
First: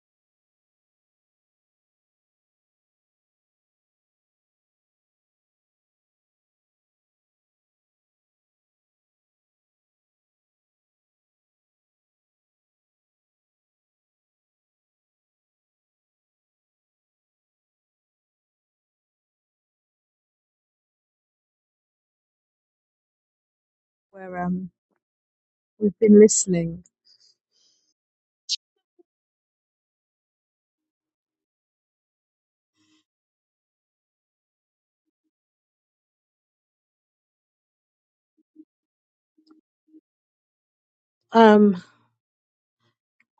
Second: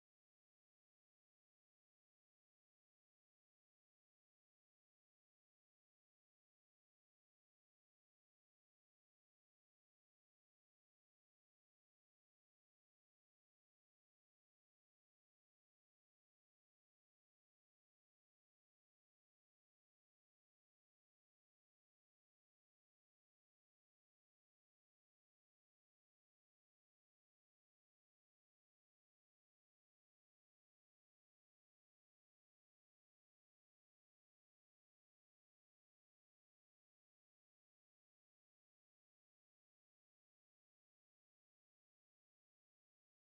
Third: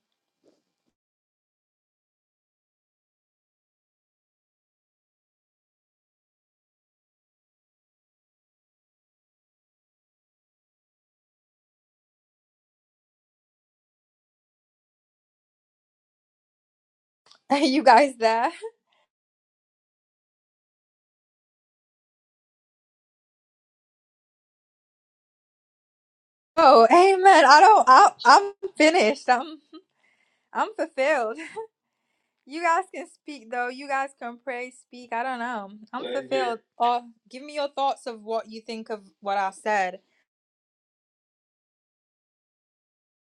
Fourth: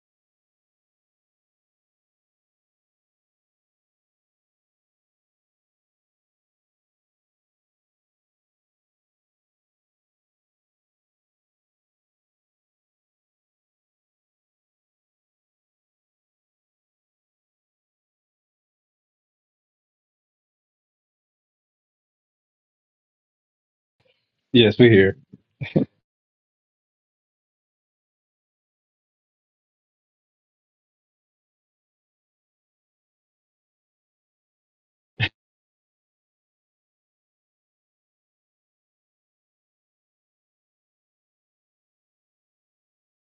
[laughs] you guys there?
Um,
Yes, we're here.
We've been listening.
Oh, amen. I don't. I, I'm finished. I'm. I'm fulfilled. [laughs] You guys can speak though. You guys can pray, speak. I don't know. I'm Thank fulfilled. Or give me your thoughts of what you think of what I said.
Um,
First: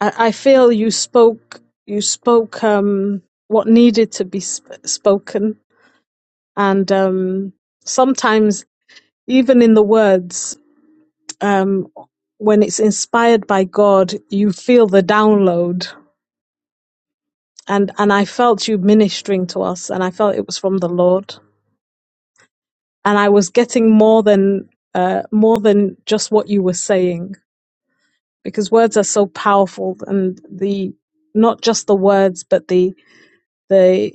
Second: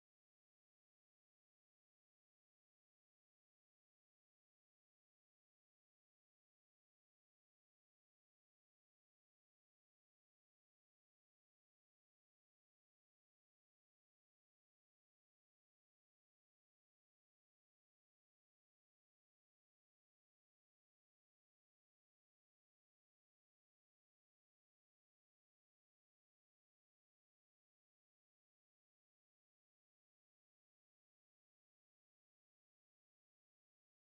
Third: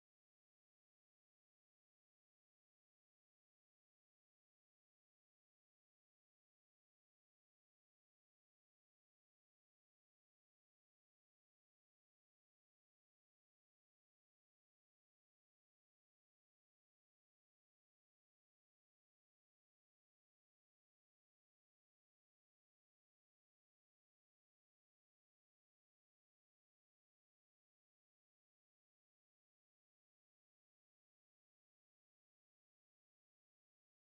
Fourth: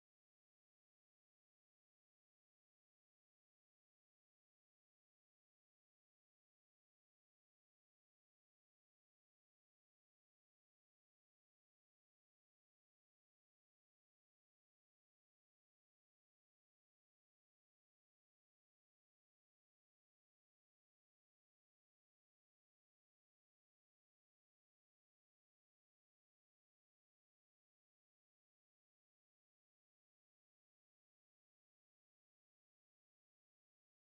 I, I feel you spoke. You spoke um, what needed to be sp- spoken, and um, sometimes even in the words, um, when it's inspired by God, you feel the download and and I felt you ministering to us, and I felt it was from the Lord, and I was getting more than uh, more than just what you were saying because words are so powerful, and the not just the words, but the the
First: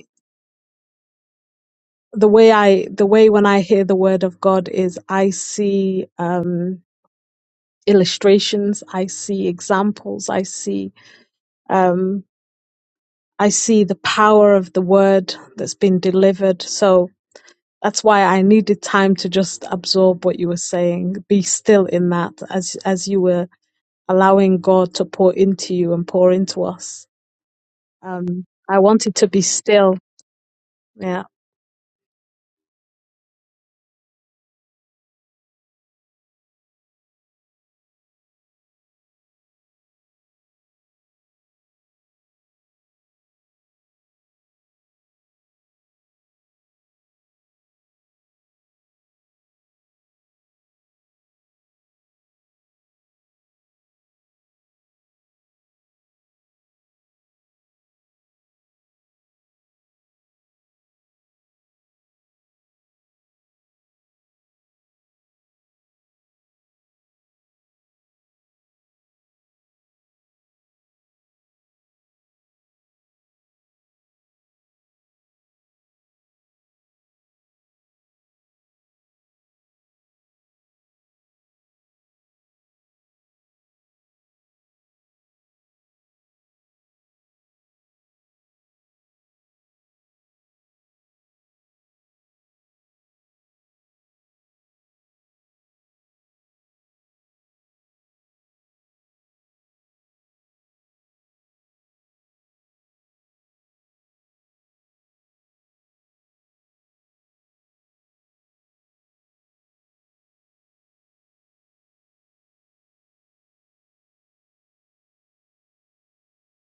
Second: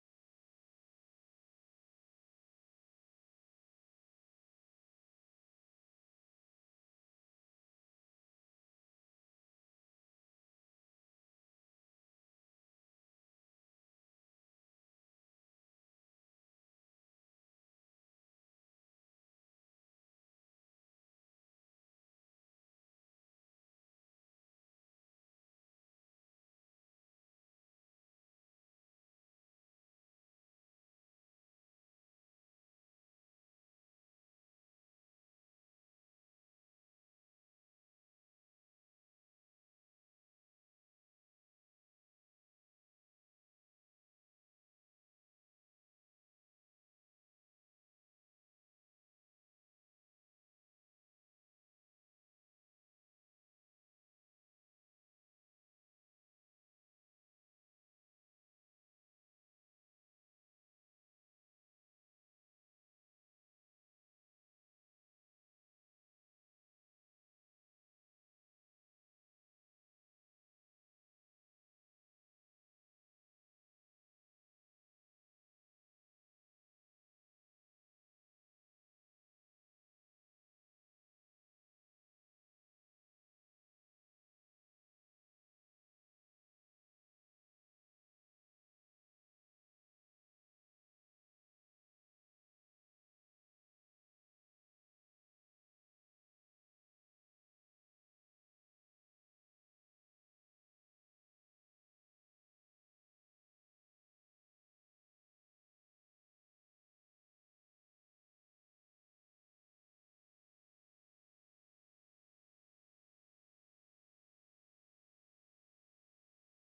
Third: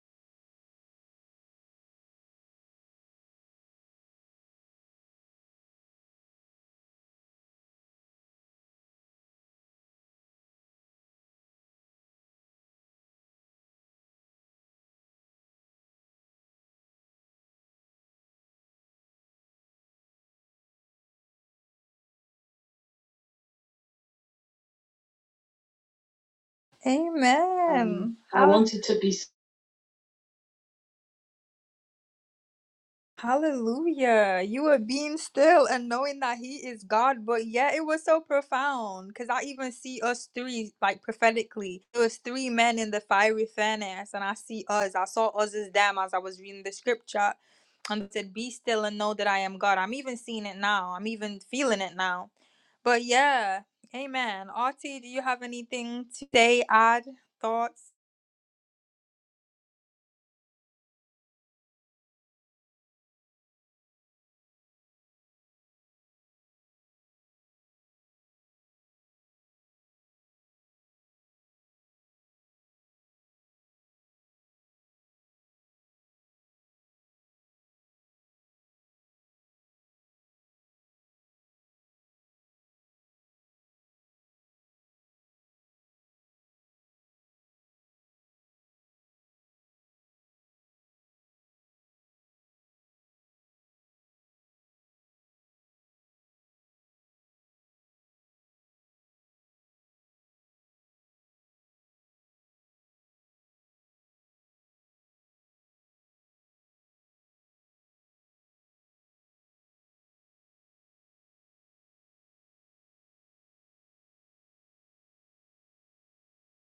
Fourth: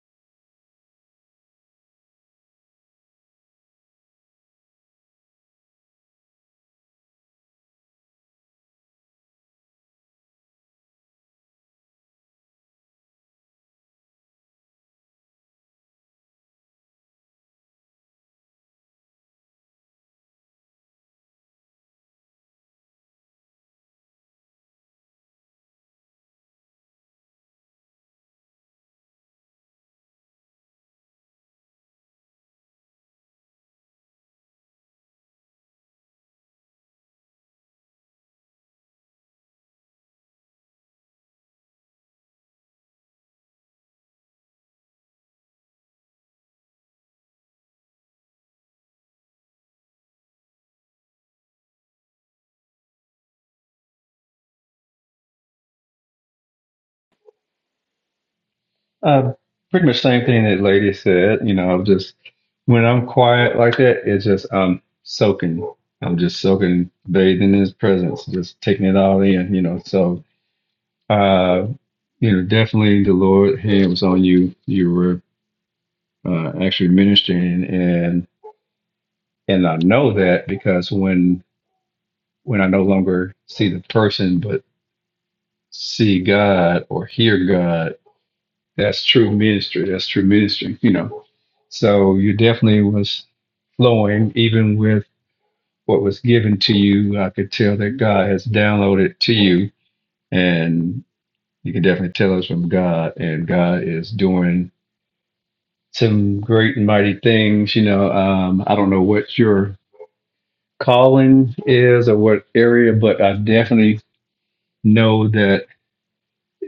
the way I the way when I hear the word of God is I see um, illustrations, I see examples, I see um, I see the power of the word that's been delivered. So that's why I needed time to just absorb what you were saying, be still in that as as you were allowing God to pour into you and pour into us.
Amen. Um, I
Um,
How-
I
wanted to be.
wanted to be still. Yeah.
Hallelujah. You are being still and knowing that He is God. But yeah, it was so profound because I even see us three, like prophetically, it was three men in the fiery furnace. And I see us. I saw us as them as I was reading the scripture and it said, Be still and know that I am God. I'm even seeing it now. I'm even feeling it now. But yeah, amen. Artie, do you have anything to say, add, thoughts?
Uh, pretty much same thing that lady said. You know, I'm just when I'm quiet like that, it's just I'm soaking. I'm just soaking, bathing in his presence, just taking it all in. You know, so uh, you know, definitely the Lord hand was on you. You were uh, actually ministering, and and I know that because when when I no longer see the person, but see God or hear God That's true ministry. That's true ministry, you know. So you definitely was flowing even with what was given to you. I could tell that God has downloaded to you and you can definitely tell us from God and God is doing some great and mighty things. You know, um, I don't know what your calling is or what area, but I definitely know that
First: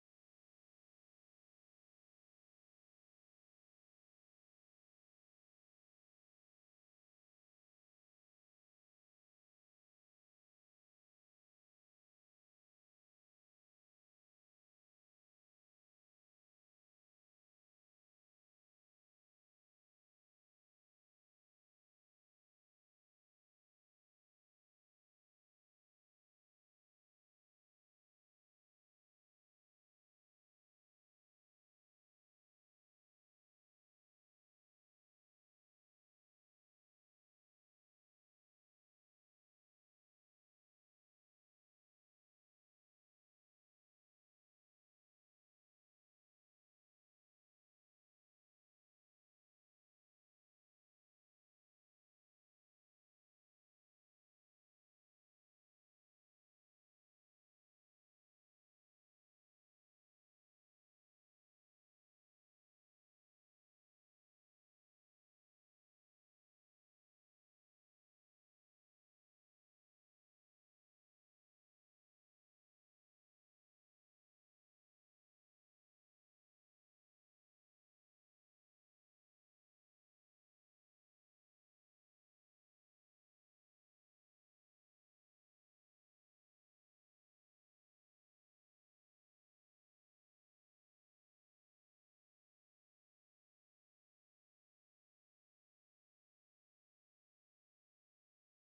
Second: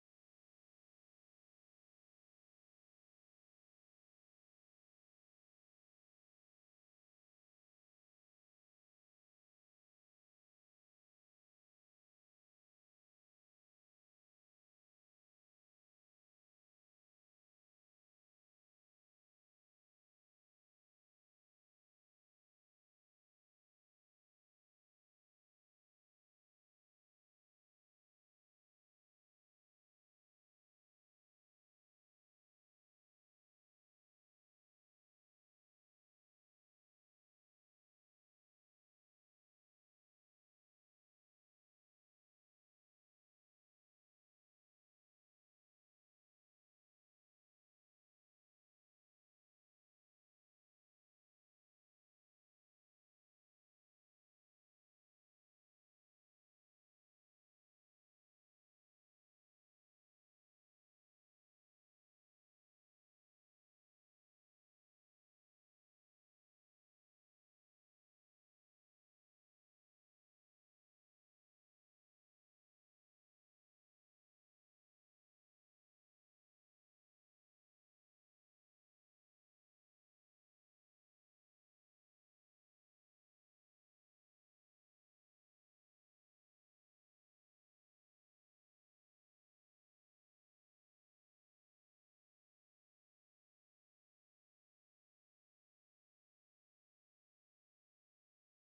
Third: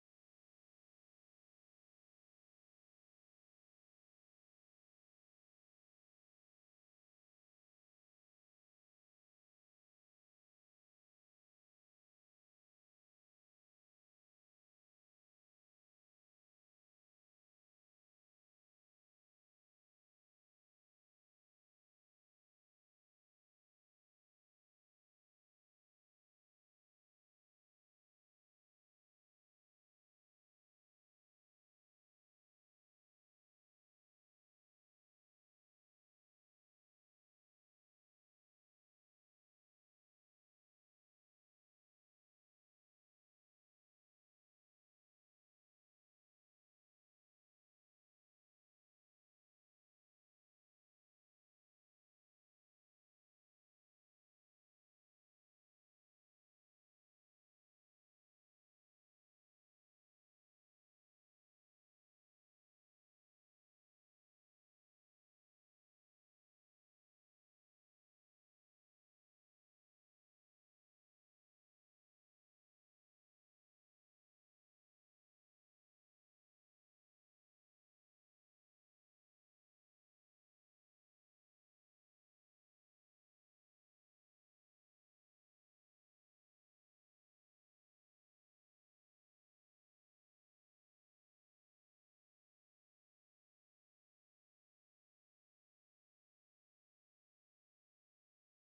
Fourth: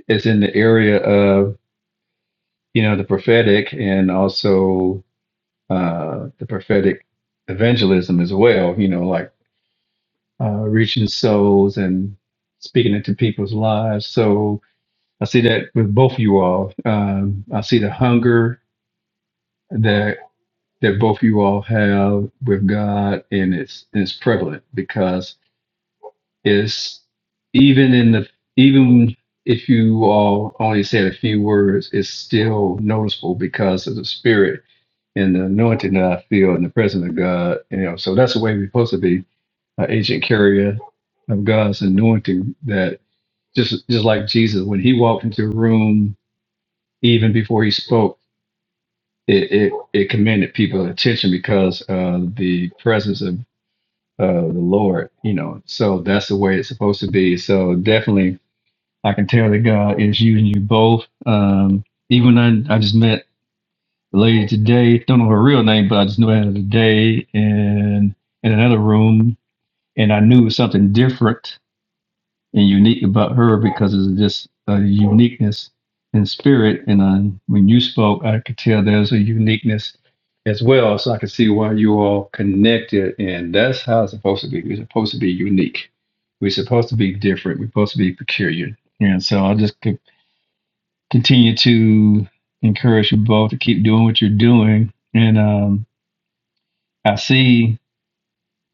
it's in the area of, you know, the prophetic and also uh, the prophetic evangelism as well, you know, like uh, reaching souls and speaking into people's lives. So I see that with both you all. Um, I see the hunger that that both you all have with God, and it's it's prevalent because it's even in the even if you all only said a few words, it's still noticeable because of the spirit and the anointing that I feel in the presence of God. You know, so that's the way we're supposed to be, an agent carrier of God's anointing. That just just like Jesus, when he walked into a room, even before he spoke, it it, it commanded people's attention because of the presence of uh, the Lord. You know, so that's the way it's supposed to be. So definitely, I can tell that God is using you both. Um, even I, I just met The lady today, don't know her real name, but I just knew her today in in another room, and I knew something different and unique about her because it's just a uniqueness in spirit. And I, when you spoke, I could tell there's a uniqueness as well. So I could see why you all connected, and that's how it's supposed to be. We're supposed to be unique. We're supposed to be different. We're supposed to be peculiar. And so I just could continue to encourage you both to keep doing what you're doing. And um, I see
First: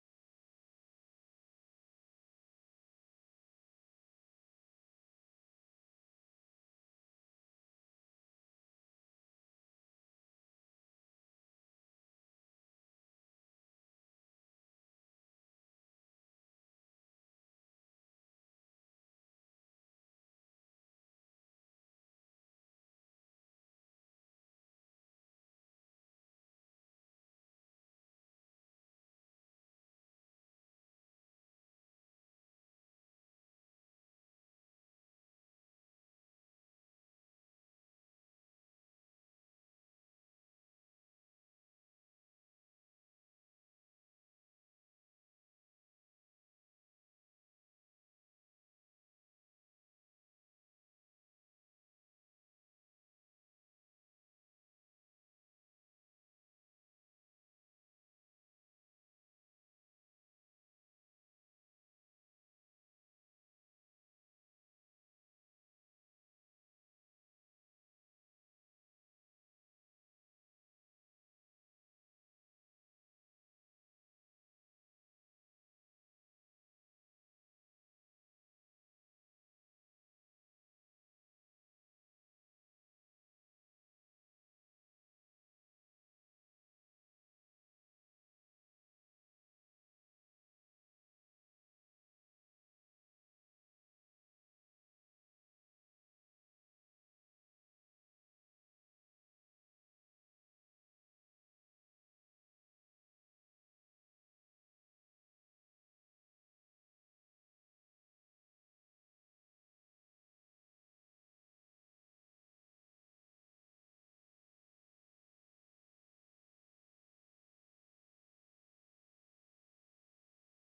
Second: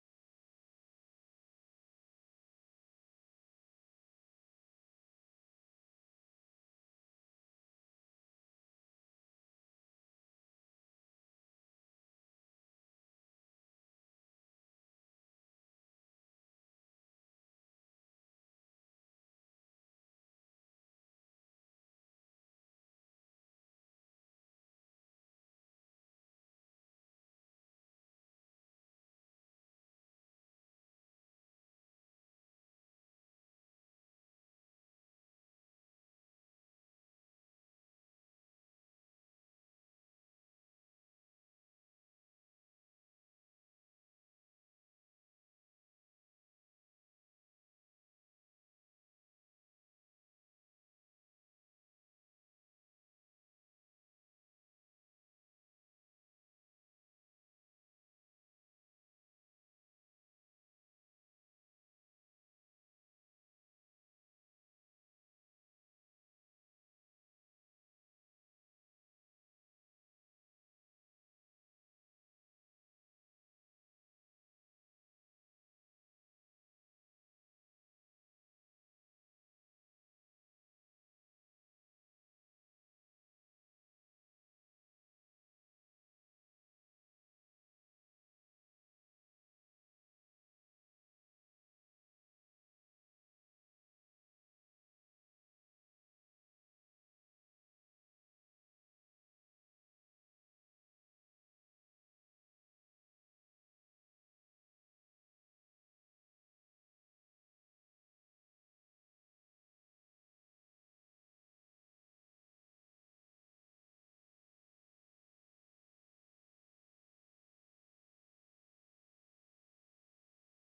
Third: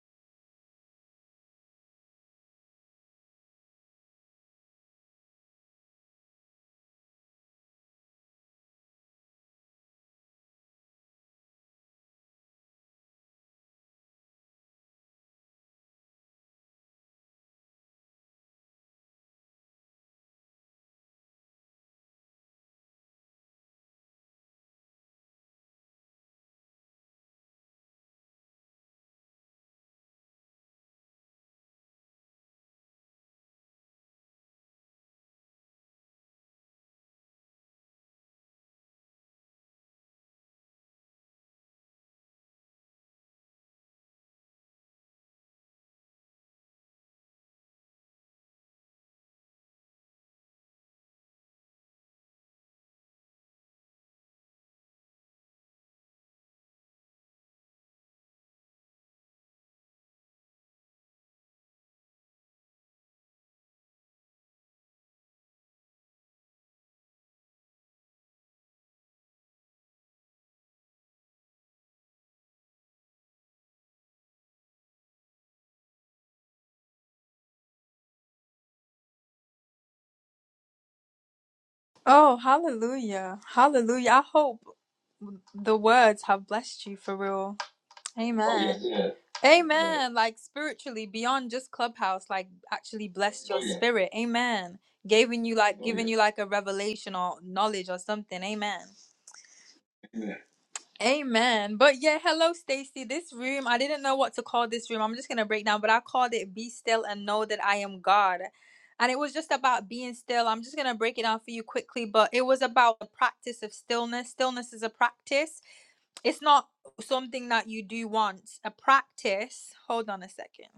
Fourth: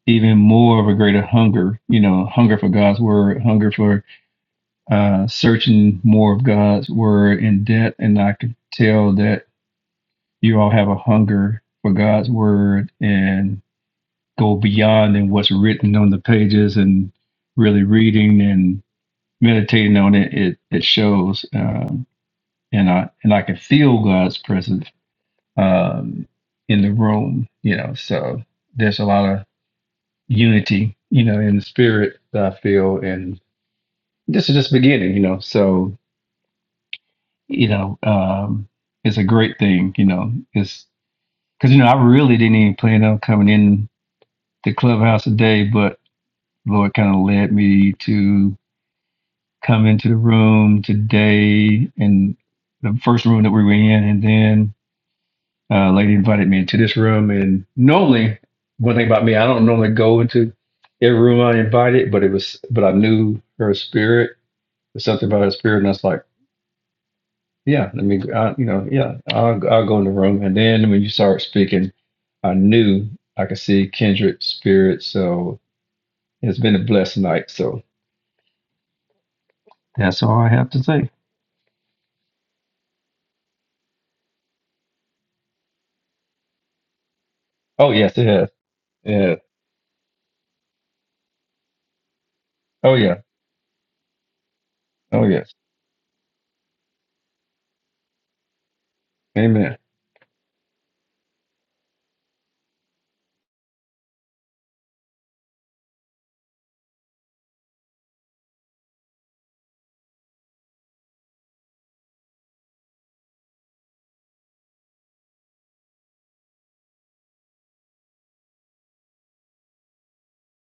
even more of a greater hunger, you know, hunger for God's word, hunger for uh, searching more of God's word in depth. And I can tell that you all have a hunger for God's word and go beyond than what's written on the pages and really reading and meditating on it. It, it shows. Um, and I, and I can feel God's presence um, in the room, you know, so there's a lot of unity, you know, in the spirit I feel. And this is just beginning, you know. So, you know, um, it's a great thing, you know. It's because, you know, I really didn't even plan on coming in the clubhouse today, but Lord kind of led me to come into the room today and the first room that we were in. And then uh, a lady invited me into this room. And normally, one thing about me, I don't normally go into every room I invited, but it was, but I knew her spirit There's something about his spirit, and I was like, yeah, let me, I, you know, yeah, I'll, I'll go in the room. And then when you start speaking, I knew I could see kindred spirit. So it's been a blessed night. So that's all I have to say.
Oh, hallelujah. Hallelujah. I hope. the words have blessed you for real.
Oh, yes, it
Amen.
has.
Oh, yes, yeah.
Yeah.
Amen. Yeah. Like spiritually, beyond just Clubhouse, like
Oh,
actually
yeah.
blessed your Oh, yeah. spirit. Amen.
Oh,
Giving
yes.
you like Oh, giving yeah. you like a revelation or knowledge or something. Amen.
Amen.
Amen. Amen. But yeah, hello Stacy. This room, I didn't know what to call this room. I'm just gonna break down, but I called it Be Still and Know That I Am God. And it was just about being still. I'm just gonna break it down for you quickly, but it was about the practice of stillness. Stillness is a practice it's not something that you do once. A practice, hold on a second.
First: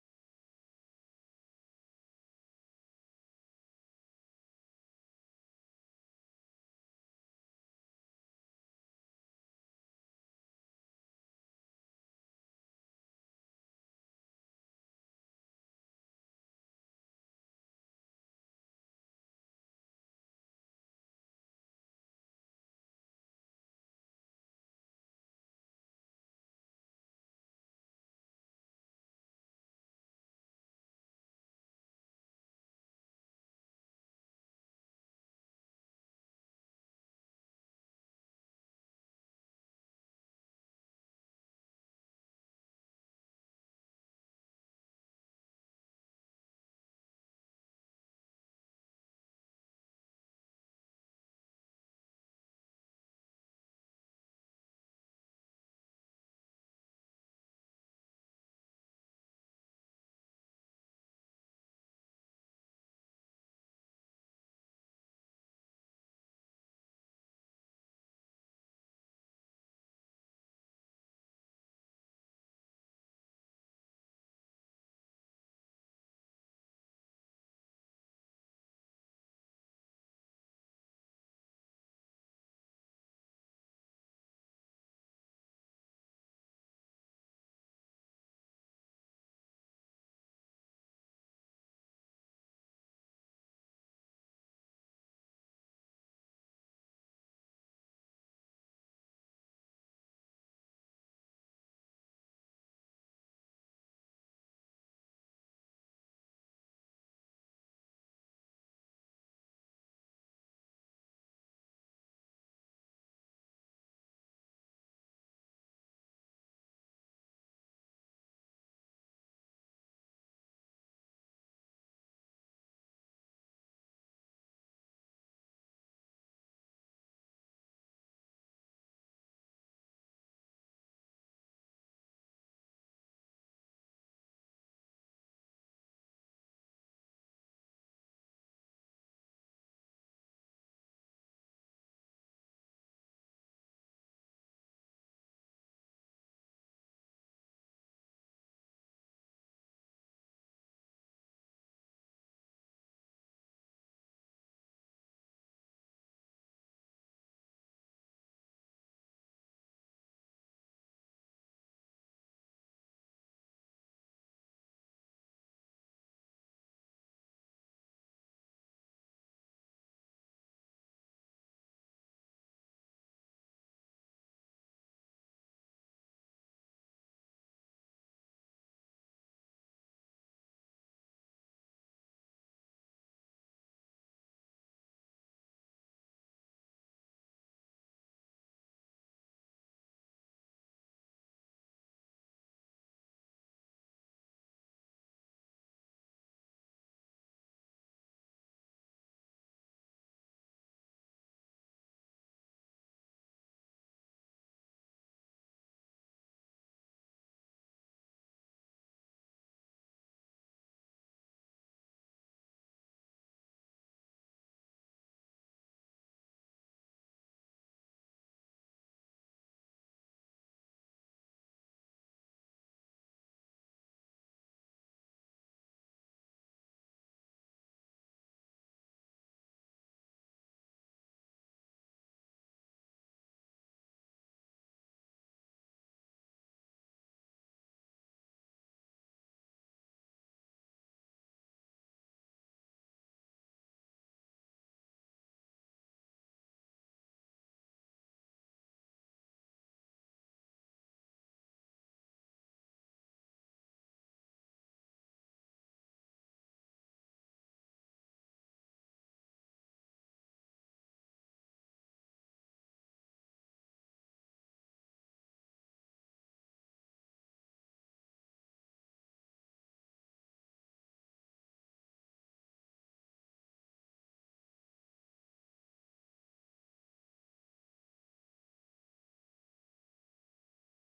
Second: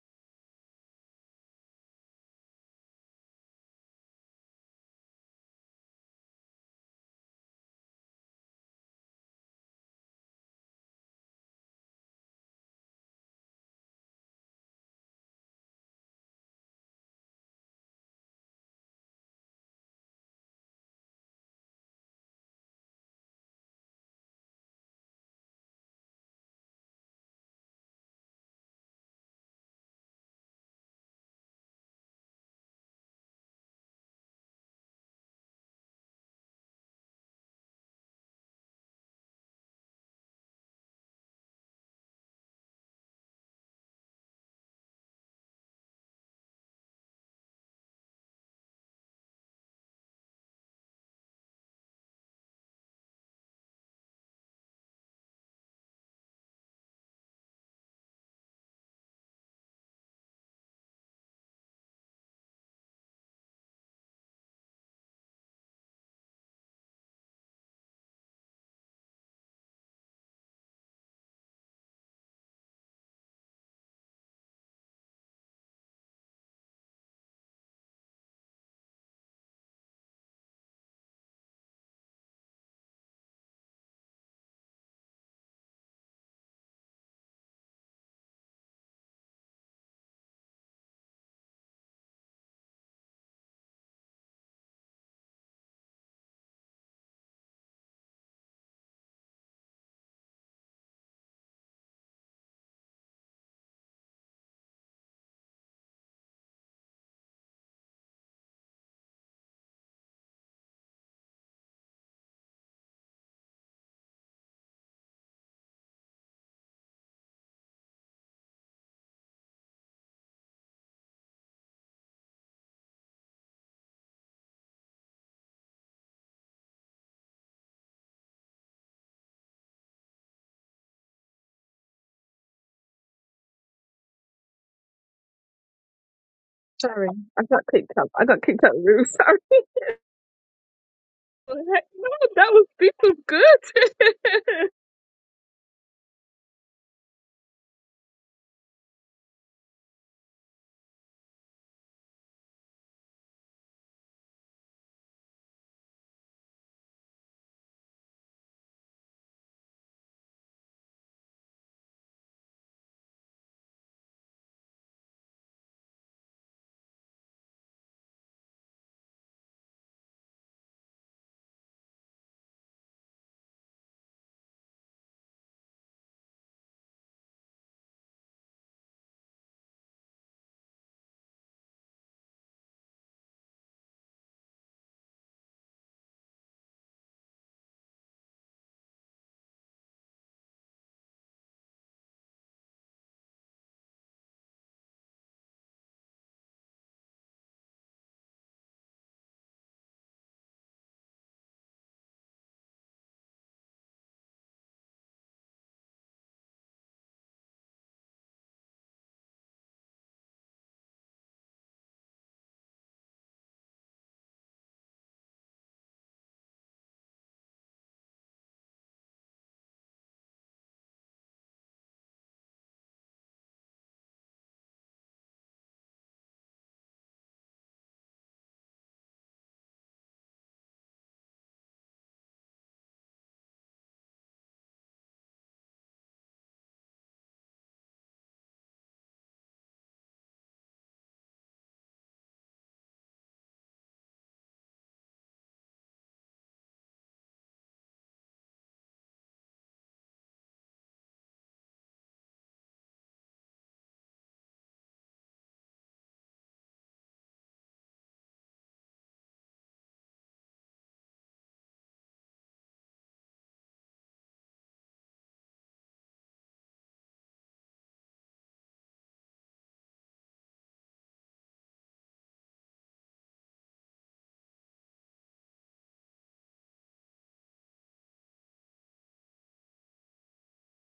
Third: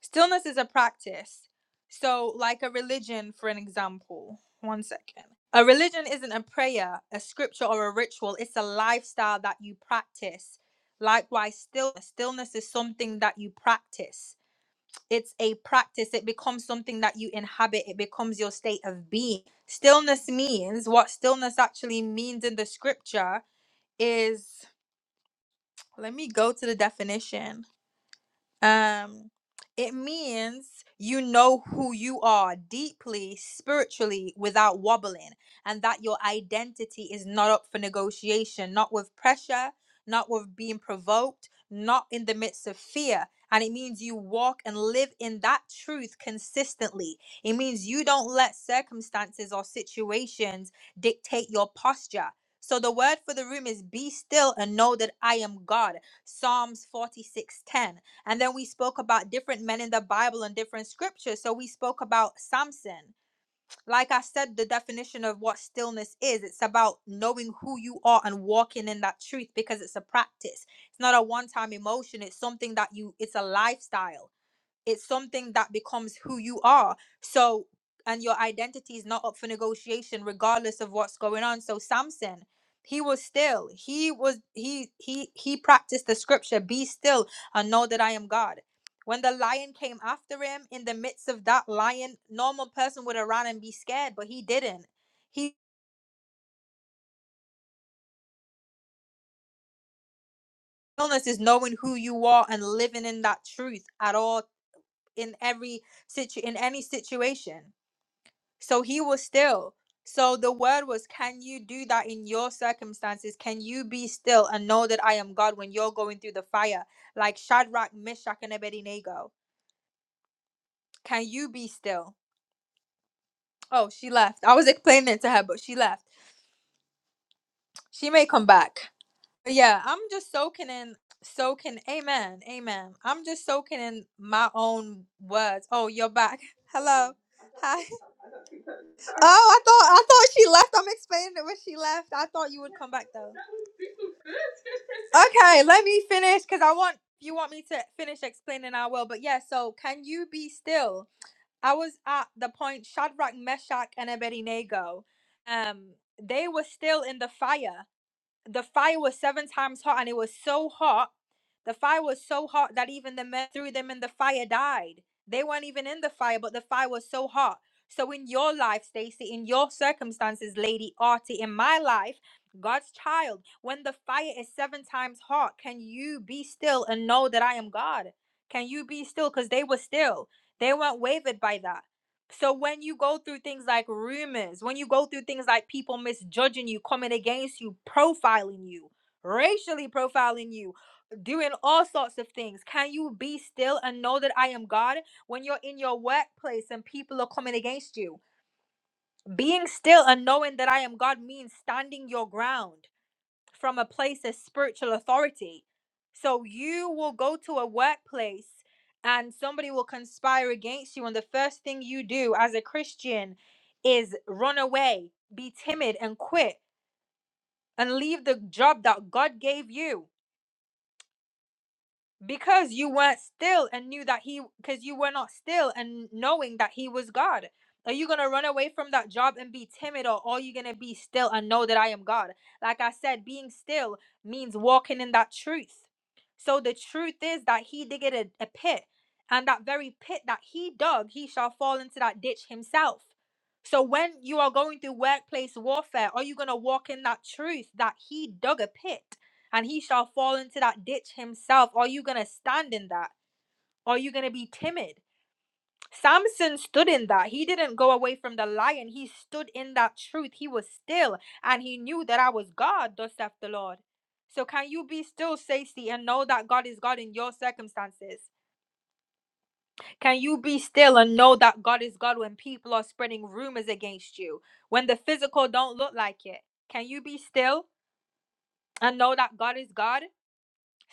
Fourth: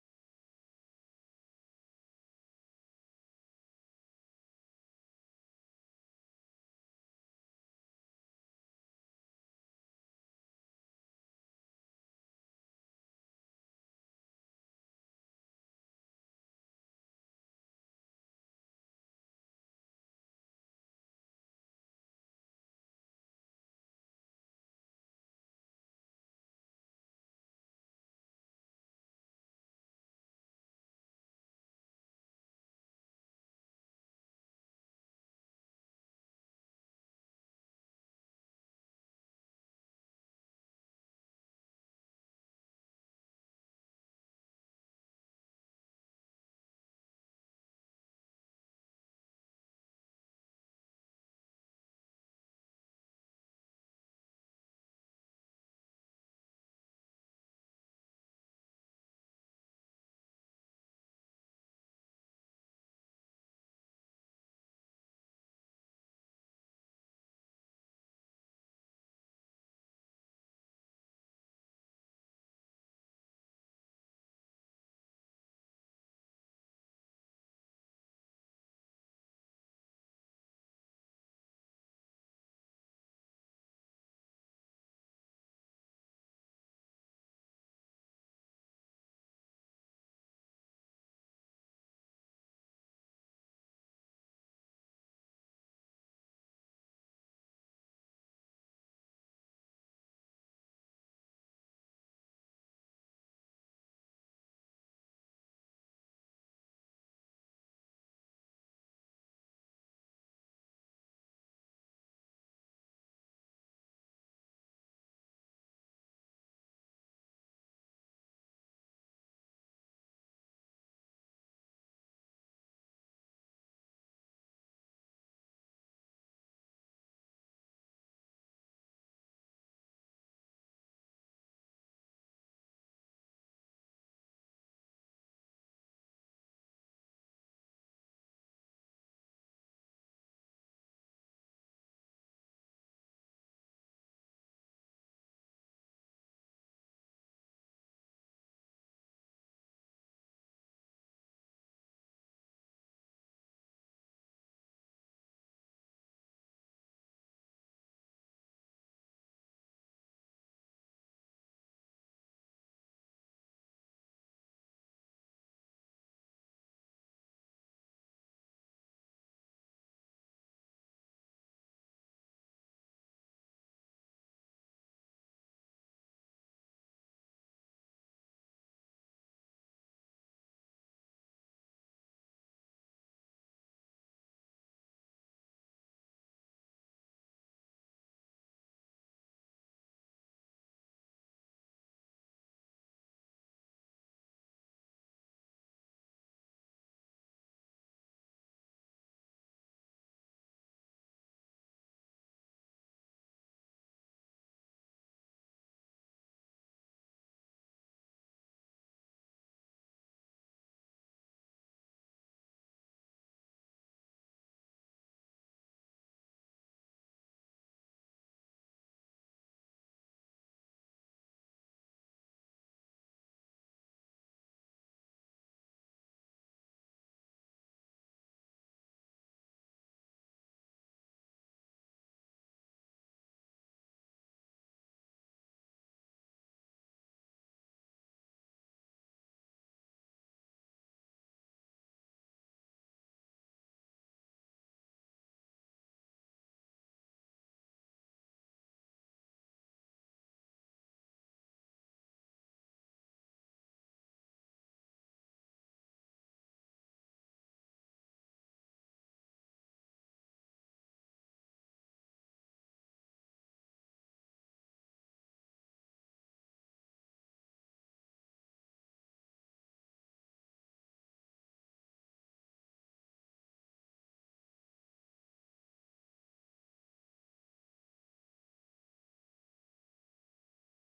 Stillness is a practice. So, like a religion, for an example, one second. A religion isn't a prayer, a scripture, or a ritual. It's a lifestyle that you practice. Likewise, stillness. Stillness is something that you practice. It's a practice. It becomes something that you inhabit. It becomes your state of being. Stillness means what stillness actually means in the scripture is let me go to the definition. Um, it means you know who you are deeply, spiritually, without wobbling, and that your identity is not up for negotiation, not with pressure, not with being provoked, not in the midst of fear. And it means you walk and live in that truth consistently. It means you don't let circumstances or situations dictate your posture. So the word for the room is be still and know that I am God. Psalms 46:10 and then we spoke about different men in the Bible and different scriptures. So we spoke about Samson. Like I said, the definition of what stillness is it's about knowing who you are and walking in that truth because it's a practice. It's not a one time emotion, it's something that you, it's a lifestyle it's something that becomes who you are so and your identity is not up for negotiation regardless of what's going on so samson he was still he was he he he practiced the scripture be still and know that i am god when the lion came after him in the midst of that lion normal person would have run and be scared but he didn't he illness is knowing who you are and living in that truth at all in every situ in any situation So he was still. So the word was, Can you do that in your circumstances? Can you be still and know that I am God when you're going through the fire? Like Shadrach, Meshach, and Abednego. Can you be still? Oh, she left. I was explaining it to her, but she left. She may come back. But yeah, I'm just soaking in, soaking. Amen. Amen. I'm just soaking in my own words. Oh, you're back.
Sorry,
Hello.
I got
Hi. [laughs]
kicked out. I got kicked out of the room. [laughs]
Oh,
Sorry.
I thought I thought she left. I'm explaining it when she
Like,
left.
No,
I thought you
that
were.
was this was good.
Okay, let me finish because I want you want me to finish explaining. I will, but yeah. So, can you be still? I was at the point Shadrach, Meshach, and Abednego. Um, they were still in the fire the fire was seven times hot and it was so hot the fire was so hot that even the men threw them in the fire died they weren't even in the fire but the fire was so hot so in your life stacy in your circumstances lady artie in my life god's child when the fire is seven times hot can you be still and know that i am god can you be still because they were still they weren't wavered by that so when you go through things like rumors, when you go through things like people misjudging you, coming against you, profiling you, racially profiling you, doing all sorts of things, can you be still and know that I am God? When you're in your workplace and people are coming against you, being still and knowing that I am God means standing your ground from a place of spiritual authority. So you will go to a workplace and somebody will conspire against you, and the first thing you do as a Christian is run away, be timid, and quit and leave the job that God gave you because you weren't still and knew that he because you were not still and knowing that he was god are you gonna run away from that job and be timid or are you gonna be still and know that i am god like i said being still means walking in that truth so the truth is that he did get a, a pit and that very pit that he dug he shall fall into that ditch himself so when you are going through workplace warfare are you gonna walk in that truth that he dug a pit and he shall fall into that ditch himself. Are you going to stand in that? Are you going to be timid? Samson stood in that. He didn't go away from the lion. He stood in that truth. He was still and he knew that I was God, thus saith the Lord. So can you be still, Stacey, and know that God is God in your circumstances? Can you be still and know that God is God when people are spreading rumors against you? When the physical don't look like it? Can you be still and know that God is God?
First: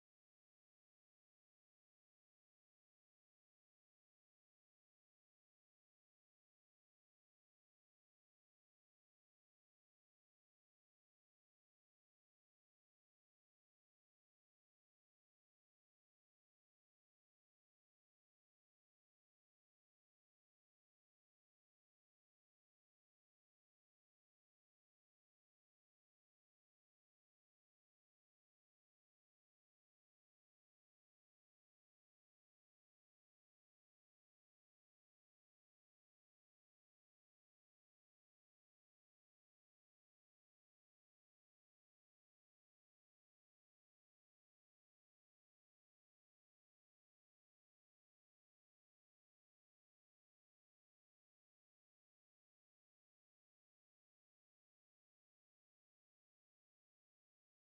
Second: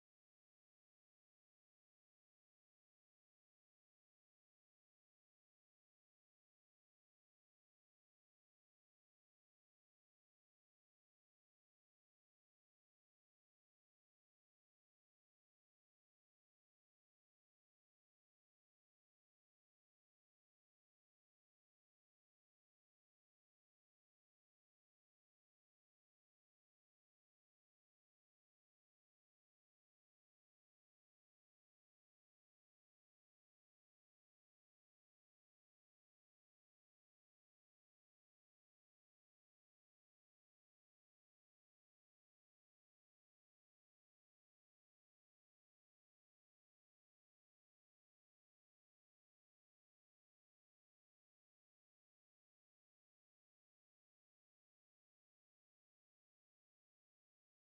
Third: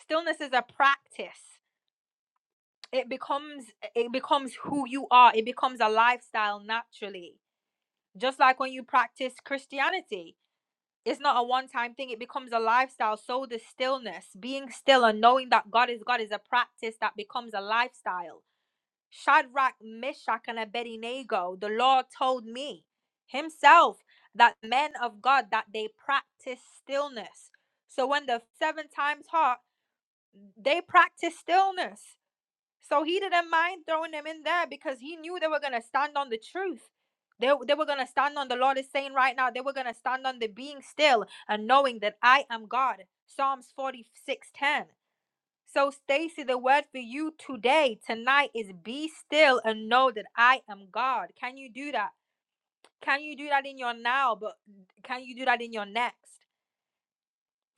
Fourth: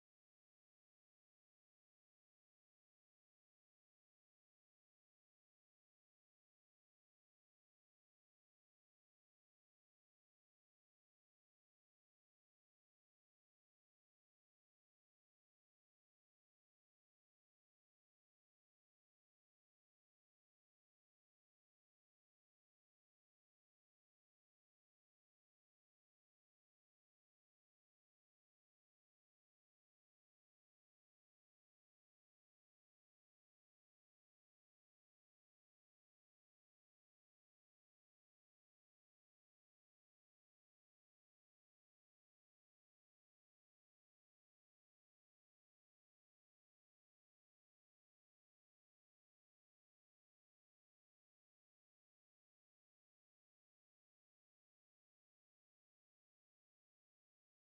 Stillness is a practice. it becomes it becomes who you are it becomes a lifestyle naturally just like when you practice christianity it's not a one time thing it becomes a lifestyle so the stillness being still and knowing that god is god is a practice that becomes a lifestyle shadrach meshach and abednego the lord told me himself that men of god that they practice stillness so when the seven times hot they practice stillness so he didn't mind throwing them in there because he knew they were going to stand on the truth. They, they were going to stand on the Lord is saying right now, they were going to stand on the being still and knowing that I am God. Psalms 46 10. So, Stacy, the word for you today, tonight is be still and know that I am God. Can you do that? Can you do that in your now? But can you do that in your next?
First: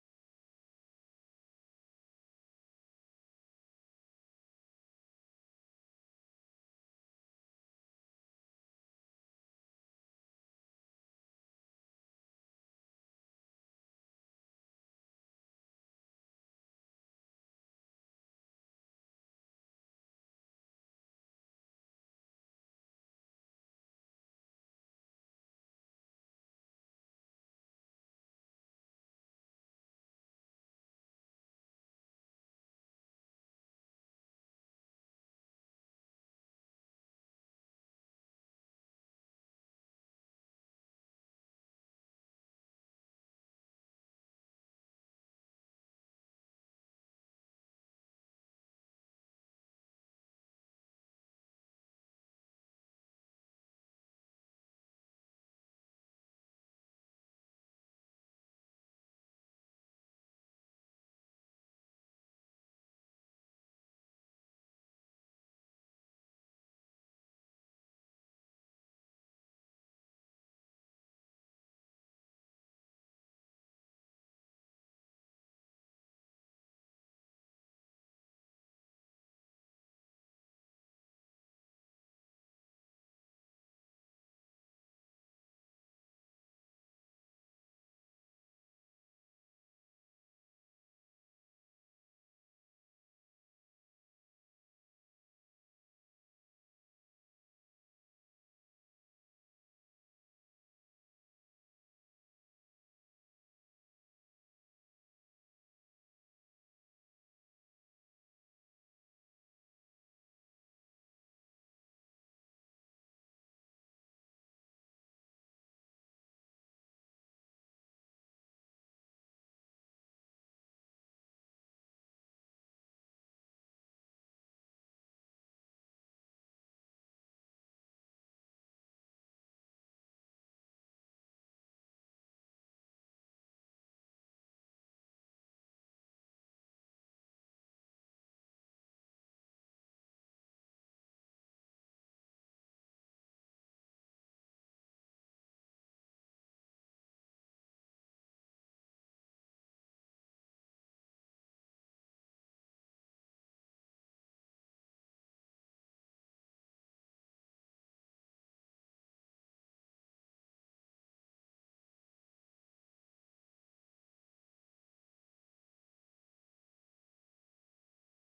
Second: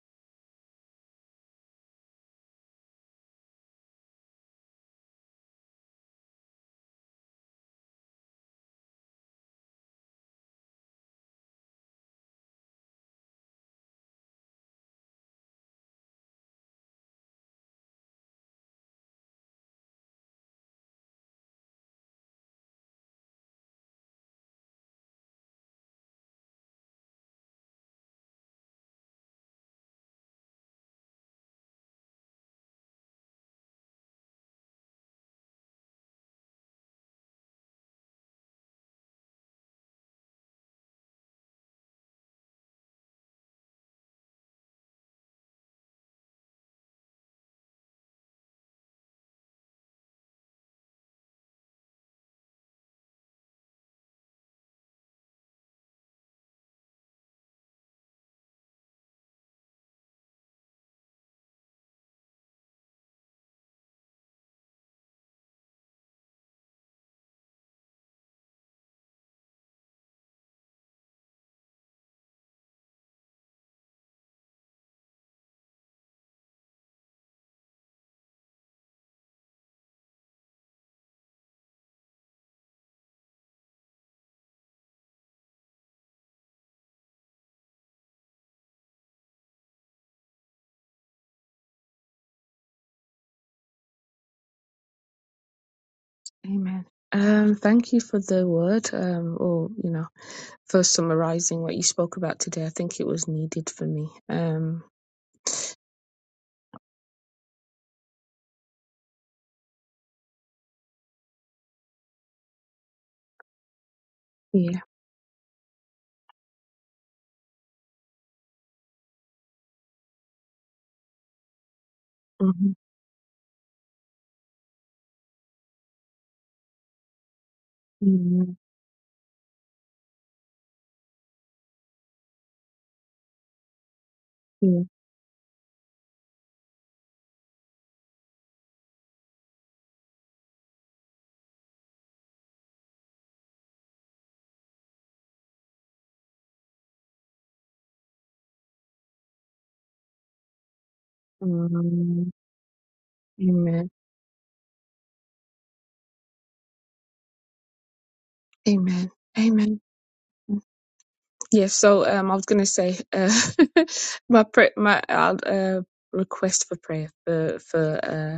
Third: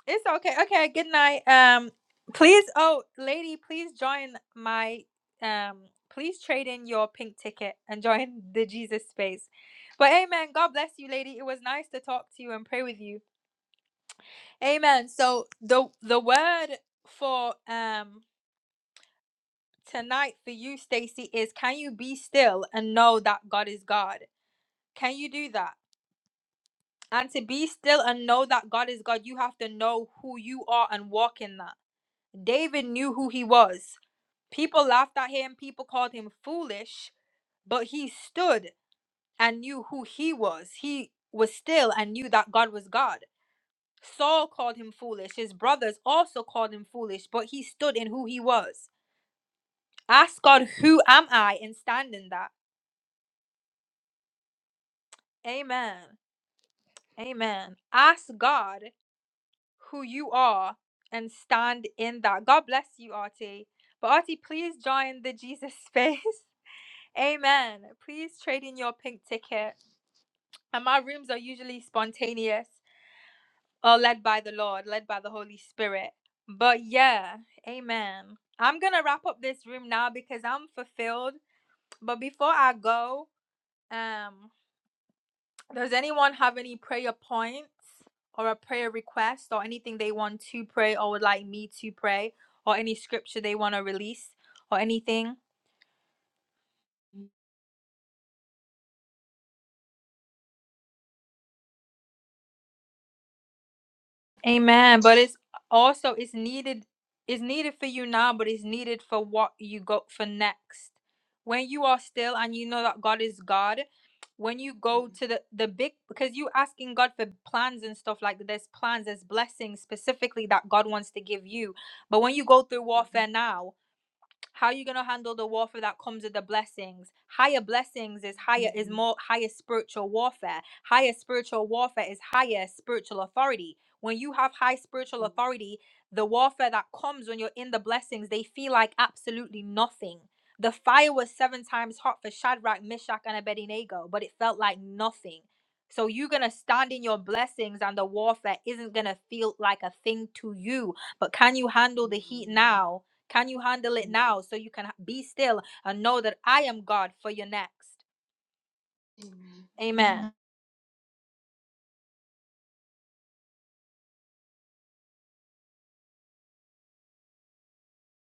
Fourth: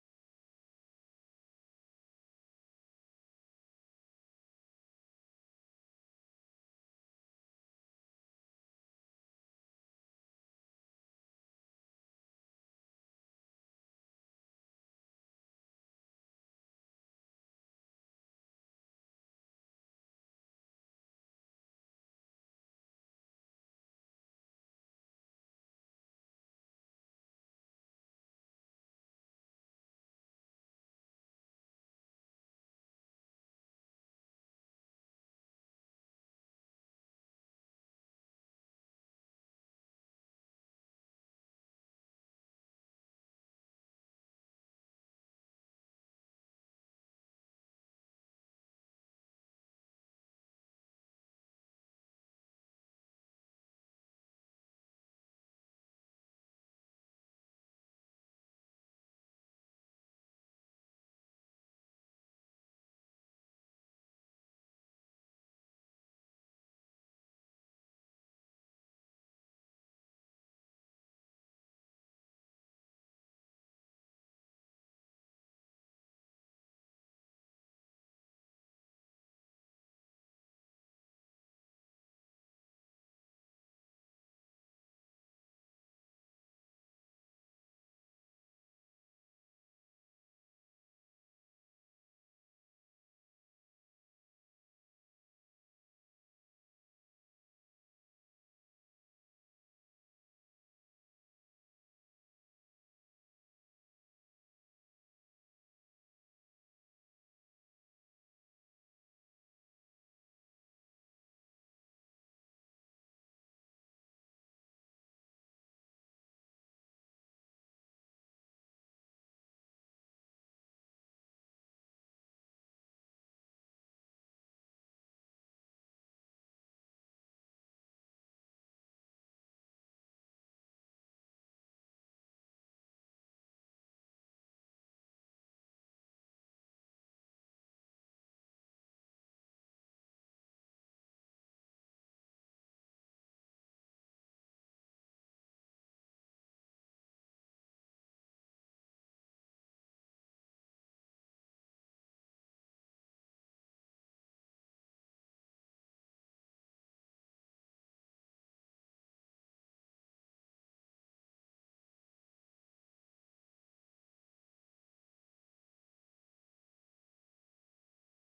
It's okay. Okay, good night. Um please oh lady, please join my um please trade in your pink ticket and join the Jesus space. But amen. God bless you, lady. It was nice to talk to you and pray with you. Amen. So the the word for um tonight for you, Stacy, is can you be still and know that God is God? Can you do that? And to be still and know that God is God, you have to know who you are and walk in that. David knew who he was. People laughed at him, people called him foolish, but he stood and knew who he was. He was still and knew that God was God. Saul called him foolish. His brothers also called him foolish, but he stood in who he was. Ask God, who am I, and stand in that. Amen. Amen. Ask God who you are and stand in that. God bless you, Artie. But Artie, please join the Jesus space. [laughs] Amen. Please trade in your pink ticket And my rooms are usually spontaneous or led by the Lord, led by the Holy Spirit. But yeah, amen. I'm going to wrap up this room now because I'm fulfilled. But before I go, um does anyone have any prayer points or a prayer request or anything they want to pray or would like me to pray or any scripture they want to release or anything?
[laughs] Amen. Um, thank you for the word, um, or you know, for summarizing what you spoke about today. I think it was needed for me. Um,
Amen. But it's also it's needed it's needed for you now, but it's needed for what you go for next. When you are still and you know that God is God, when you
yeah.
go to the the big because you asking God for plans and stuff like that, there's plans, there's blessings specifically that God wants to give you. But when you go
Mhm.
through warfare now, how are you gonna handle the warfare that comes with the blessings? Higher blessings is
Amen.
higher is more higher spiritual warfare. Higher spiritual warfare is higher spiritual authority. When you have high
Yeah.
spiritual authority, the warfare that comes when you're in the blessings, they feel like absolutely nothing. The fire was seven times hot for Shadrach, Meshach, and Abednego, but it felt like nothing. So you're gonna stand in your blessings, and the warfare isn't gonna feel like a thing to you. But can you handle the
Um,
heat now? Can you
amen.
handle it now so you can be still and know that I am God for your next?
Amen. Amen.
Amen.
Yeah. So, um, I was gonna say, uh, [laughs] my pray, my I'll, uh, request for prayer for for. uh,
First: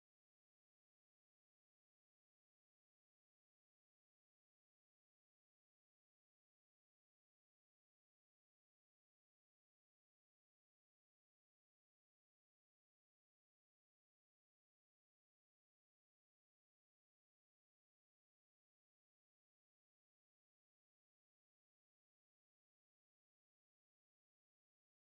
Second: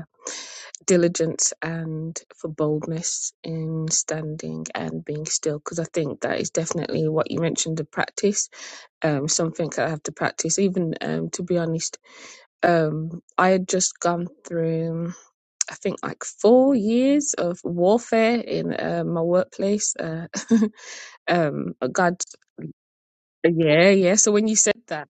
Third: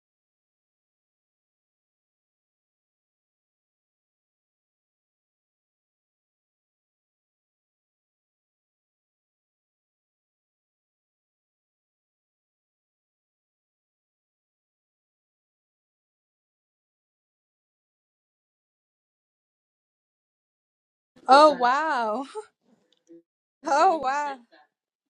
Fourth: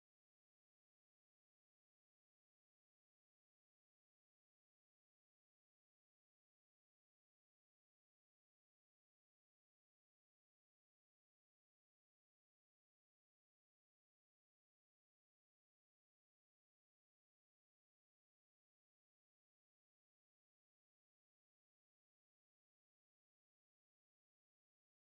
diligence and for boldness in standing and being still because i think that is definitely what you mentioned the practice um something i have to practice even um to be honest um i had just gone through i think like four years of warfare in uh, my workplace uh [laughs]
Oh,
um god
wow. [laughs]
yeah
Oh,
yeah so
wow.
when you said that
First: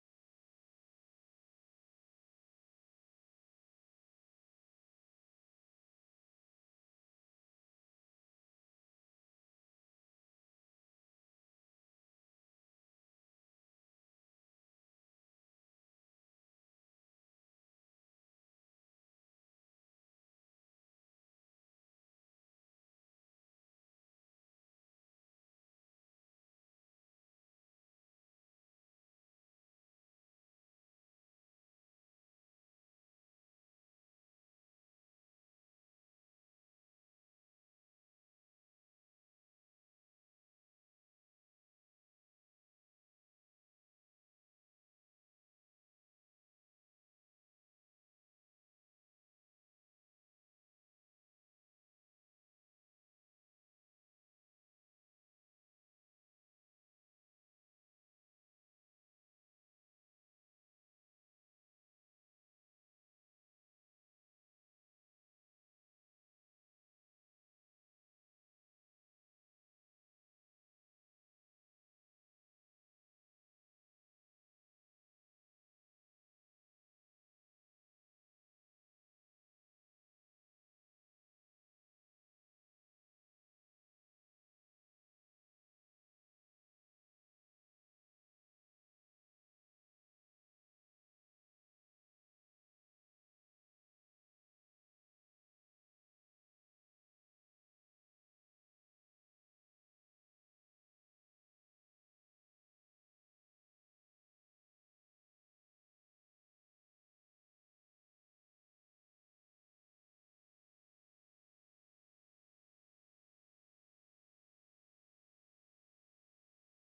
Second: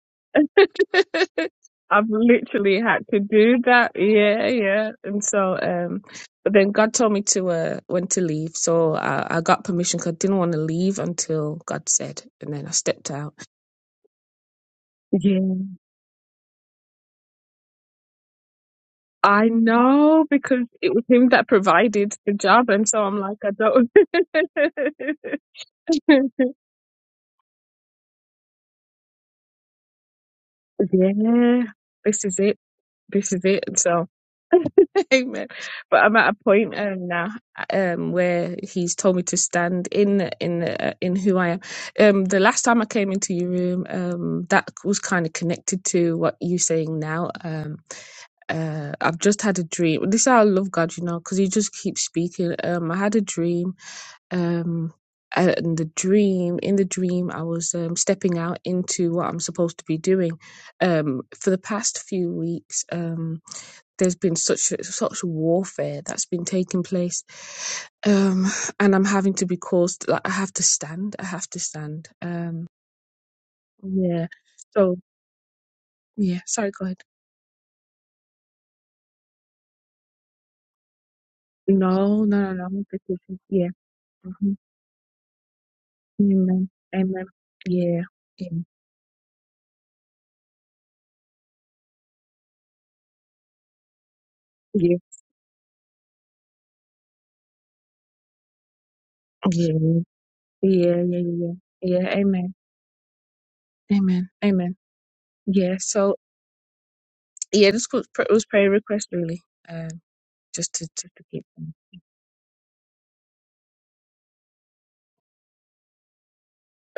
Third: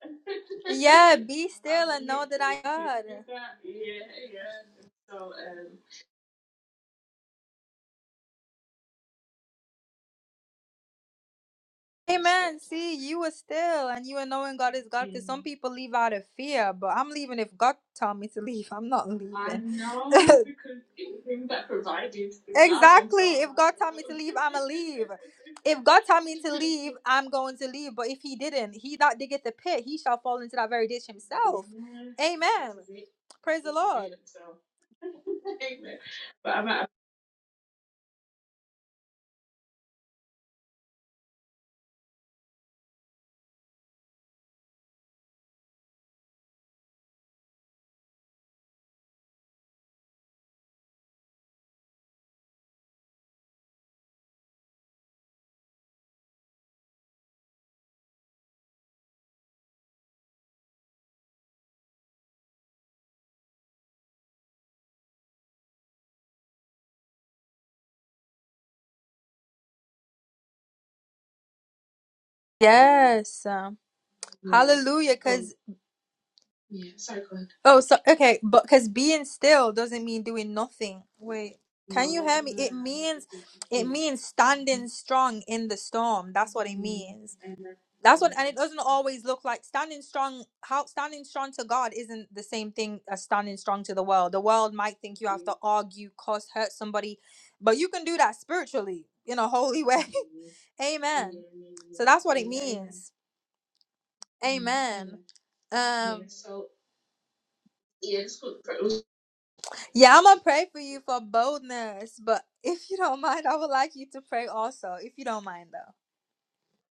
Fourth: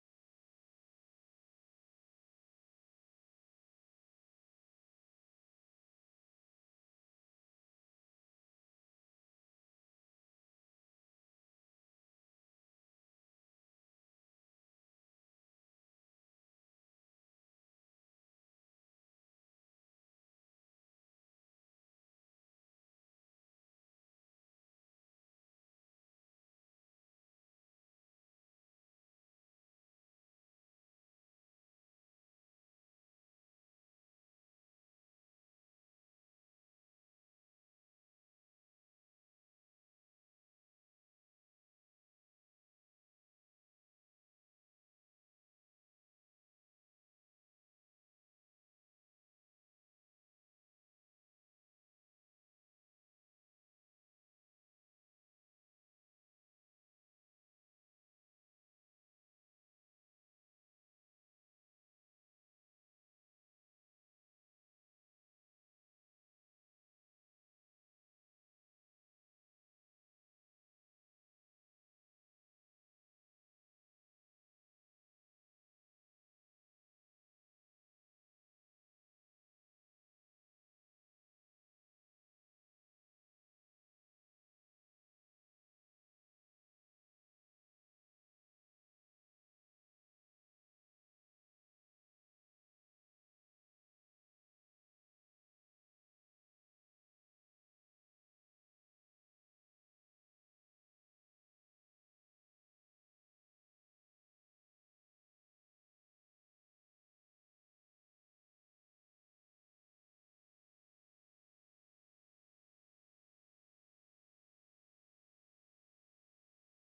Yeah, be
[laughs]
still and
I've
know that I
literally
am
had to do that. Yeah, yeah. And so,
God.
um, but then God told me to uh, when to leave, so I, I got permission because I didn't want to leave until God said, and
Amen.
then I
See,
stepped
you were
out.
still and you were knowing God is God because some
Yeah,
people leave out of fear, but I'm leaving if God tell me to leave. I'm not leaving.
I
I know.
know
[laughs]
because it was Him that provided the job, and so I'm
exactly.
like, I
If God
don't.
tell me
[laughs]
if God tell me to [laughs] leave, I'm going to leave. But if he didn't, he that diggeth the pit, he shall fall into that very ditch
yeah,
himself.
this is it.
Amen.
This is
Praise
it.
the
And so.
Lord.
[laughs] Amen. But I'm at a
But I'm
point
at
um, now um, where He's told me to stand in in uh, in who I am. Um, the last time I came into your room, um, that was kind of connected to what you're saying now. Um, uh, I've just had a dream. This is how I love God, you know, because He just keeps speaking. Um, I had a dream um and the dream in the dream i was um, stepping out into what i'm supposed to be doing um for the past few weeks um there's been such such warfare that's been taking place um and i'm having to be caused like i have to stand i have to stand um
Yes. um,
yeah
yes.
so
Hallelujah. Oh, Because,
yeah sorry go ahead
second. oh, so, okay, but because being still doesn't mean doing nothing. Wait, can you
no
no, hear me?
no no
It
no because,
means,
yeah
it means
hmm
standing strong in the storm. That's what
amen
it, means.
amen yeah
that's what, and it
yeah
doesn't always look like standing strong. How standing strong to God isn't the same thing as standing strong to the world. The world
yeah
might think you have to argue, cause hurt somebody, but you can do that spiritually in a
yeah
holy way. [laughs]
yeah yeah yeah
Amen.
yeah Yeah.
So
yeah,
that's what it
amen
means.
amen amen
Amen.
yeah so
Um,
yeah this was pr- was prayer request really um
yeah, I'm gonna pray
just
for
to
you
just
for
to keep
boldness, but if you don't mind, I would like you to pray also, if you don't mind though.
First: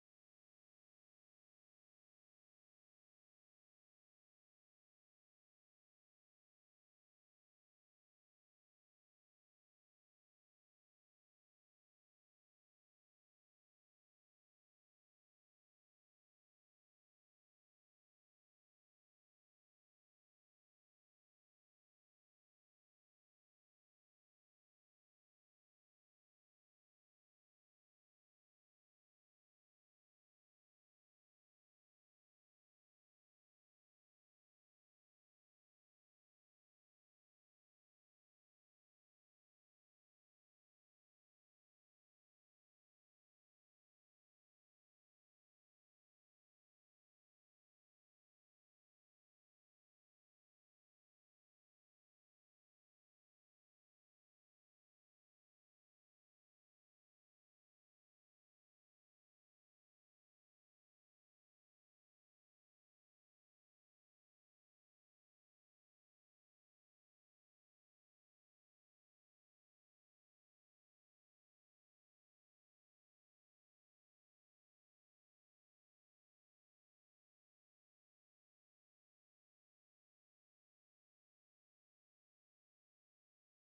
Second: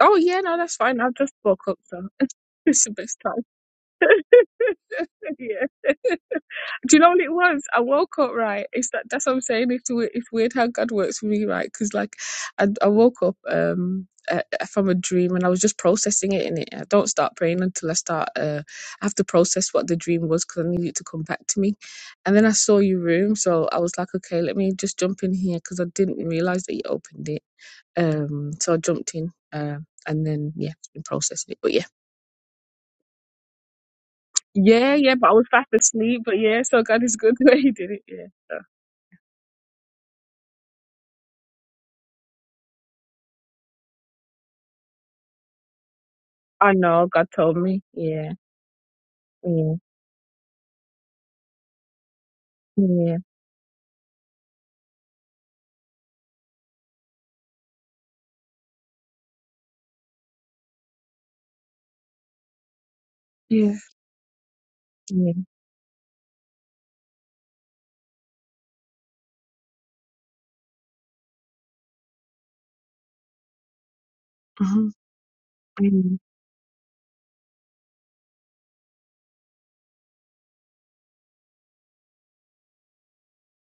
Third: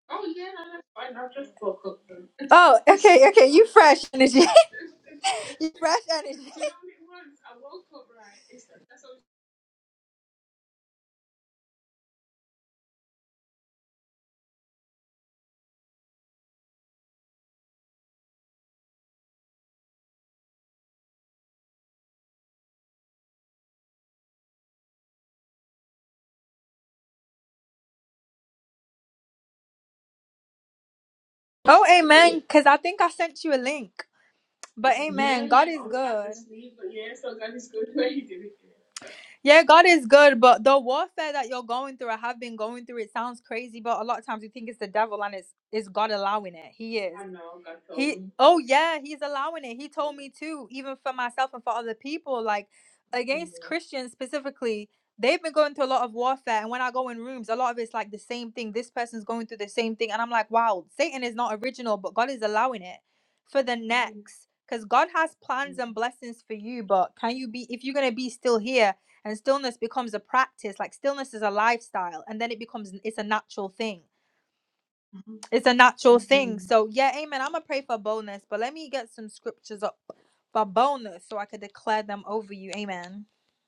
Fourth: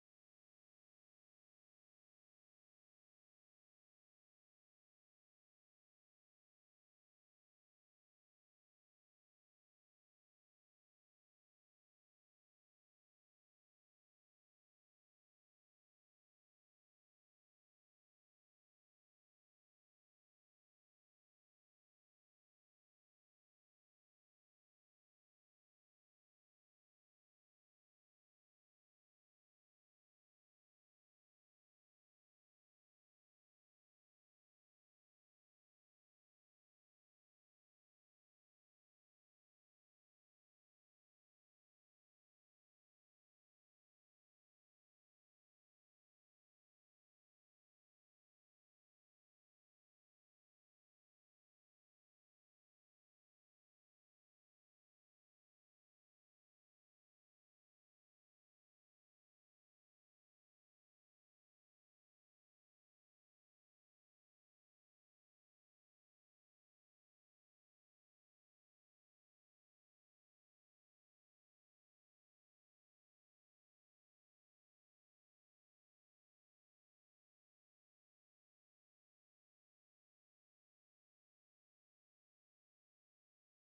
oh yeah no that's fine i've just woke up so [laughs]
Oh,
it's the best
okay,
time
okay, you fresh energy. [laughs]
[laughs] yeah.
you fresh energy.
Do you know what it was? I woke up right. It's that that's what I'm saying. If we- if weird how God works for me, right? Because like I, I woke up um uh, from a dream and I was just processing it in it. I don't start praying until I start. Uh, I have to process what the dream was because I need it to come back to me. And then I saw your room, so I was like, okay, let me just jump in here because I didn't realize that you opened it. Um, so I jumped in. Um, and then yeah, been processing it. But yeah.
Oh, amen, because I think I sent you a link.
Yeah,
But
yeah, but I was
amen,
fast
God is
asleep.
good.
But yeah, so God is good [laughs] where He did it. Yeah, so
Yeah, God is good, but the warfare that you're going through, I have been going through, it sounds crazy, but a lot of times you think it's the devil and it's, it's God allowing it.
I
He
know
is.
God told me.
He
Yeah,
oh yeah, he's allowing
yeah,
it. He told me too, even for myself and for other people, like
yeah,
against Christians specifically, they've been going through a lot of warfare. And when I go in rooms, a lot of it's like the same thing. This person's going through the same thing. And I'm like, wow, Satan is not original, but God is allowing it for
yeah,
the next. Because God
yeah.
has plans and blessings for you, but can you be if you're gonna be still here and stillness becomes a practice, like stillness is a lifestyle, and then it becomes it's a natural thing
Mm-hmm.
it's a natural
Amen.
thing. So yeah, amen. I'm gonna pray for boldness, but let me get some scriptures up for boldness so I could declare them over you. Amen.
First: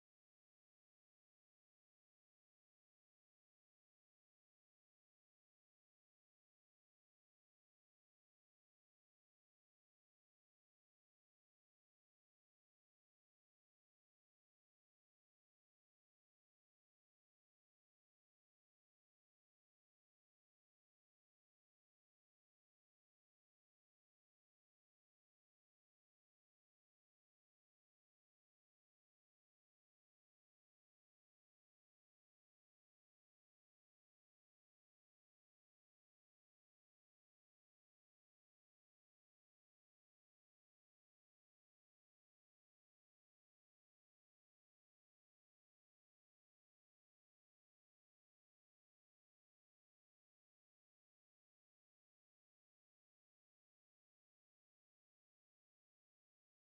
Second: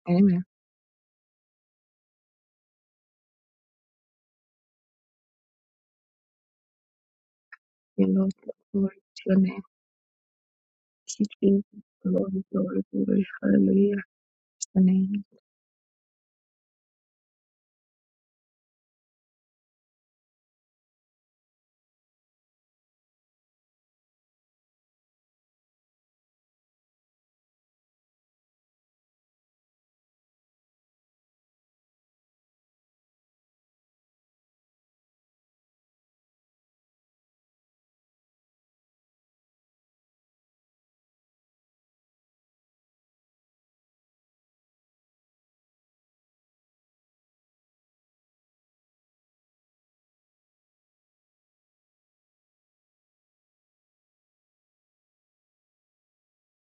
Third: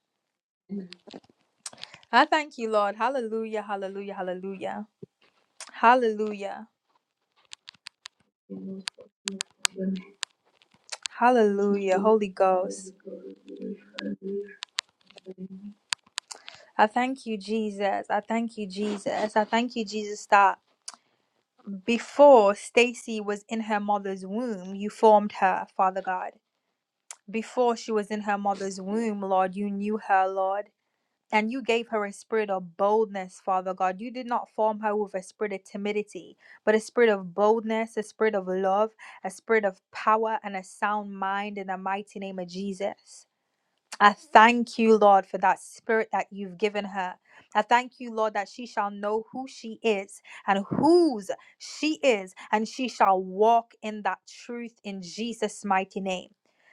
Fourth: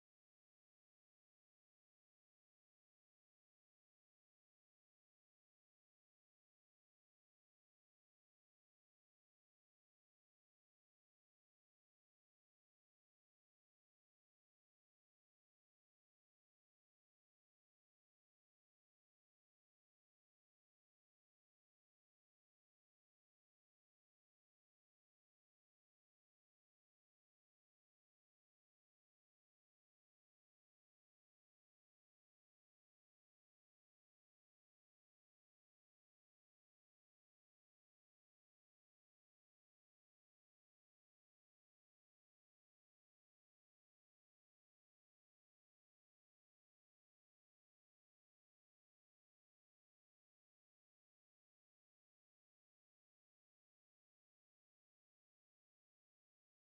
Amen.
I thank you, Lord. Hallelujah, hallelujah, hallelujah. Hallelujah.
Yeah, Lord, glory to your name. Thank you, Jesus.
Hallelujah. Holy
Glory, glory,
Ghost.
glory. Hallelujah. Amen.
I thank you, Jesus. I thank you, Jesus. I thank you, Jesus, that before Stacy was in her mother's womb, you formed her, Father God. Before she was in her mother's womb, Lord, you knew her, Lord. And you gave her a spirit of boldness, Father God. You did not form her with a spirit of timidity, but a spirit of boldness, a spirit of love, a spirit of power, and a sound mind in the mighty name of Jesus. I thank you, Lord, for that spirit that you've given her. I thank you, Lord, that she shall know who she is and whose she is, and she shall walk in that truth in Jesus' mighty name.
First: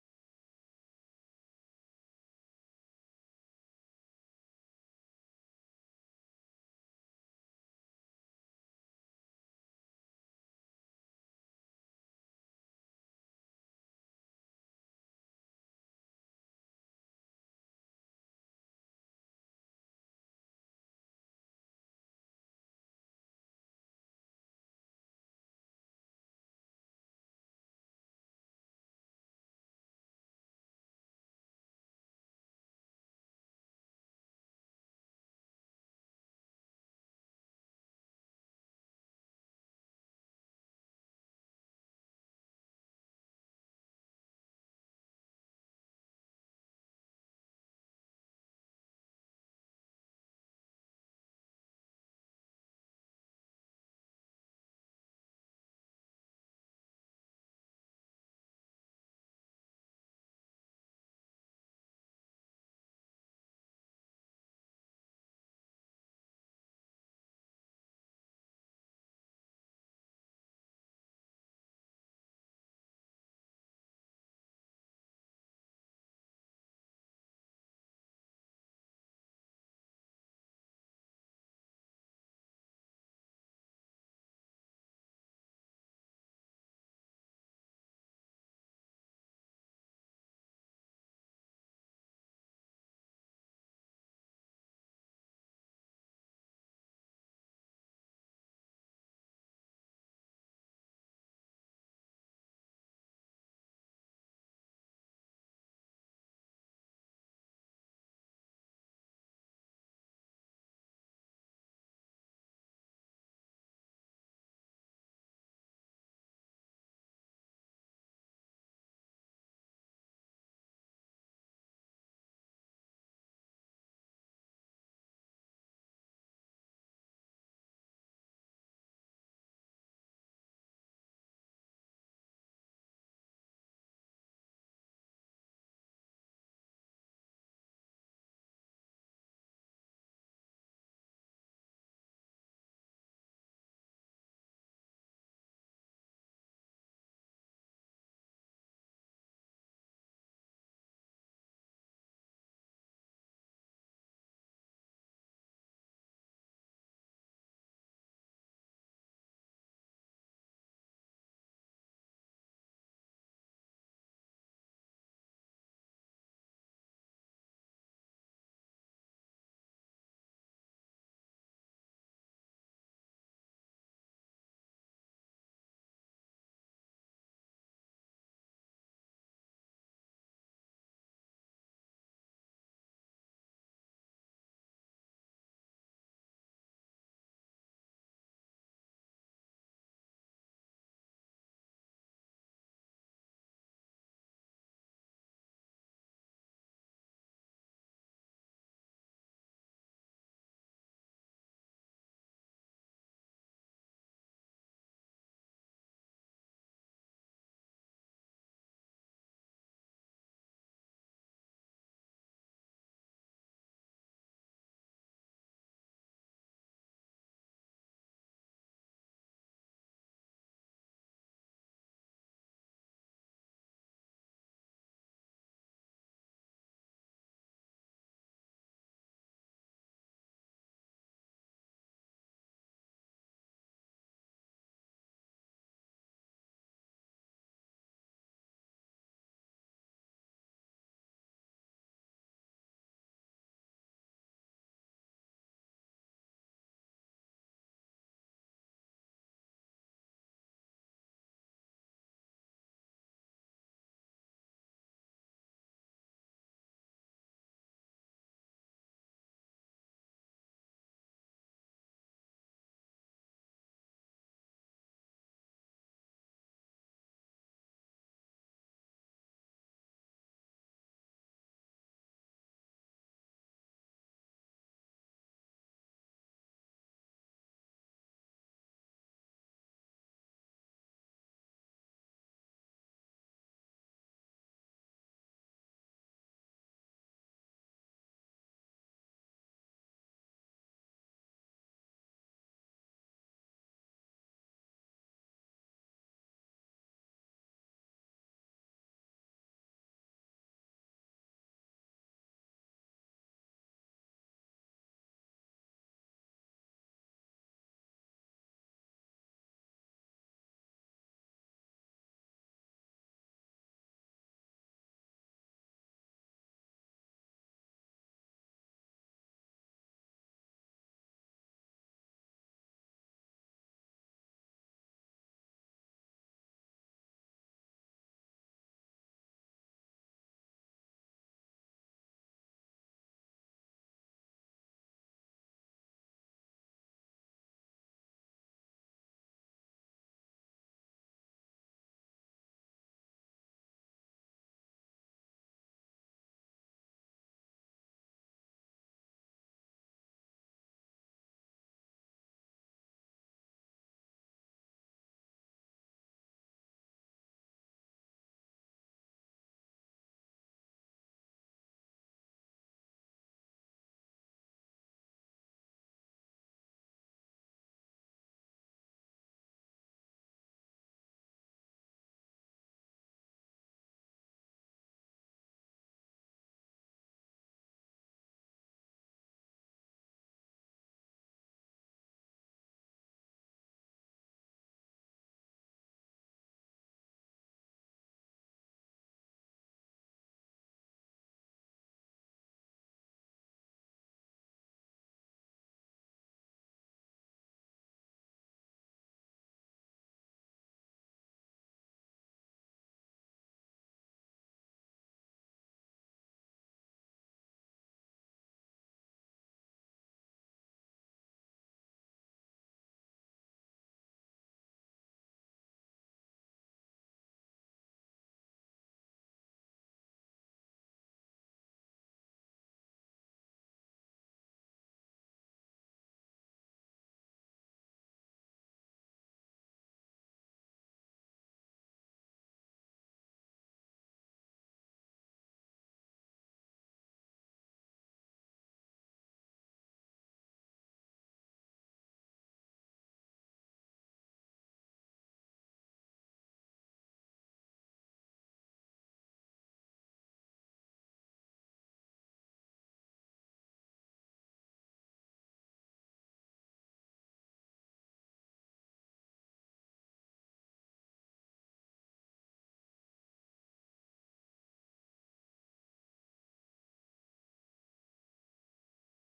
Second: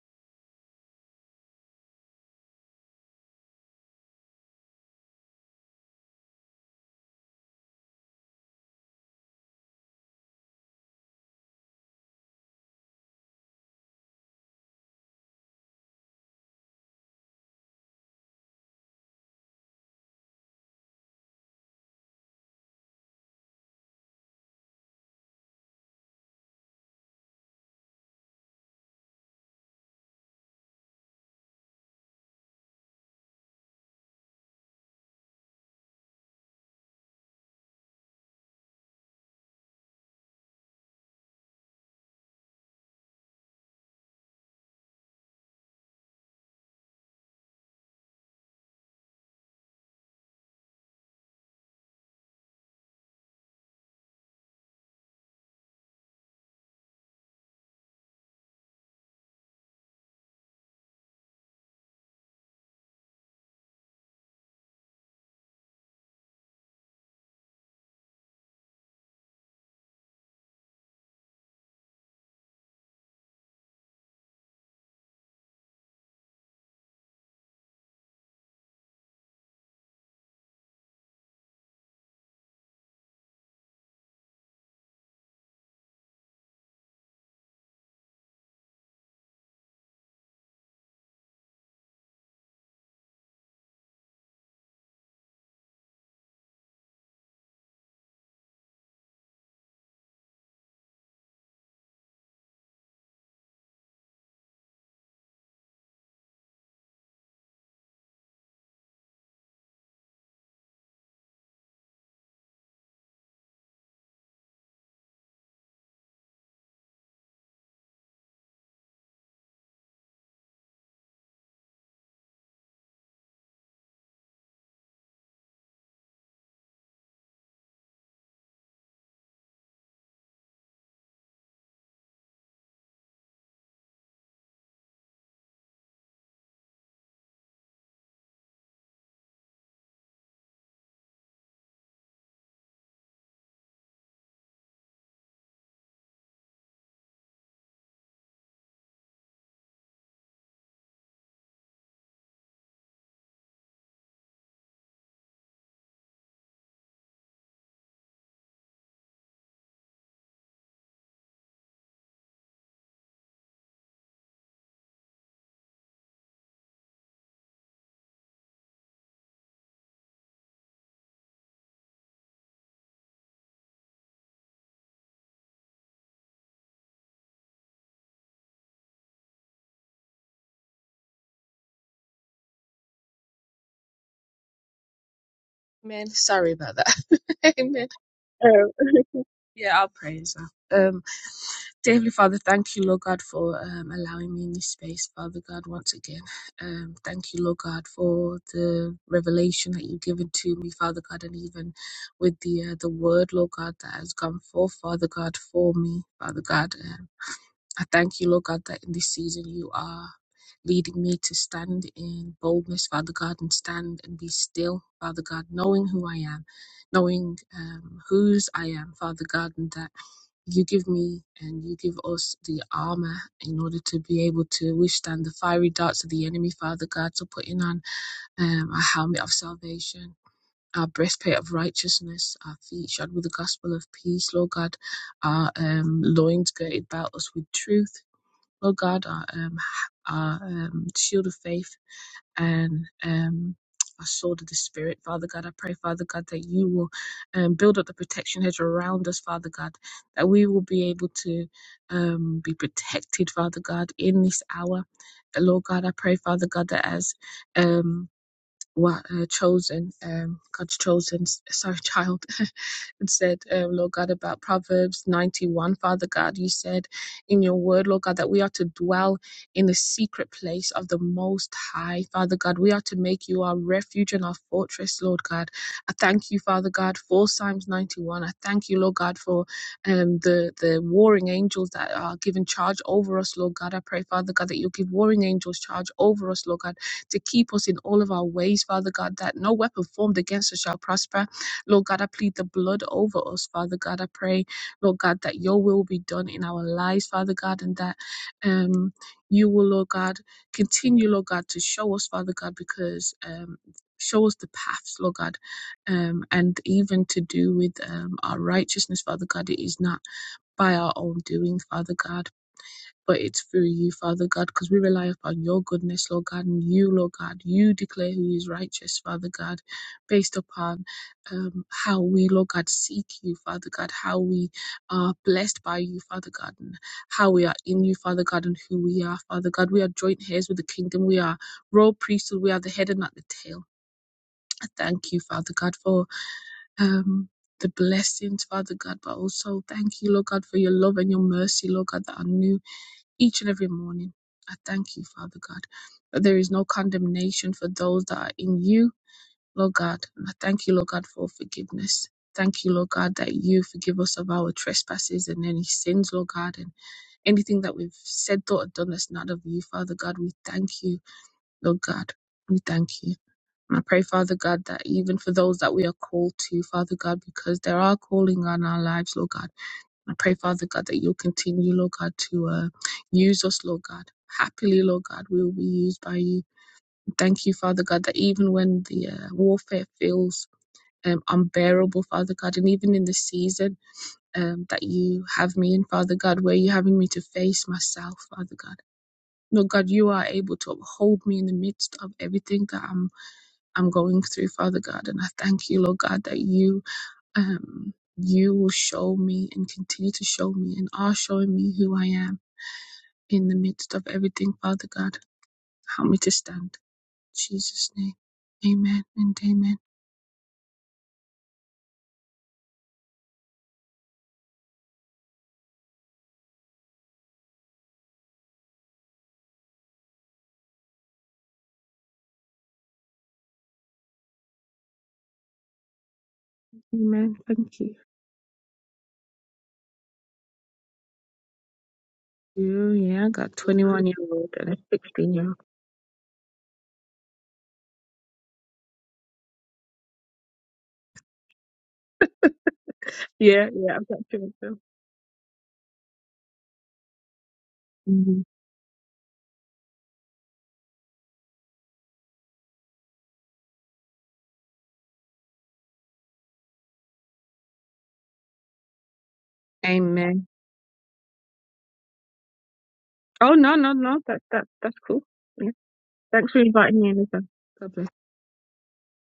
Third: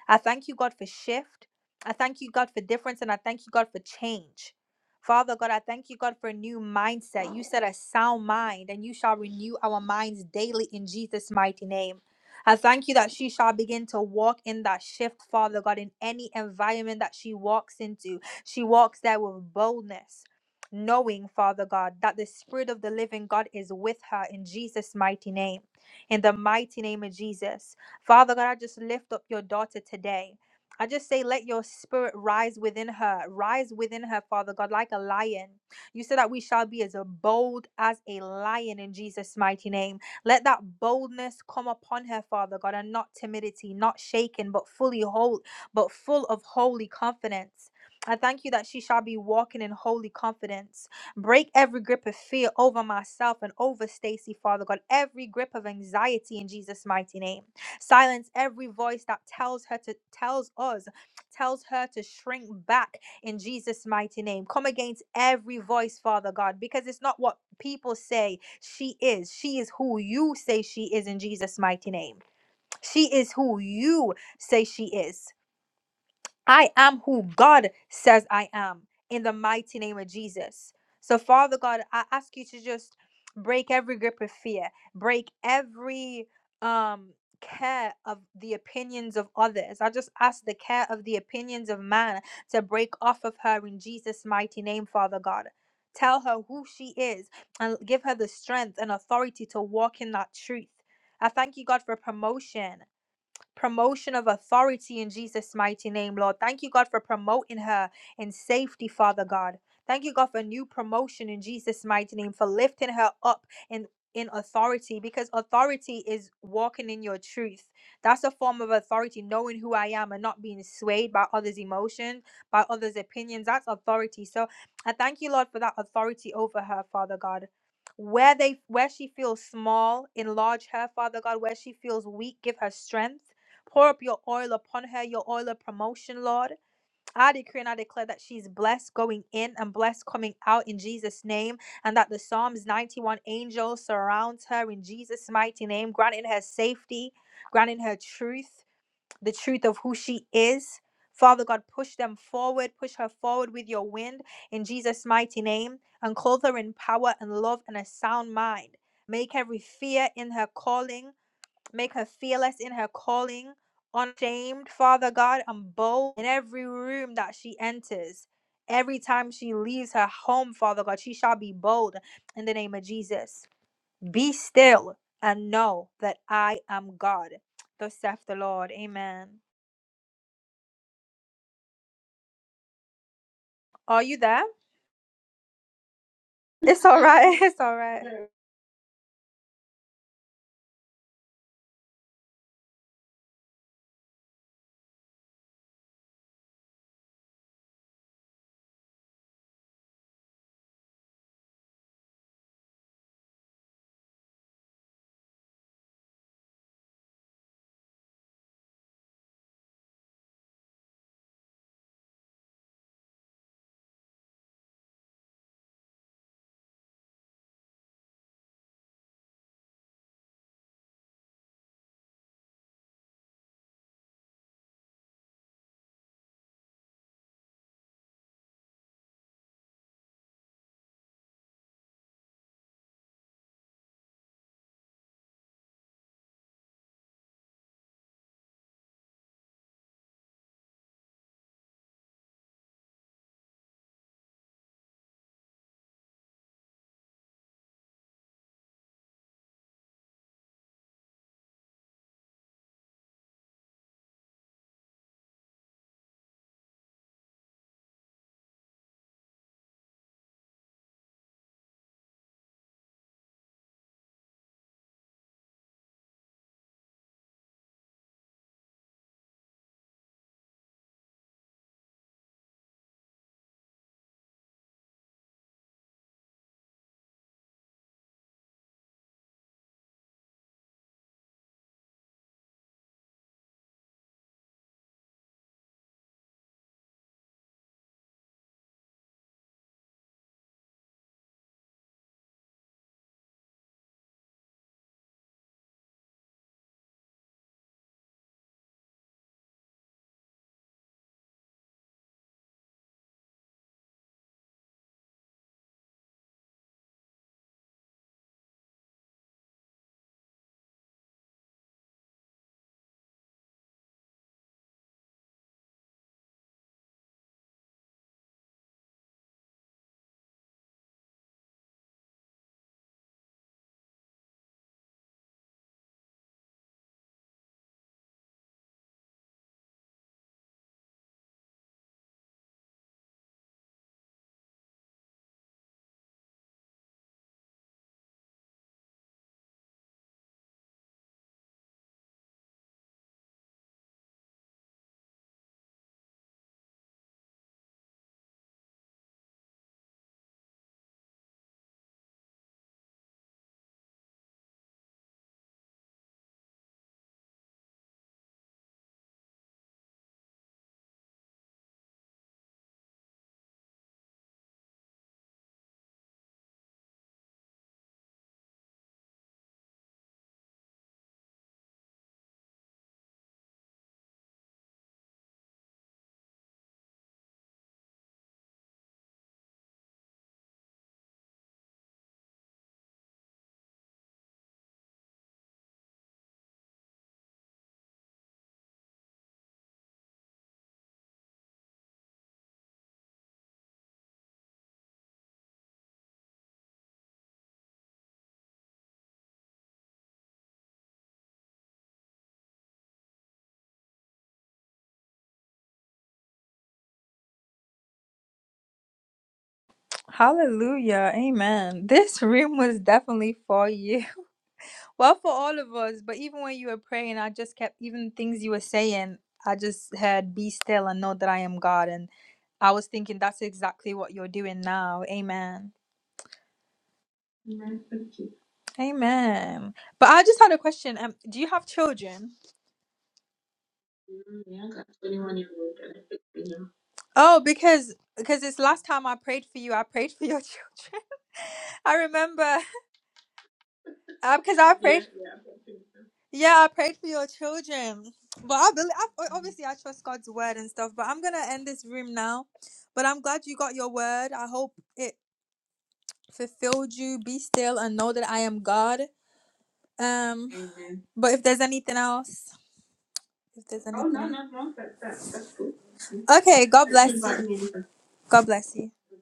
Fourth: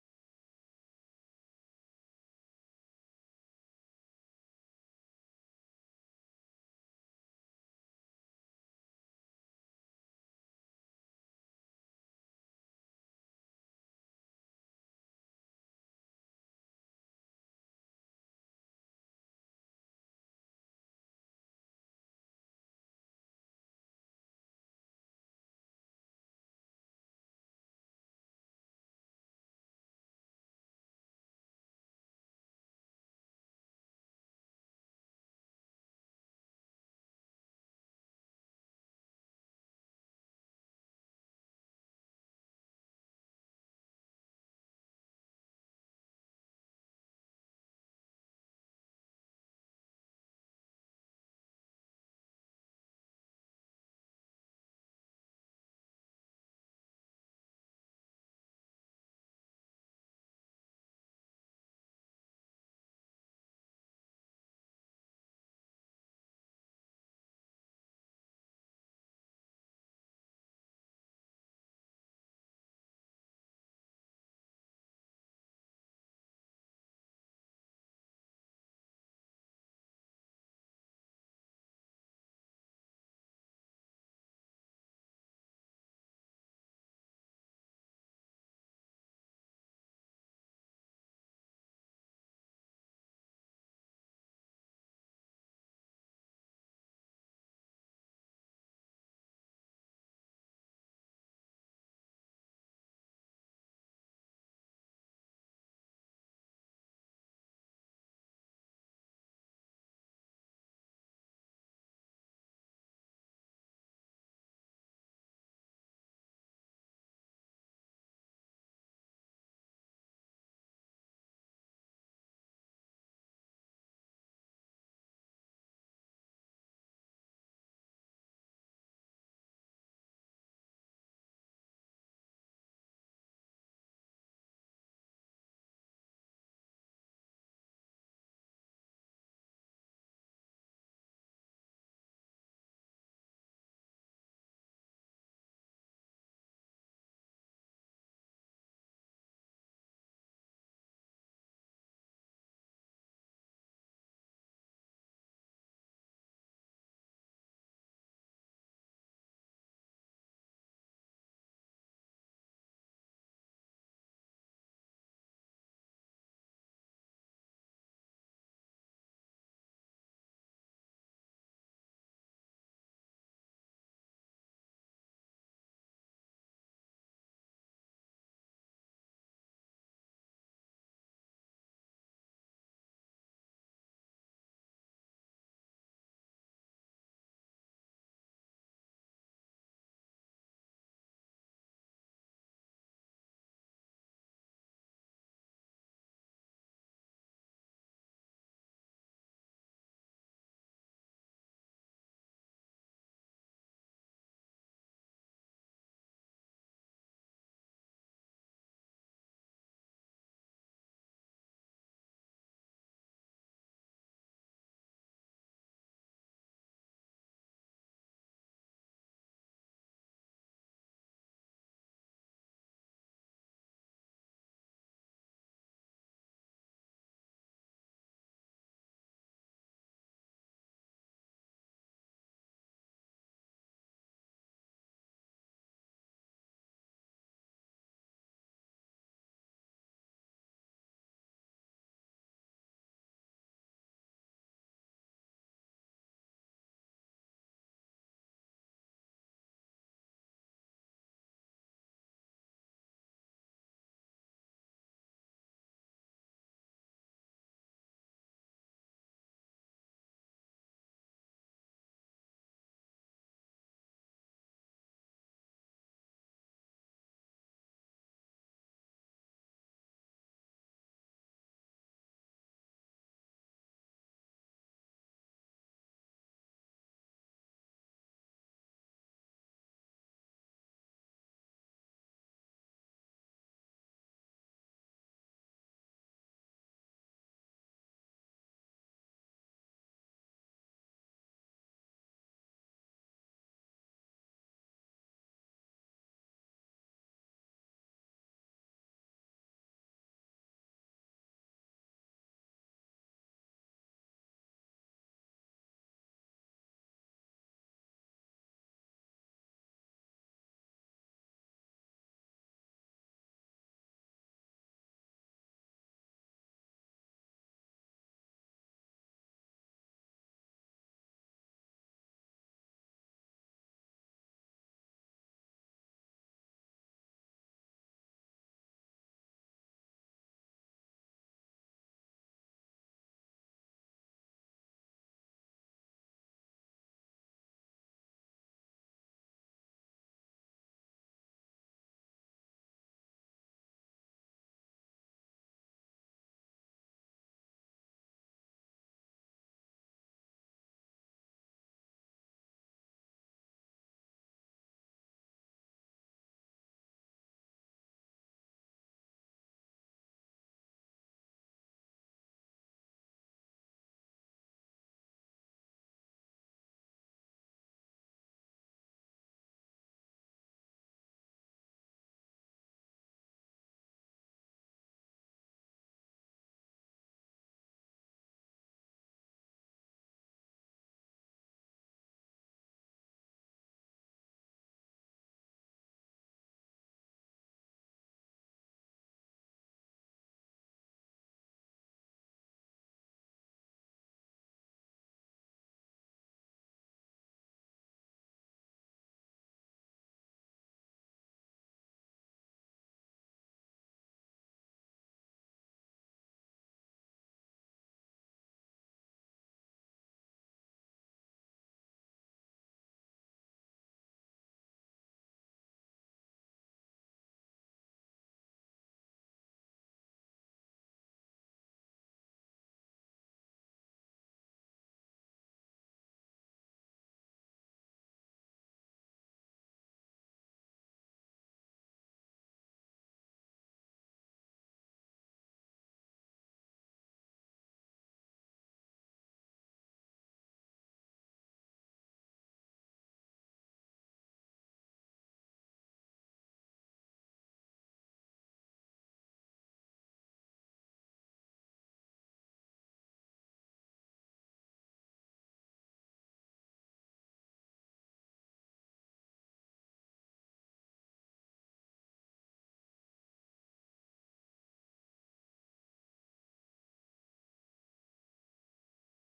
I thank you, God, for shift. I thank you, God, for difference, and I thank you, God, for change. Father God, I thank you, God, for a new mindset. You said a sound mind, and you shall renew our minds daily in Jesus' mighty name. I thank you that she shall begin to walk in that shift, Father God, in any environment that she walks into. She walks there with boldness. Knowing, Father God, that the Spirit of the living God is with her in Jesus' mighty name. In the mighty name of Jesus. Father God, I just lift up your daughter today. I just say, let your spirit rise within her, rise within her, Father God, like a lion. You said that we shall be as bold as a lion in Jesus' mighty name. Let that boldness come upon her, Father God, and not timidity, not shaken, but fully whole, but full of holy confidence. I thank you that she shall be walking in holy confidence. Break every grip of fear over myself and over Stacy, Father God, every grip of anxiety in Jesus' mighty name. Silence every voice that tells her to tells us, tells her to shrink back in Jesus' mighty name. Come against every voice, Father God, because it's not what people say she is. She is who you say she is in Jesus' mighty name. She is who you say she is. I am who God says I am in the mighty name of Jesus. So, Father God, I ask you to just break every grip of fear, break every um care of the opinions of others. I just ask the care of the opinions of man to break off of her in Jesus' mighty name, Father God. Tell her who she is and give her the strength and authority to walk in that truth. I thank you, God, for promotion promotion of authority in Jesus' mighty name, Lord. Thank you, God, for promoting her in safety, Father God. Thank you, God, for new promotion in Jesus' mighty name, for lifting her up in in authority because authority is walking in your truth that's a form of authority knowing who i am and not being swayed by others emotions by others opinions that's authority so i thank you lord for that authority over her father god where they where she feels small enlarge her father god where she feels weak give her strength Pour up your oil upon her, your oil of promotion, Lord. I decree and I declare that she's blessed going in and blessed coming out in Jesus' name, and that the Psalms 91 angel surrounds her in Jesus' mighty name, granting her safety, granting her truth, the truth of who she is. Father God, push them forward, push her forward with your wind in Jesus' mighty name, and clothe her in power and love and a sound mind. Make every fear in her calling. Make her fearless in her calling, unashamed, Father God, and bold in every room that she enters. Every time she leaves her home, Father God, she shall be bold in the name of Jesus. Be still and know that I am God. [tsk] Thus saith the Lord. Amen. Are you there? [laughs]
Amen. Sorry about
It's
that.
all right. [laughs] It's all
[laughs]
right.
Amen. Yeah, I'll praise her. Um, dear Heavenly Father, thank you, Lord God, for um, allowing me in this space, Father God, once again. Um, thank you, Lord God, for the revelation that you've given to me, Father God, and even with the uh, the word, Lord God, that has gone forth, Father God, for me, Father God. um, I thank you, Lord God, that in this season you are leading me to stand in boldness, Father God, and stand and be still, Father God, knowing who I am, knowing um, whose I am, Father God, and that you give me and you give us the armor in order to be able to withstand the fiery darts of the enemy, Father God. So putting on um, a helmet of salvation our breastplate of righteousness, our feet shod with the gospel of peace, Lord God, our um, loins girded about us with truth, Lord God, our um, our um, shield of faith and um our sword of the spirit, Father God. I pray, Father God, that you will um, build up the protection hedge around us, Father God, that we will be able to um, be protected, Father God, in this hour. Uh, Lord God, I pray, Father God, that as um, what uh, chosen um god's chosen s- sorry child [laughs] it said um, lord god about proverbs 91 father god you said in your word lord god that we are to dwell in the secret place of the most high father god we are to make you our refuge and our fortress lord god i thank you father god for psalms 91 i thank you lord god for um the the warring angels that are given charge over us lord god i pray father god that you'll give warring angels charge over us lord god to keep us in all of our ways, Father God, that no weapon formed against us shall prosper. Lord God, I plead the blood over us, Father God. I pray, Lord God, that your will be done in our lives, Father God, and that um you will, Lord God, continue, Lord God, to show us, Father God, because um show us the paths, Lord God, um, and even to do with um, our righteousness, Father God. It is not by our own doing, Father God but it's through you, Father God, because we rely upon your goodness, Lord God, and you, Lord God. You declare who is righteous, Father God, based upon um, how we, Lord God, seek you, Father God, how we are blessed by you, Father God, and how we are in you, Father God, and who we are, Father God. We are joint heirs with the kingdom. We are royal priesthood. We are the head and not the tail. I thank you, Father God, for. Um, the blessings, Father God, but also thank you, Lord God, for your love and your mercy, Lord God, that are new each and every morning. I thank you, Father God, that there is no condemnation for those that are in you, Lord God. And I thank you, Lord God, for forgiveness. Thank you, Lord God, that you forgive us of our trespasses and any sins, Lord God, and anything that we've said, thought, or done that's not of you, Father God. We thank you, Lord God. We thank you. And I pray, Father God, that even for those that we are called to, Father God, because there are calling on our lives, Lord God. I pray, Father God, that you'll continue, Lord God, to uh, use us, Lord God. Happily, Lord God, we will be used by you. Thank you, Father God, that even when the uh, warfare feels um, unbearable, Father God, and even in the season um, that you have me in, Father God, where you're having me to face myself, Father God. Lord God, you are able to uphold me in the midst of everything that I'm I'm going through, Father God. And I thank you, Lord God, that you um, you will show me and continue to show me and are showing me who I am in the midst of everything, Father God. Help me to stand. In Jesus' name. Amen and amen.
Hallelujah. Amen. This room was definitely for you. Well, for all of us, but even when you were praying, I just kept, even things you were saying, I just heard, be still and know that I am God. And I was thinking that's exactly what you're doing now. Amen.
Amen. Thank you.
Amen. But I just had a question. Um, do you have children?
Oh yeah, I got 21 year old
Yeah, I
and a
got
16
21
year
year
old.
old. [laughs] You know. Oh, because because this last time I prayed for you, I prayed for your [laughs] children. I remember
Yeah, yeah, I've got two of
because I Yeah,
them.
prayed. Yeah, Yeah, I prayed for your children.
Mhm.
But I believe, I, obviously, I trust God's word and stuff. But I'm gonna end this room now. But I'm glad you got your word. I hope it fulfilled you. Be still and know that I am God.
Amen.
Um, but if there's anything else,
Oh,
if
no,
there's
no,
any,
no. That, that,
No,
that's
that, that,
cool.
that's
Yeah.
good.
Thanks for
okay, God Just
inviting me,
bless invite
Elisa.
you. me.
God bless.
God bless you.